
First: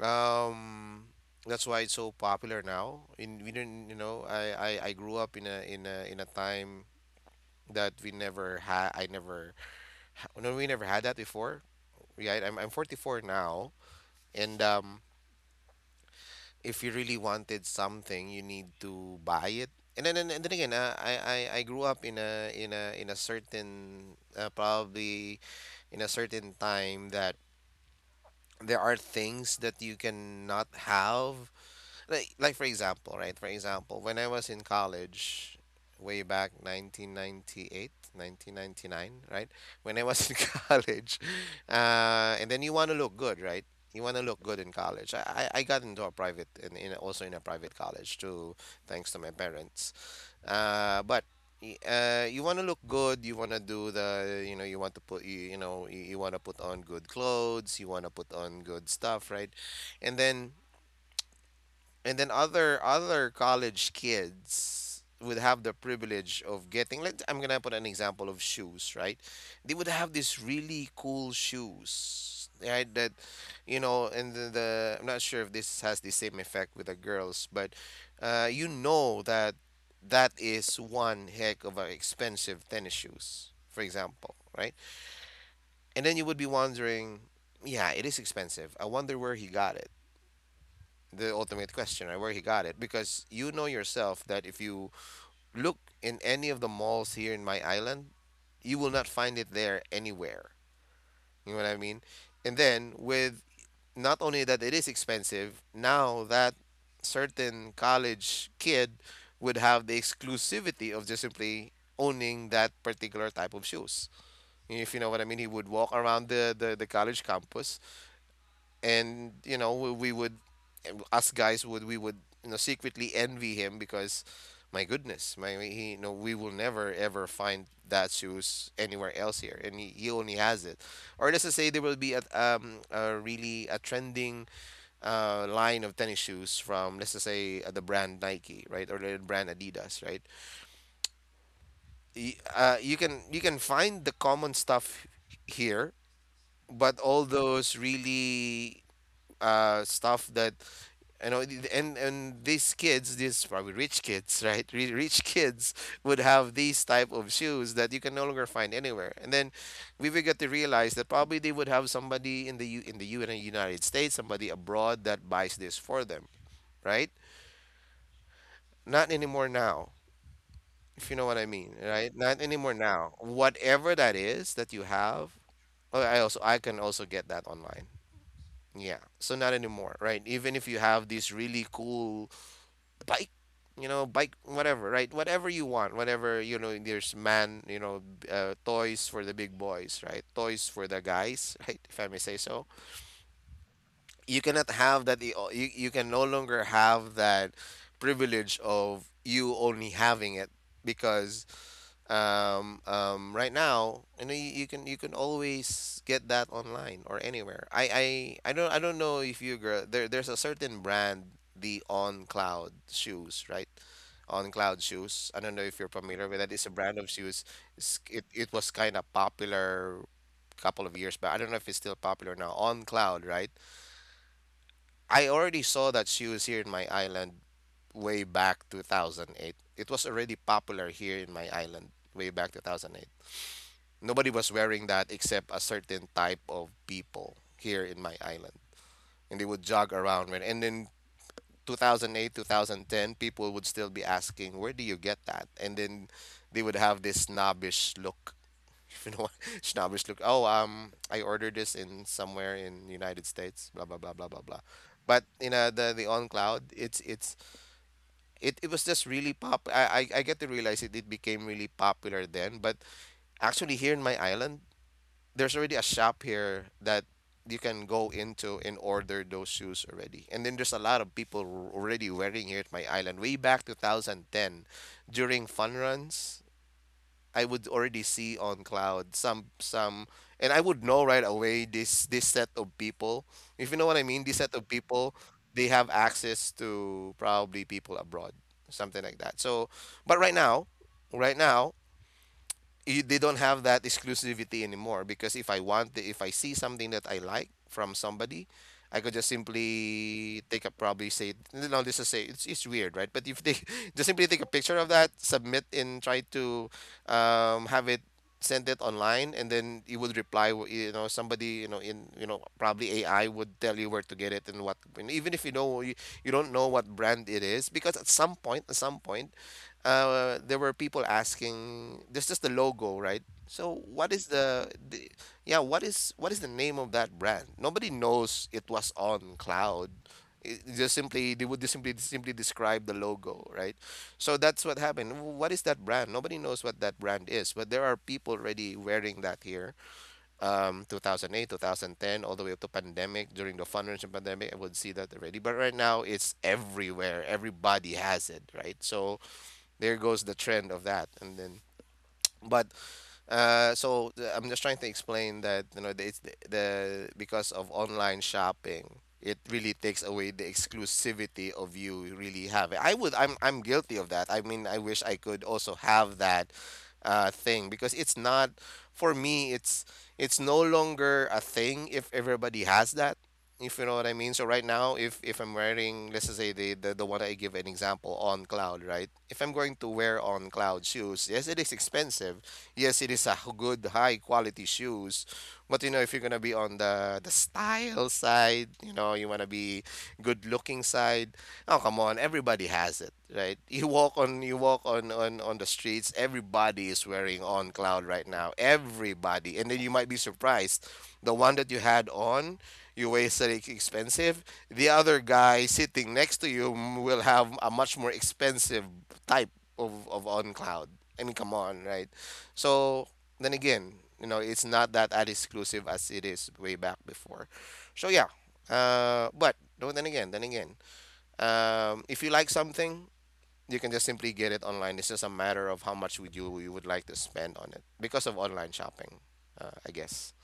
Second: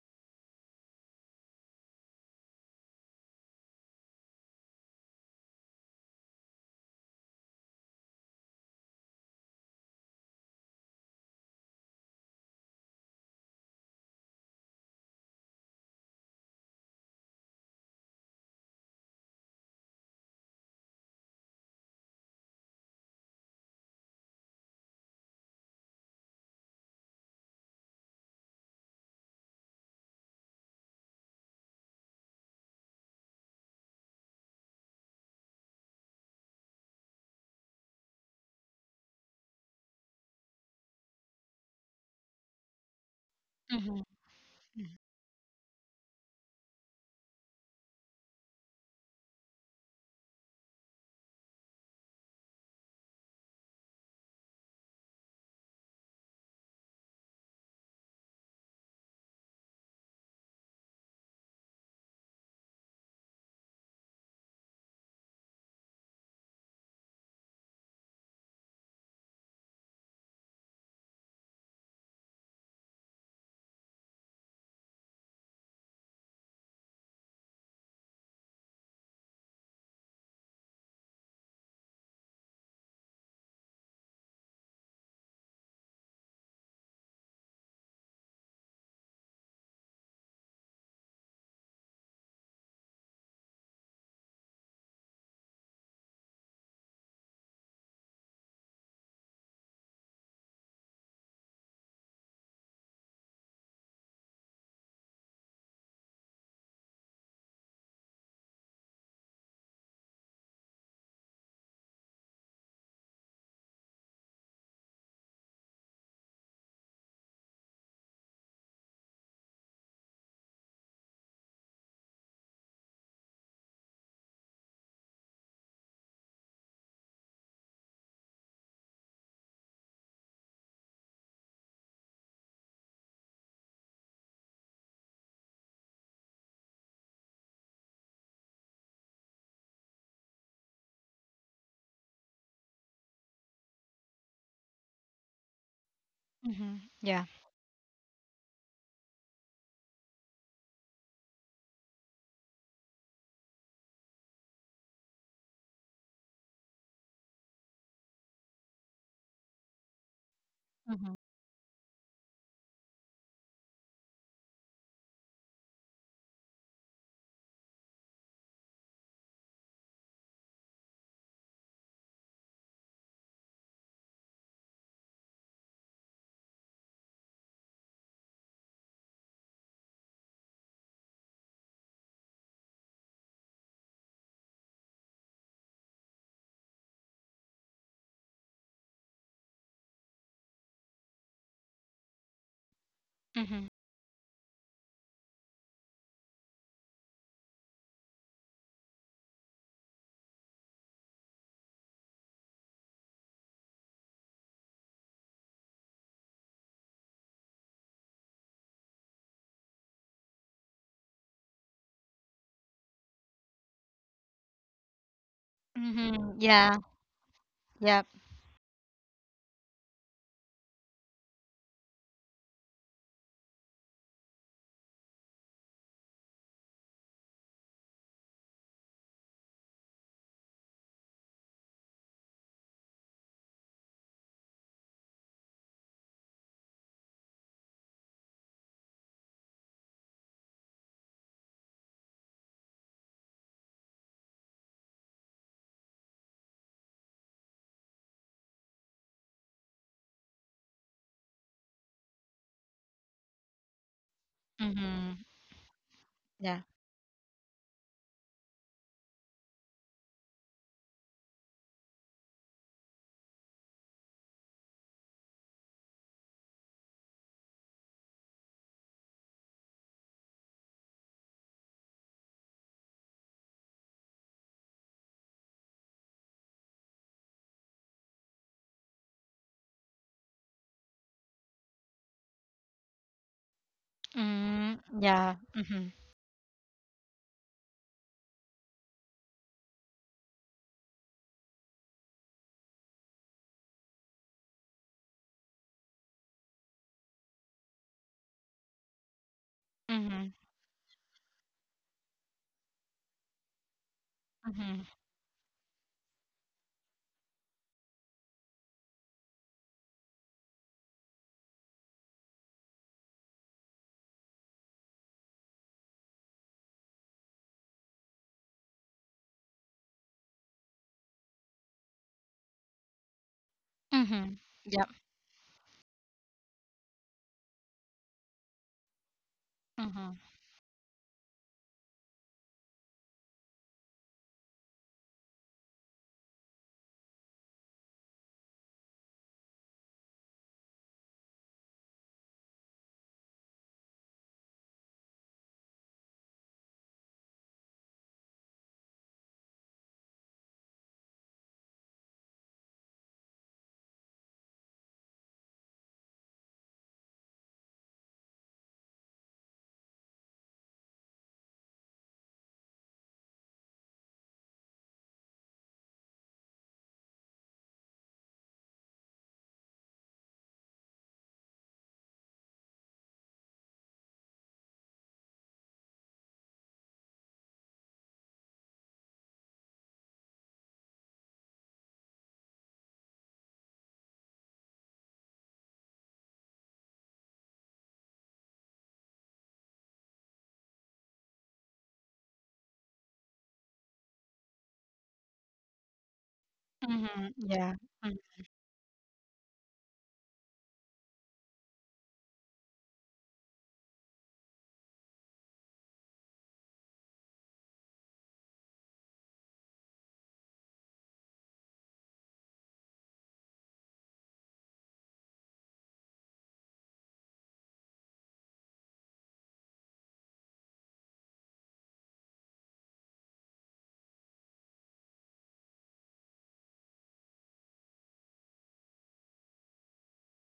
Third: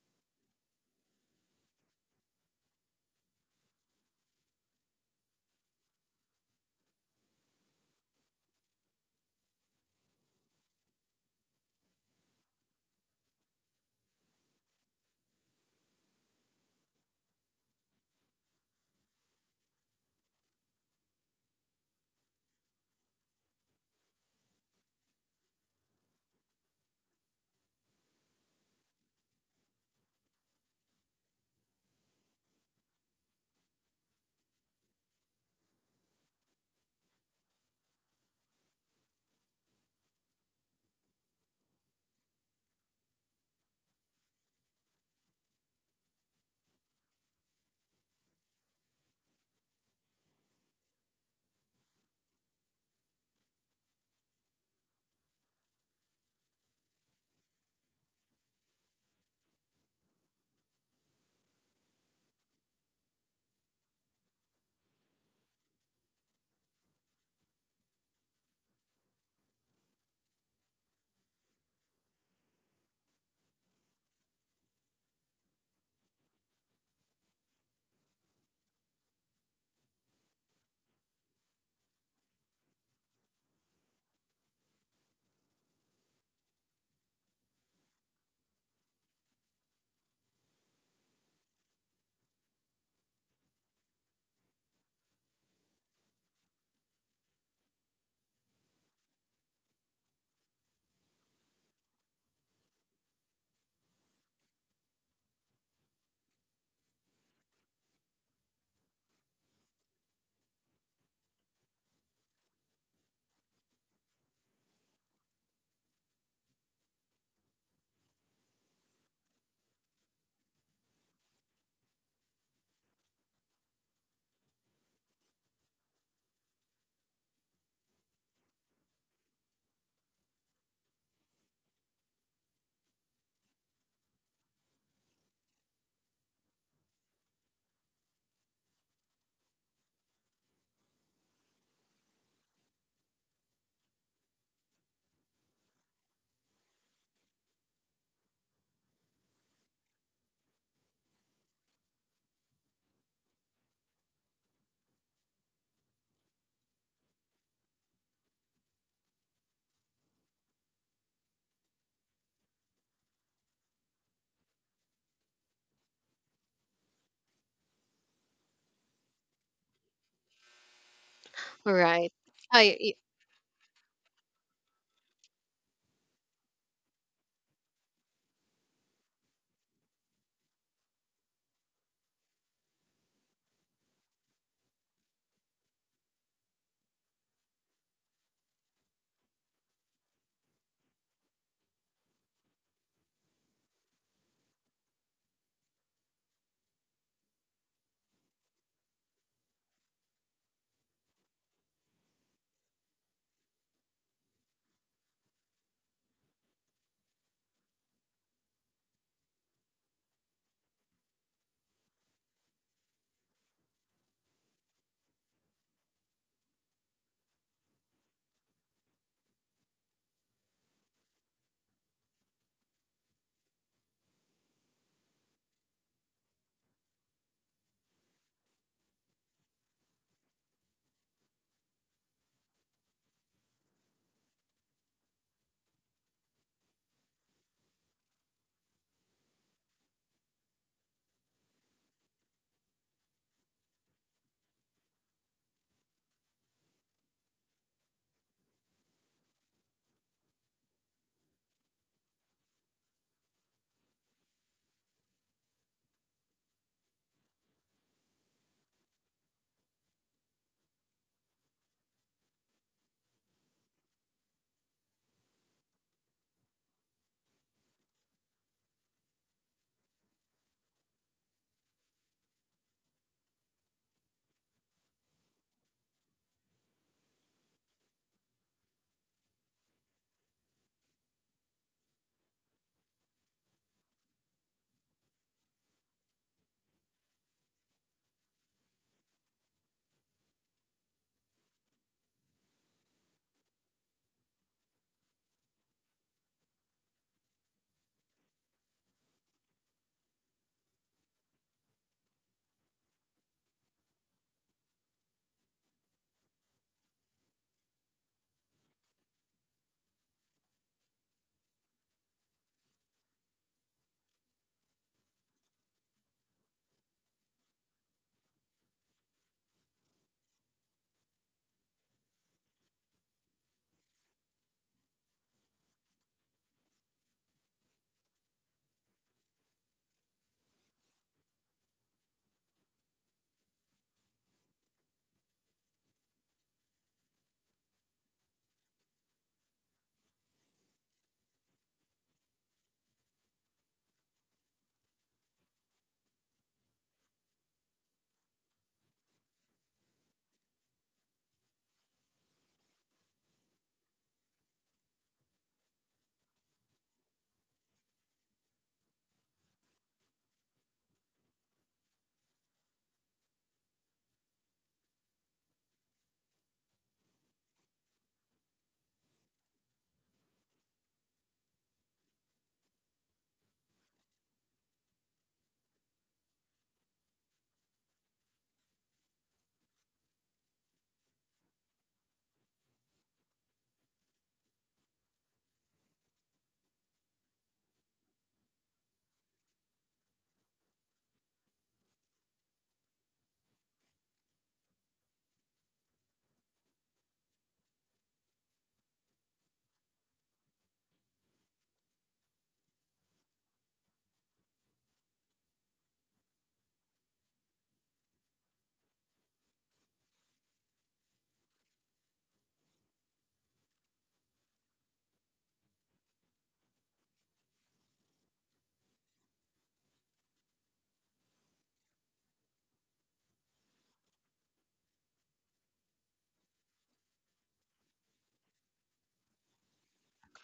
Um, that's why it's so popular now. In we didn't, you know, I grew up in a time that we never had. I never, ha- no, We never had that before. Yeah, I'm 44 now, and if you really wanted something, you need to buy it. And then again, I grew up in a certain probably in a certain time that there are things that you cannot have like for example, right? For example, when I was in college way back 1998, 1999, right? When I was in college, and then you want to look good, right? Mm-hmm. You want to look good in college. I got into a private and in, also in a private college too, thanks to my parents. Uh, but you want to look good. You want to do the, you know, you want to put, you know, you want to put on good clothes. You want to put on good stuff, right? And then and then other college kids would have the privilege of getting let I'm gonna put an example of shoes, right? They would have these really cool shoes. Right, that you know, and the I'm not sure if this has the same effect with the girls, but you know that that is one heck of an expensive tennis shoes, for example, right? And then you would be wondering, yeah, it is expensive. I wonder where he got it the ultimate question, right? Where he got it. Because you know yourself that if you look in any of the malls here in my island, you will not find it there anywhere. You know what I mean? And then with not only that it is expensive, now that certain college kid would have the exclusivity of just simply owning that particular type of shoes. If you know what I mean, he would walk around the college campus and you know we would us guys would you know secretly envy him because my goodness my he you know we will never ever find that shoes anywhere else here and he only has it. Or let's just say there will be a really a trending line of tennis shoes from let's just say the brand Nike, right? Or the brand Adidas, right? You can you can find the common stuff here, Mm-hmm. but Yeah. all those really stuff that you know and these probably rich kids right. Rich kids would have these type of shoes that you can no longer find anywhere, and then we would get to realize that Mm-hmm. probably they would have somebody in the U, in the U in the United States, somebody abroad, that buys this for them, right? Not anymore now, if you know what I mean, Right, right? Not anymore i. now, whatever that is that you have, oh, I can also get that online. Yeah, so not anymore, right? Even if you have these really cool bike bike whatever, right? Whatever you want, whatever, you know, there's man, you know, toys for the big boys, right? Toys for the guys right, if I may say so, Mm-hmm. you cannot have that. Oh, you can no longer have that privilege of you only having it, because right now, you know, you can always get that online or anywhere. I don't know if you girl there there's a certain brand, the On Cloud shoes, right? On Cloud shoes. I don't know if you're familiar Mm-hmm. with that. It's a Yeah. brand of shoes. Yep. It was kind of popular couple of years back. I don't know if it's still popular now. On Cloud, right? I already saw that shoes here in my island way back 2008. It was already popular here in my island way back 2008. Nobody was wearing that except a certain type of people here in my island. And they would jog around. And then 2008, 2010, people would still be asking, where do you get that? And then they would have this snobbish look. If you know what snobbish look. Oh, I ordered this in somewhere in United States, blah, blah, blah, blah, blah, blah. Mm-hmm. But you know the on Yeah. cloud, it was just really pop. I get to realize it it became really popular then. But actually here in my island, there's already a shop here that you can go into and order those shoes already. And then there's a lot of people already wearing here at my island. Way back 2010, during fun runs, I would already see on cloud some, and I would know right away this set of people. If you know what I mean, this set of Mm. people, Yeah. they Mm-hmm. have access to probably people abroad, something like that. So, but right now, right now they don't have that exclusivity anymore, because if I want if I see something that I like from somebody I could just Mm-hmm. simply take a probably say no, this is say it's weird right but if they just simply take a Mm-hmm. picture of that submit and try to have it send it online, and then you would reply you know somebody you know in you know probably AI would tell you where to get it and what, and even if you know you, you don't know what brand it is, because at some point there were people asking this is the logo, right? So what Mm-hmm. is Yep. the yeah, what is the name of that brand? Nobody knows, it was on cloud. Mm-hmm. It just simply they would just simply simply describe the logo, right? So that's what happened. W- What is that brand? Nobody knows what that brand is, but there are people already wearing that here. 2008, 2010, all the way up to pandemic. During the financial pandemic, I would see that already. But right now, it's everywhere. Everybody has it, right? So there goes the trend of that, and then but I'm just trying to explain that you know it's the because of online shopping, it really takes away the exclusivity of you really having. I would I'm guilty of that. I mean, I wish I could also have that thing because it's not for me. It's no longer a thing if everybody has that, if you know what I mean. So right now, if I'm wearing, let's just say the one I give an example on cloud, right? If I'm going to wear on cloud shoes, yes, it is expensive, yes, it is a good high quality shoes, but you know if you're gonna be on the style side, you know you wanna be good looking side. Oh come on, everybody has it, right? You walk on on the streets, everybody is Mm-hmm. wearing Yeah. on cloud right now, everybody, and then you might be surprised, the one that you had on. You wasted it expensive. The other guy sitting next to you will have a much more expensive type of on cloud. I mean, come on, right? So then again, you know, it's not that as exclusive as it is way back before. So yeah, but no, then again, if you like something, you can just simply get it online. It's just a matter of how much would you would like to spend on it because of online shopping, I guess.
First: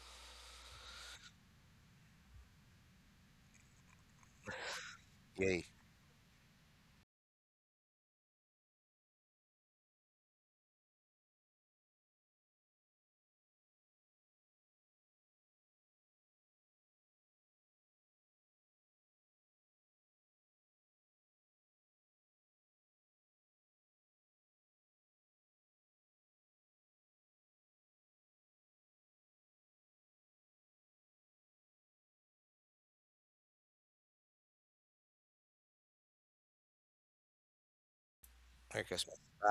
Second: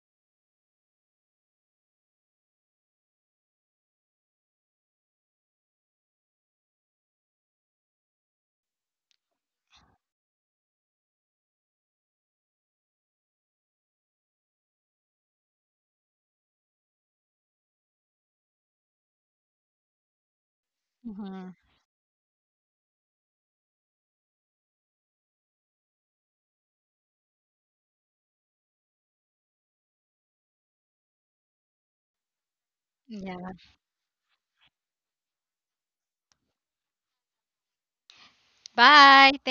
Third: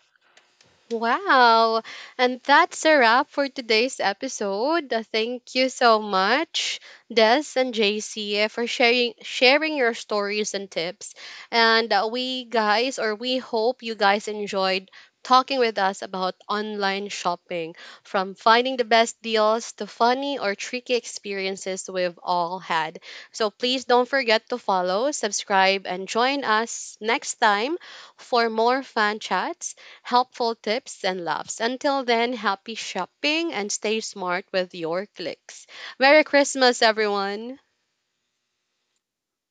Wow. And that's a wrap for today's episode. Thank Yay! you so much, Des and JC, for sharing your stories and tips. And, we hope you guys enjoyed talking with us about online shopping, from finding the best deals to funny or tricky Mm-hmm. experiences we've all had. So please don't forget to follow, subscribe and join us next time for more fan chats, helpful tips and laughs. Until then, happy Yeah. shopping and stay smart with your clicks. Merry Christmas, everyone! Merry Christmas. Bye.